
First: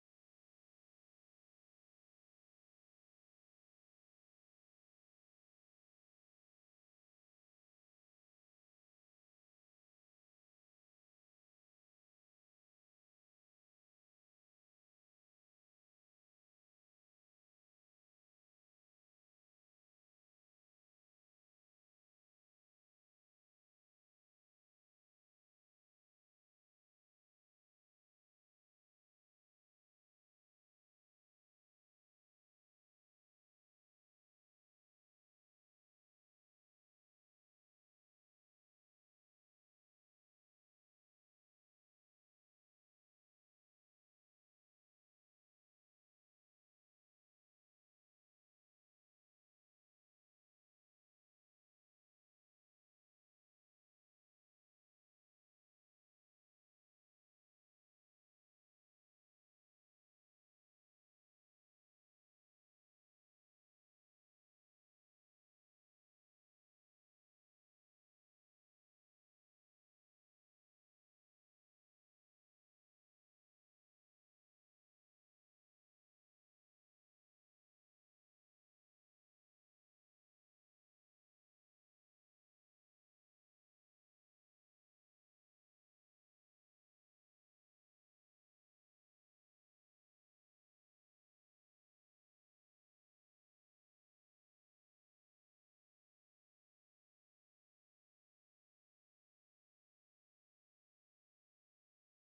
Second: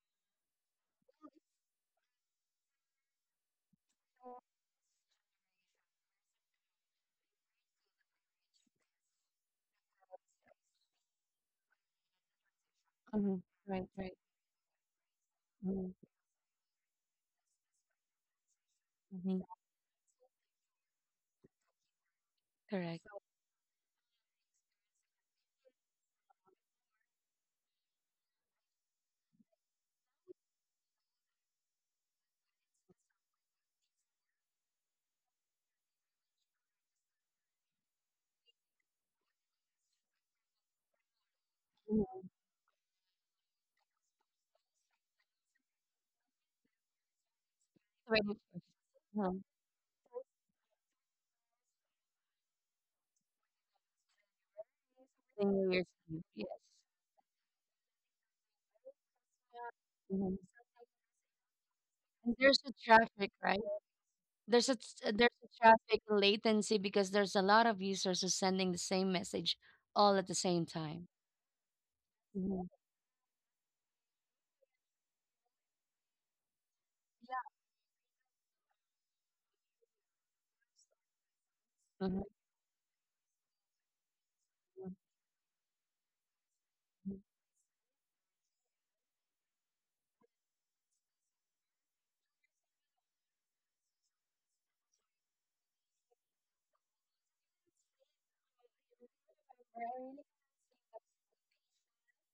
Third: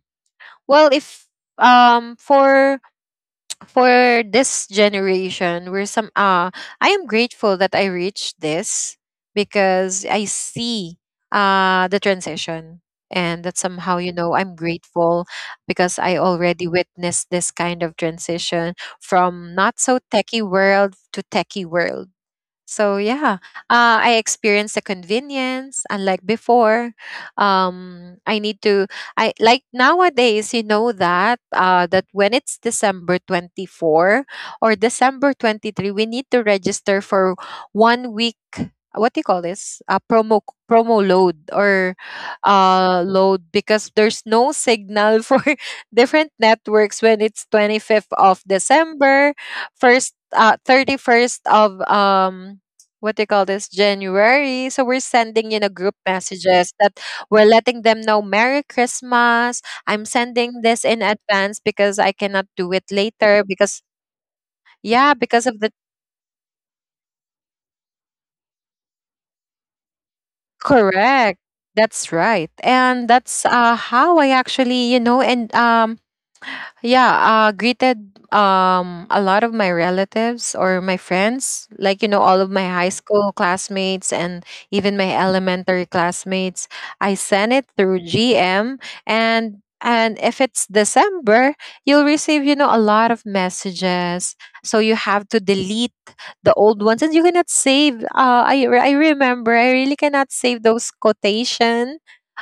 Speaker 3: well, if um for for this generation, we're some uh I am grateful that I reached this, because I see uh the transition,
Speaker 1: Mm-hmm.
Speaker 3: and that
Speaker 1: Right,
Speaker 3: somehow,
Speaker 1: right.
Speaker 3: you know, I'm grateful because I already witnessed this kind of transition from
Speaker 1: Mm-hmm.
Speaker 3: not so techie world to techie world. So
Speaker 1: Correct.
Speaker 3: yeah, uh, I experienced the convenience, unlike before. Um, I need to, I like nowadays, you know that uh, that when it's December twenty four or December twenty three, we need to register for one week. What do you call this? A promo promo load, or
Speaker 1: Mhm.
Speaker 3: uh load, because there's no signal for (laughs) different networks when it's twenty fifth
Speaker 1: Ready
Speaker 3: of
Speaker 1: for
Speaker 3: December, first uh, thirty first of um what do you call this, January. So we're
Speaker 1: the
Speaker 3: sending, you
Speaker 1: New
Speaker 3: know,
Speaker 1: Year's
Speaker 3: group
Speaker 1: Eve. Yes.
Speaker 3: messages that we're letting them know Merry Christmas. I'm sending this in advance because I
Speaker 1: And
Speaker 3: cannot
Speaker 1: there's a
Speaker 3: do it
Speaker 1: traffic,
Speaker 3: later
Speaker 1: right?
Speaker 3: because
Speaker 1: There's a s- uh,
Speaker 3: yeah,
Speaker 1: there's a
Speaker 3: because of the
Speaker 1: traffic latency because there's a lot of users who's sending the same message all at the same time.
Speaker 3: correct. That's right.
Speaker 1: Mm-hmm.
Speaker 3: And that's uh how I actually, you know, and um yeah, uh greeted um a lot of my relatives or my friends, like you know,
Speaker 1: Hmm,
Speaker 3: all of my high school classmates, and even my elementary classmates. I sent it through gm. and and if it's december, you'll receive, you know, a lot of messages, so you have to delete the old ones. And you cannot save uh i, re- I remember I really cannot save those quotations,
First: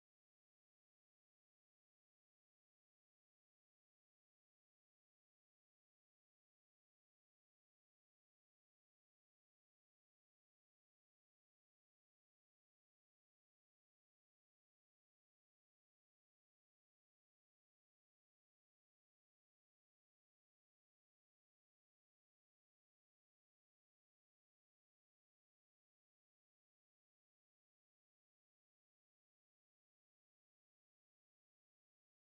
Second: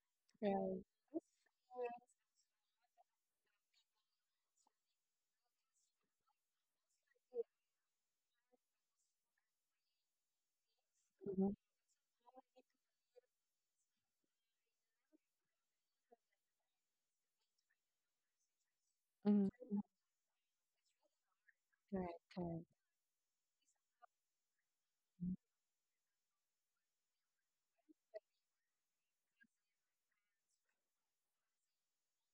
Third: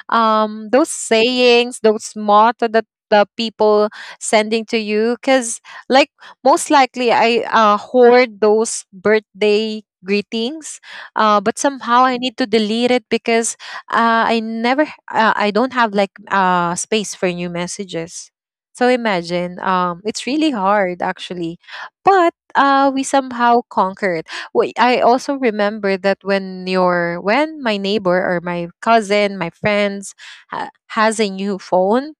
Speaker 3: um those sayings, those motto that the people sending to you because, like, most likely I uh, hoard those birthday greetings, uh,
Speaker 1: hmm,
Speaker 3: but somehow I need to delete it because uh, i never uh, I don't have like uh, space for new messages. So
Speaker 1: hmm.
Speaker 3: imagine um, it's really hard actually.
Speaker 1: Correct.
Speaker 3: But
Speaker 1: Correct.
Speaker 3: uh, we somehow conquer. Wait, I also remember that when your when my neighbor or my cousin, my friends ha- has a new phone,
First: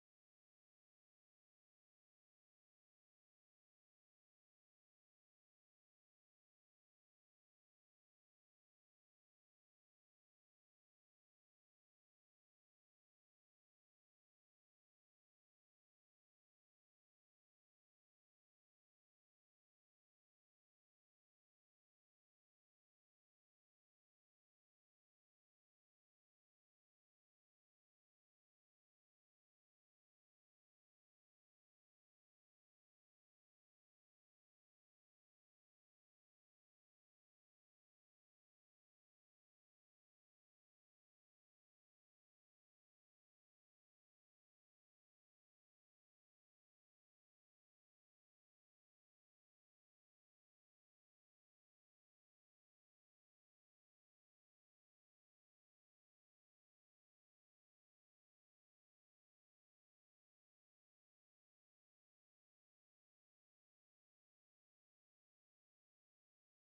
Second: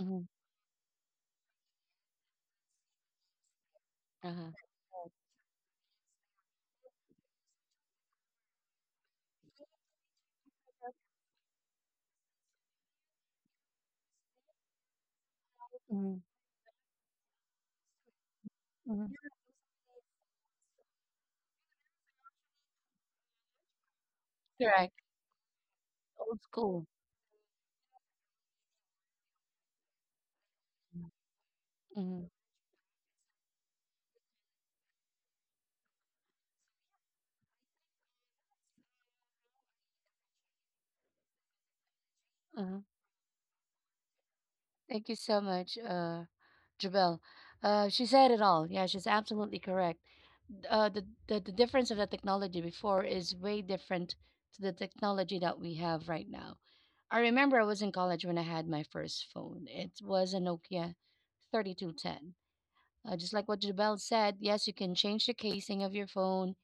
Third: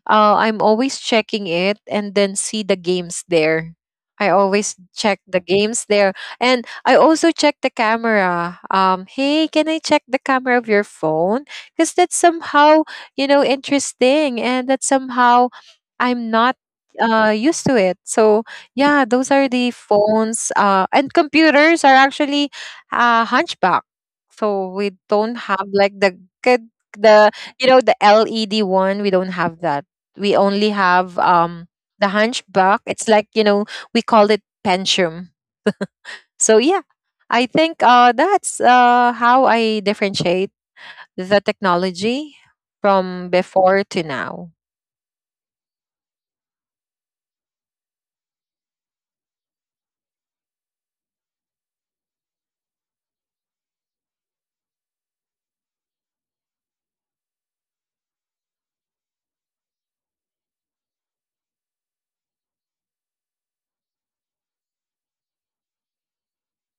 Speaker 1: Mm-hmm.
Speaker 3: uh, I'm always checking it, and then see the games there. I
Speaker 1: Uh-huh.
Speaker 3: always check the games there. And I also check the camera. Um, hey, can I check the camera of your phone? Because that's somehow, you know, interesting, and that somehow
Speaker 1: Hmm,
Speaker 3: I'm not uh used to it. So yeah,
Speaker 1: hmm.
Speaker 3: those are the phones. Uh and computers are actually uh hunchback. So we
Speaker 1: Correct.
Speaker 3: don't have like the
Speaker 1: Old
Speaker 3: good,
Speaker 1: school.
Speaker 3: the you know the L E D one, we don't have that. We only have um the
Speaker 1: Mm-hmm.
Speaker 3: hunchback, it's like, you know, we called it penchum. So yeah, I think uh that's uh how I differentiate the technology
Speaker 1: Uh-huh.
Speaker 3: from before to now.
Speaker 1: Thank you so much, uh, Jabel. Uh, she said it all. Yeah, she's absolutely correct. uh, the, the the difference of the technology before is way different to the technology that we have right now. I remember I was in college when I had my first phone. It was a Nokia thirty-two ten. Uh, just like what Jubel said, yes, you can change the casing of your phone.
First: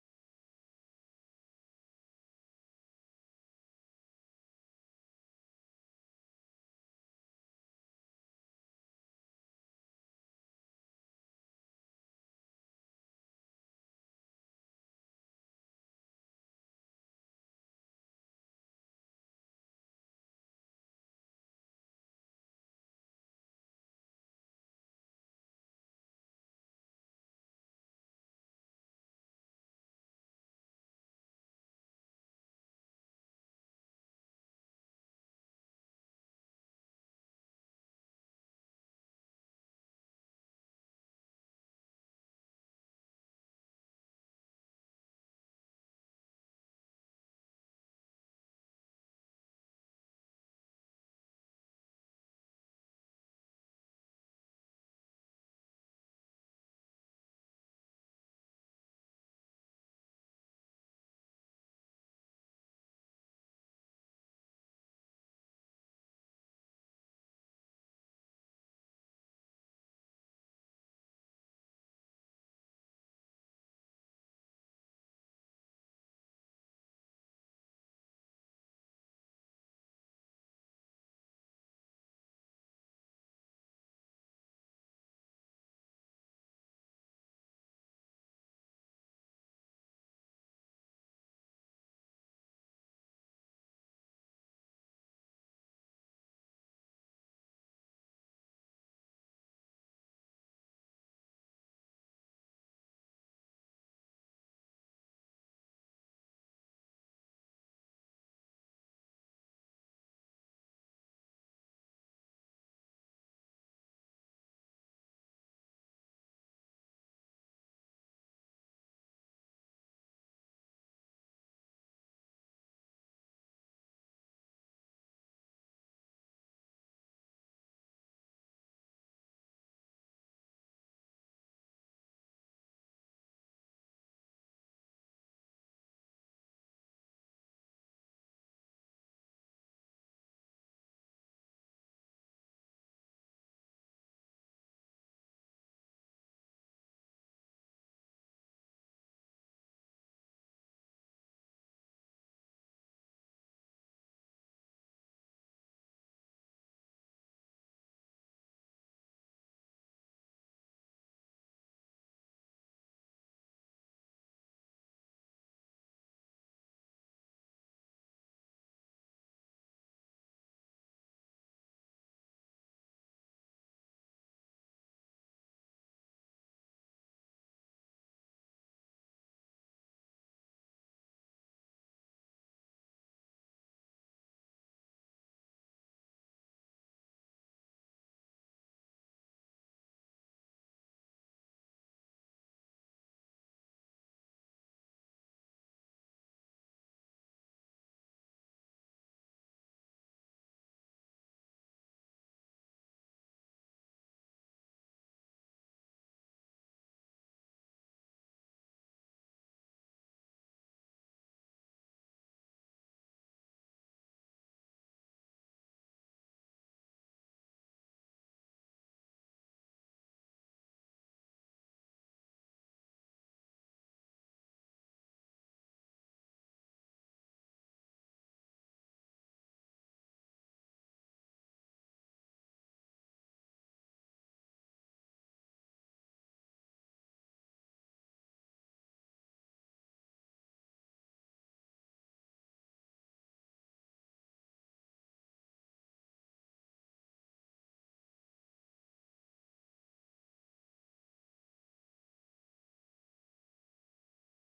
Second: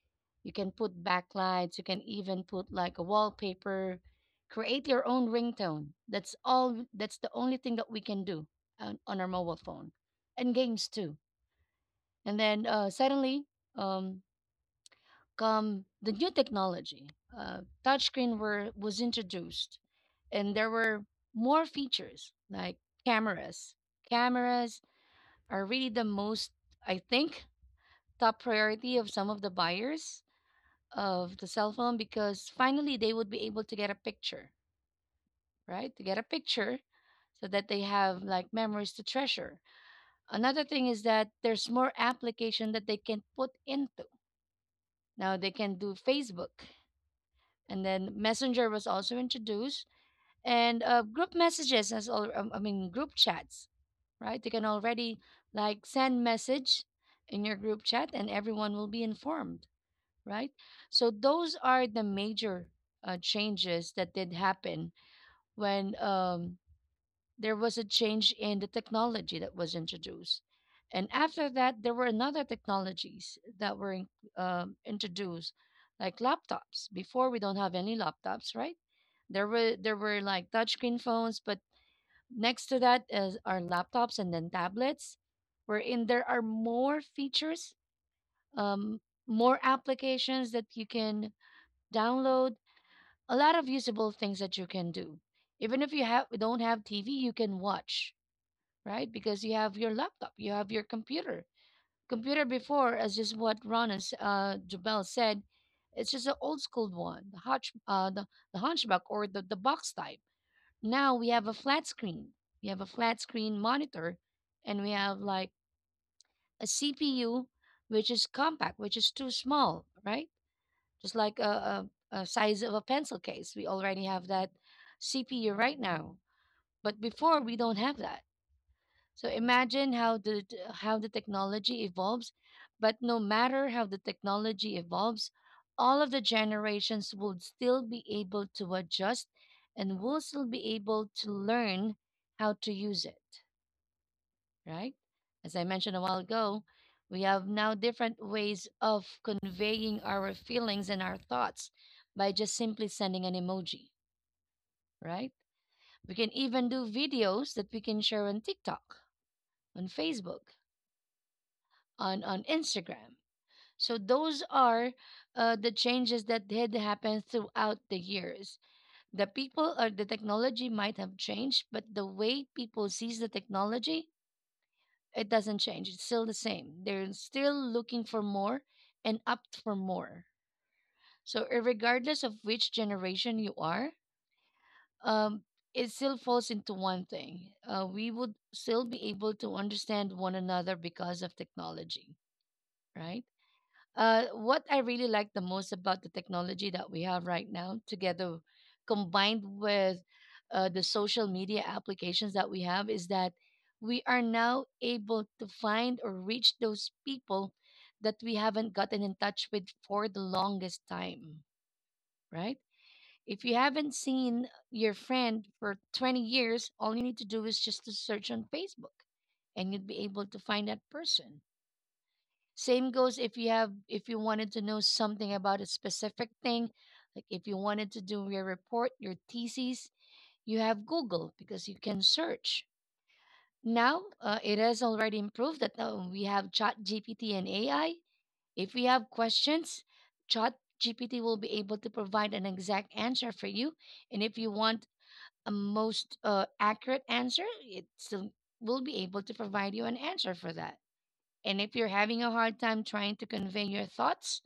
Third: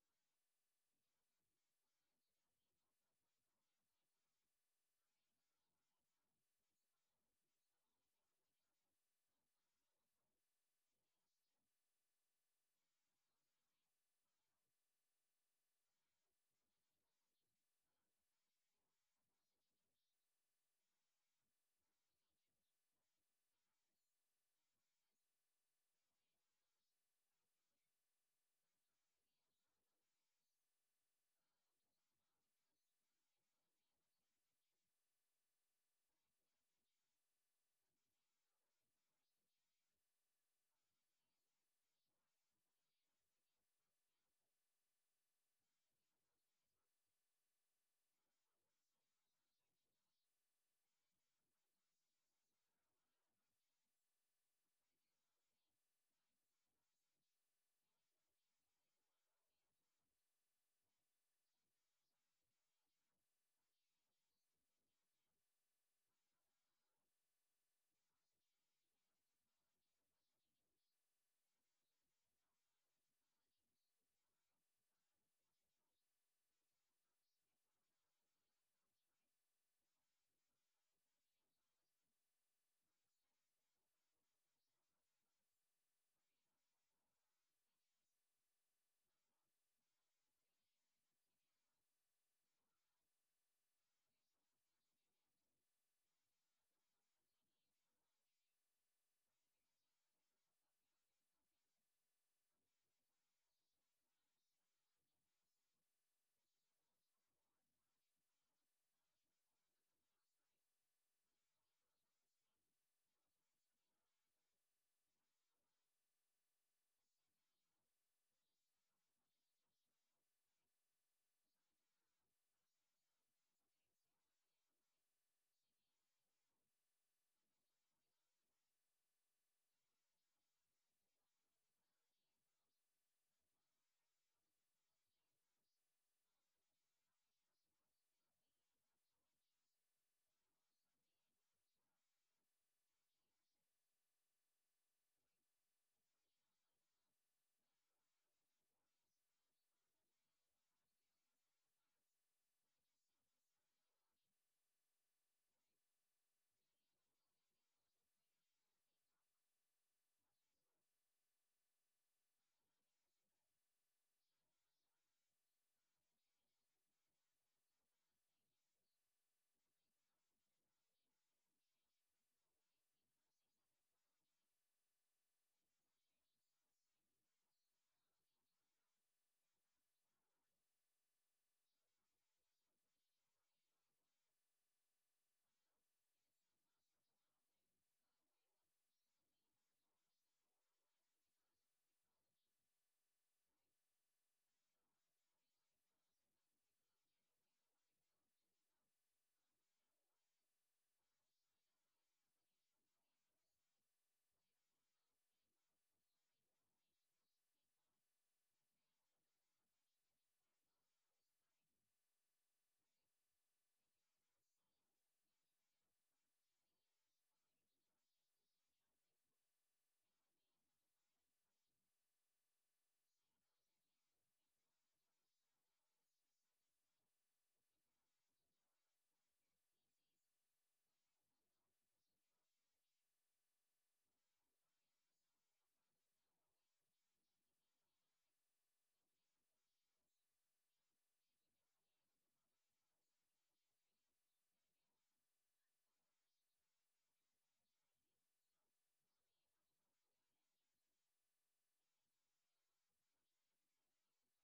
Speaker 1: You can put backlights. You can even put like a wallpaper. Create your own ringtone. That's all. That's the only thing that we can do on, on our mobile phone, and games too. And then uh, suddenly, um, come the new technology. Uh, Touchscreen were was introduced, and there were more features like cameras. Cameras are really the most, I think, top priority of some of the buyers of the cell phone, because finally they would be able to get a picture, right? To get a picture so that they have like memories to treasure. Another thing is that there's more application that they can put into. Now they can do Facebook, and then messenger was also introduced, and uh, group messages as all, um, i mean, group chats, right? You can already like send message in your group chat and everyone will be informed, right? So those are the major uh, changes that did happen when, um, there was a change in the technology that was introduced. And after that, there were another technologies that were in, um, introduced, like laptops. Before we don't have any laptops, right? There were there were like touchscreen phones, but next to that is are laptops and then tablets, wherein there are more features, um, more applications that you can download, a lot of usable things that you can do. Even if you have don't have T V, you can watch, right? Because you have your laptop, you have your computer. Computer before, as just what Rana s- uh, Jubel said, it's just an old school one, the, hunch, uh, the, the hunchback, or the, the box type. Now we have a flat screen. We have a flat screen monitor, and we have like a C P U, which is compact, which is too small, right? Just like a, a, a size of a pencil case. We already have that C P U right now. But before, we don't have that. So imagine how the t- how the technology evolves, but no matter how the technology evolves, all of the generations will still be able to adjust and will still be able to learn how to use it, right? As I mentioned a while ago, we have now different ways of conveying our feelings and our thoughts by just simply sending an emoji, right? We can even do videos that we can share on TikTok, on Facebook, on on Instagram. So those are uh, the changes that did happen throughout the years. The people or the technology might have changed, but the way people sees the technology, it doesn't change. It's still the same. They're still looking for more and up for more. So regardless of which generation you are, um, it still falls into one thing. Uh, we would still be able to understand one another because of technology, right? Uh, what I really like the most about the technology that we have right now, together combined with uh, the social media applications that we have, is that we are now able to find or reach those people that we haven't gotten in touch with for the longest time, right? If you haven't seen your friend for twenty years, all you need to do is just to search on Facebook, and you'd be able to find that person. Same goes if you have, if you wanted to know something about a specific thing, like if you wanted to do your report, your thesis, you have Google because you can search. Now, uh, it has already improved that uh, we have Chat G P T and A I. If we have questions, Chat G P T will be able to provide an exact answer for you. And if you want a most uh, accurate answer, it still will be able to provide you an answer for that. And if you're having a hard time trying to convey your thoughts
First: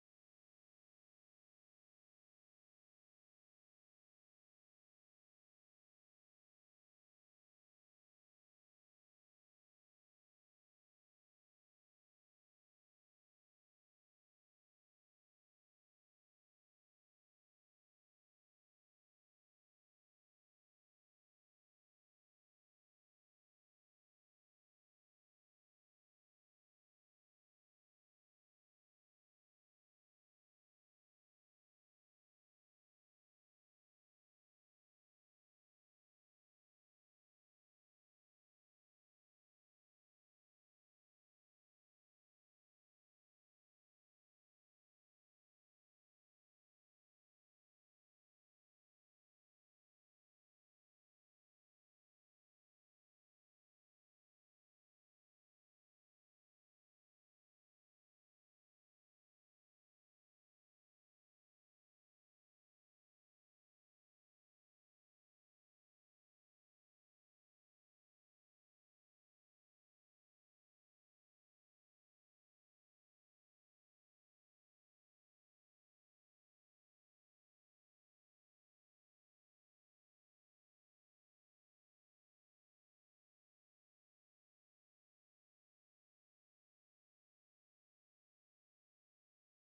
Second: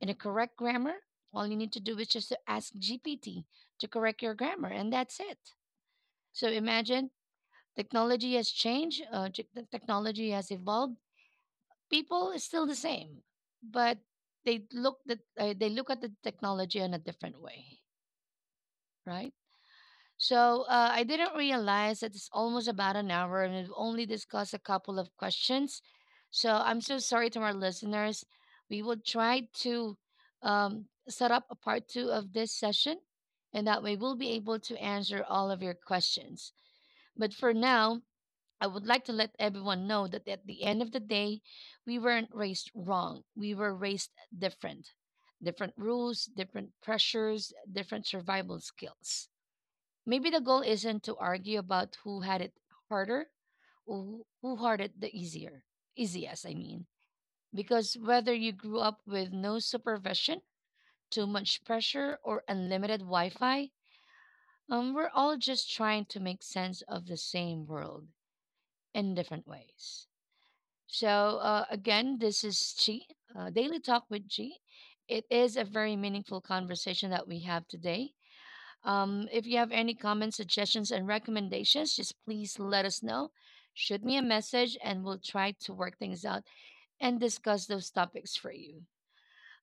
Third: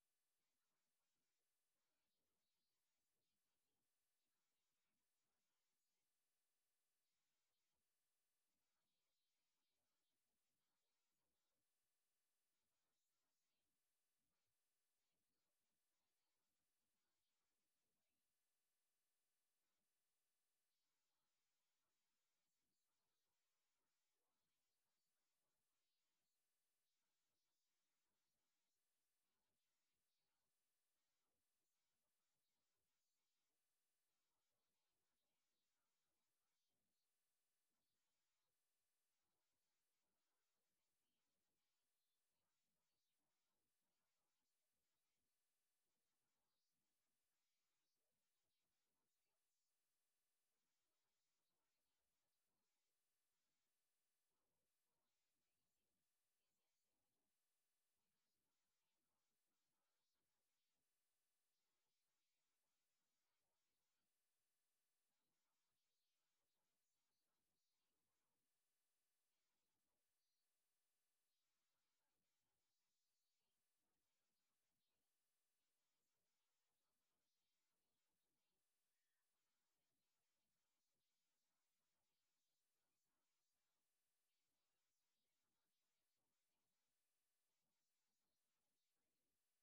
Speaker 1: in a correct grammar, all you need to do is just to ask G P T to correct your grammar, and that's it. So imagine, technology has changed, uh, tech- the technology has evolved. People is still the same, but they look that uh, they look at the technology in a different way, right? So uh, I didn't realize that it's almost about an hour and we've only discussed a couple of questions. So I'm so sorry to our listeners. We will try to um, set up a part two of this session, and that way we'll be able to answer all of your questions. But for now, I would like to let everyone know that at the end of the day, we weren't raised wrong. We were raised different. Different rules, different pressures, different survival skills. Maybe the goal isn't to argue about who had it harder or who who had it the easier, easiest, I mean. Because whether you grew up with no supervision, too much pressure, or unlimited Wi Fi, um, we're all just trying to make sense of the same world in different ways. So, uh, again, this is Chi, uh, Daily Talk with Chi. It is a very meaningful conversation that we have today. Um, if you have any comments, suggestions, and recommendations, just please let us know. Shoot me a message and we'll try to work things out and discuss those topics for you.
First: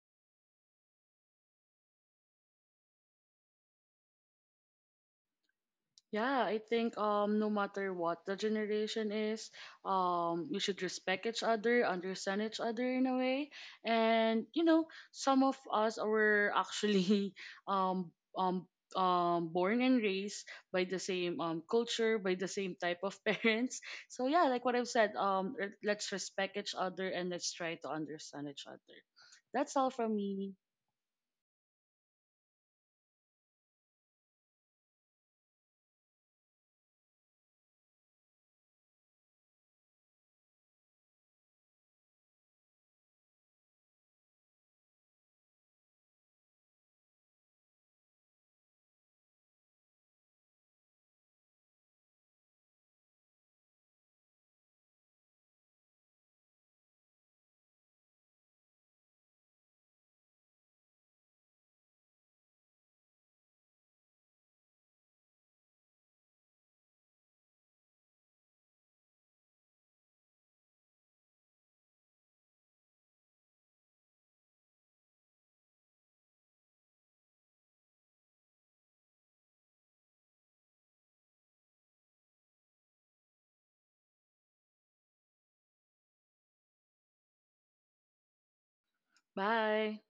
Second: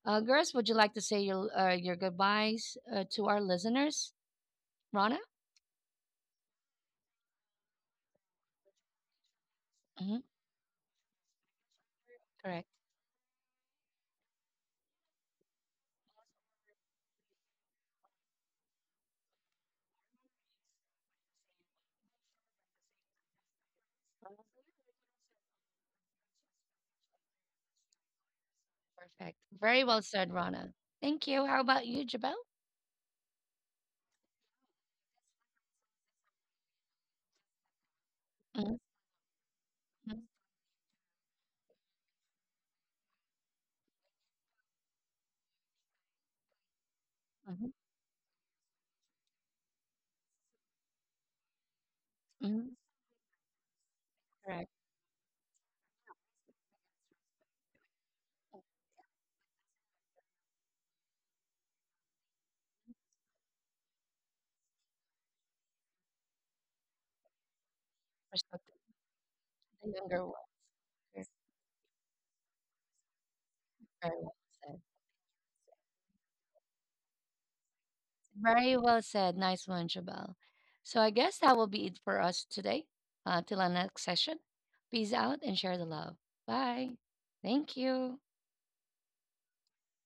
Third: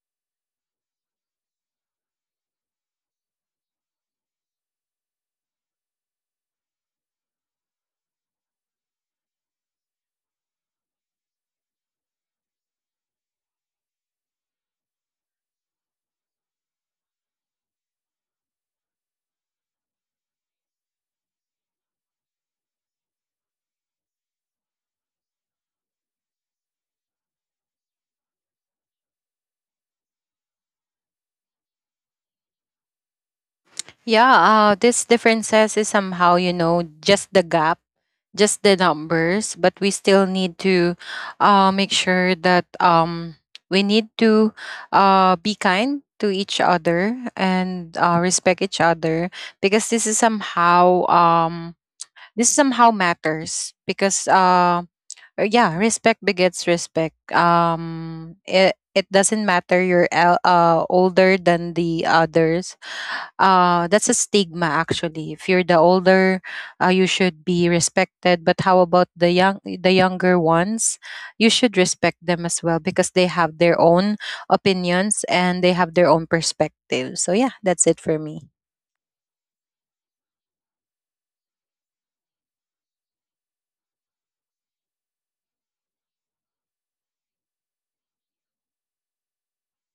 Speaker 1: Uh, girls, would you like to say your, uh, your goodbyes uh, to our listeners? Rana?
Speaker 2: Yeah, I think um no matter what the generation is,
Speaker 1: Hmm.
Speaker 2: um we should respect each other, understand each
Speaker 1: Correct.
Speaker 2: other in a way. And you know, some of us were actually (laughs) um um um born and raised by the same um culture, by the same type of (laughs) parents. So yeah, like what I've said, um re- let's respect each other and let's try to understand each other.
Speaker 1: Perfect.
Speaker 2: That's
Speaker 1: Very
Speaker 2: all
Speaker 1: well
Speaker 2: from
Speaker 1: said,
Speaker 2: me.
Speaker 1: Rana. Thank you. How about you, Jabel?
Speaker 3: Yeah, uh this differences is somehow, you know, just the gap, just the
Speaker 1: Hmm.
Speaker 3: numbers, but we still need to uh, make sure that um, we need to uh, be kind to each other, and uh, respect each other because this is somehow um, this
Speaker 1: Hmm.
Speaker 3: somehow matters because
Speaker 1: Correct.
Speaker 3: uh, uh, yeah, respect begets respect. Um, it it doesn't matter you're el- uh, older than the others. uh, that's a stigma actually. If you're the older, uh, you should be respected.
Speaker 1: Perspective.
Speaker 3: But how about the young,
Speaker 1: The
Speaker 3: the
Speaker 1: younger one.
Speaker 3: younger ones? You should respect them as well because they have their
Speaker 1: Very
Speaker 3: own
Speaker 1: well said.
Speaker 3: opinions and they have their own perspective. So yeah, that's it for me.
Speaker 1: Very well said. Nice one, Jabal. So I guess that will be it for us today. Uh, till our next session. Peace out and share the love. Bye. Thank you.
Speaker 2: Bye.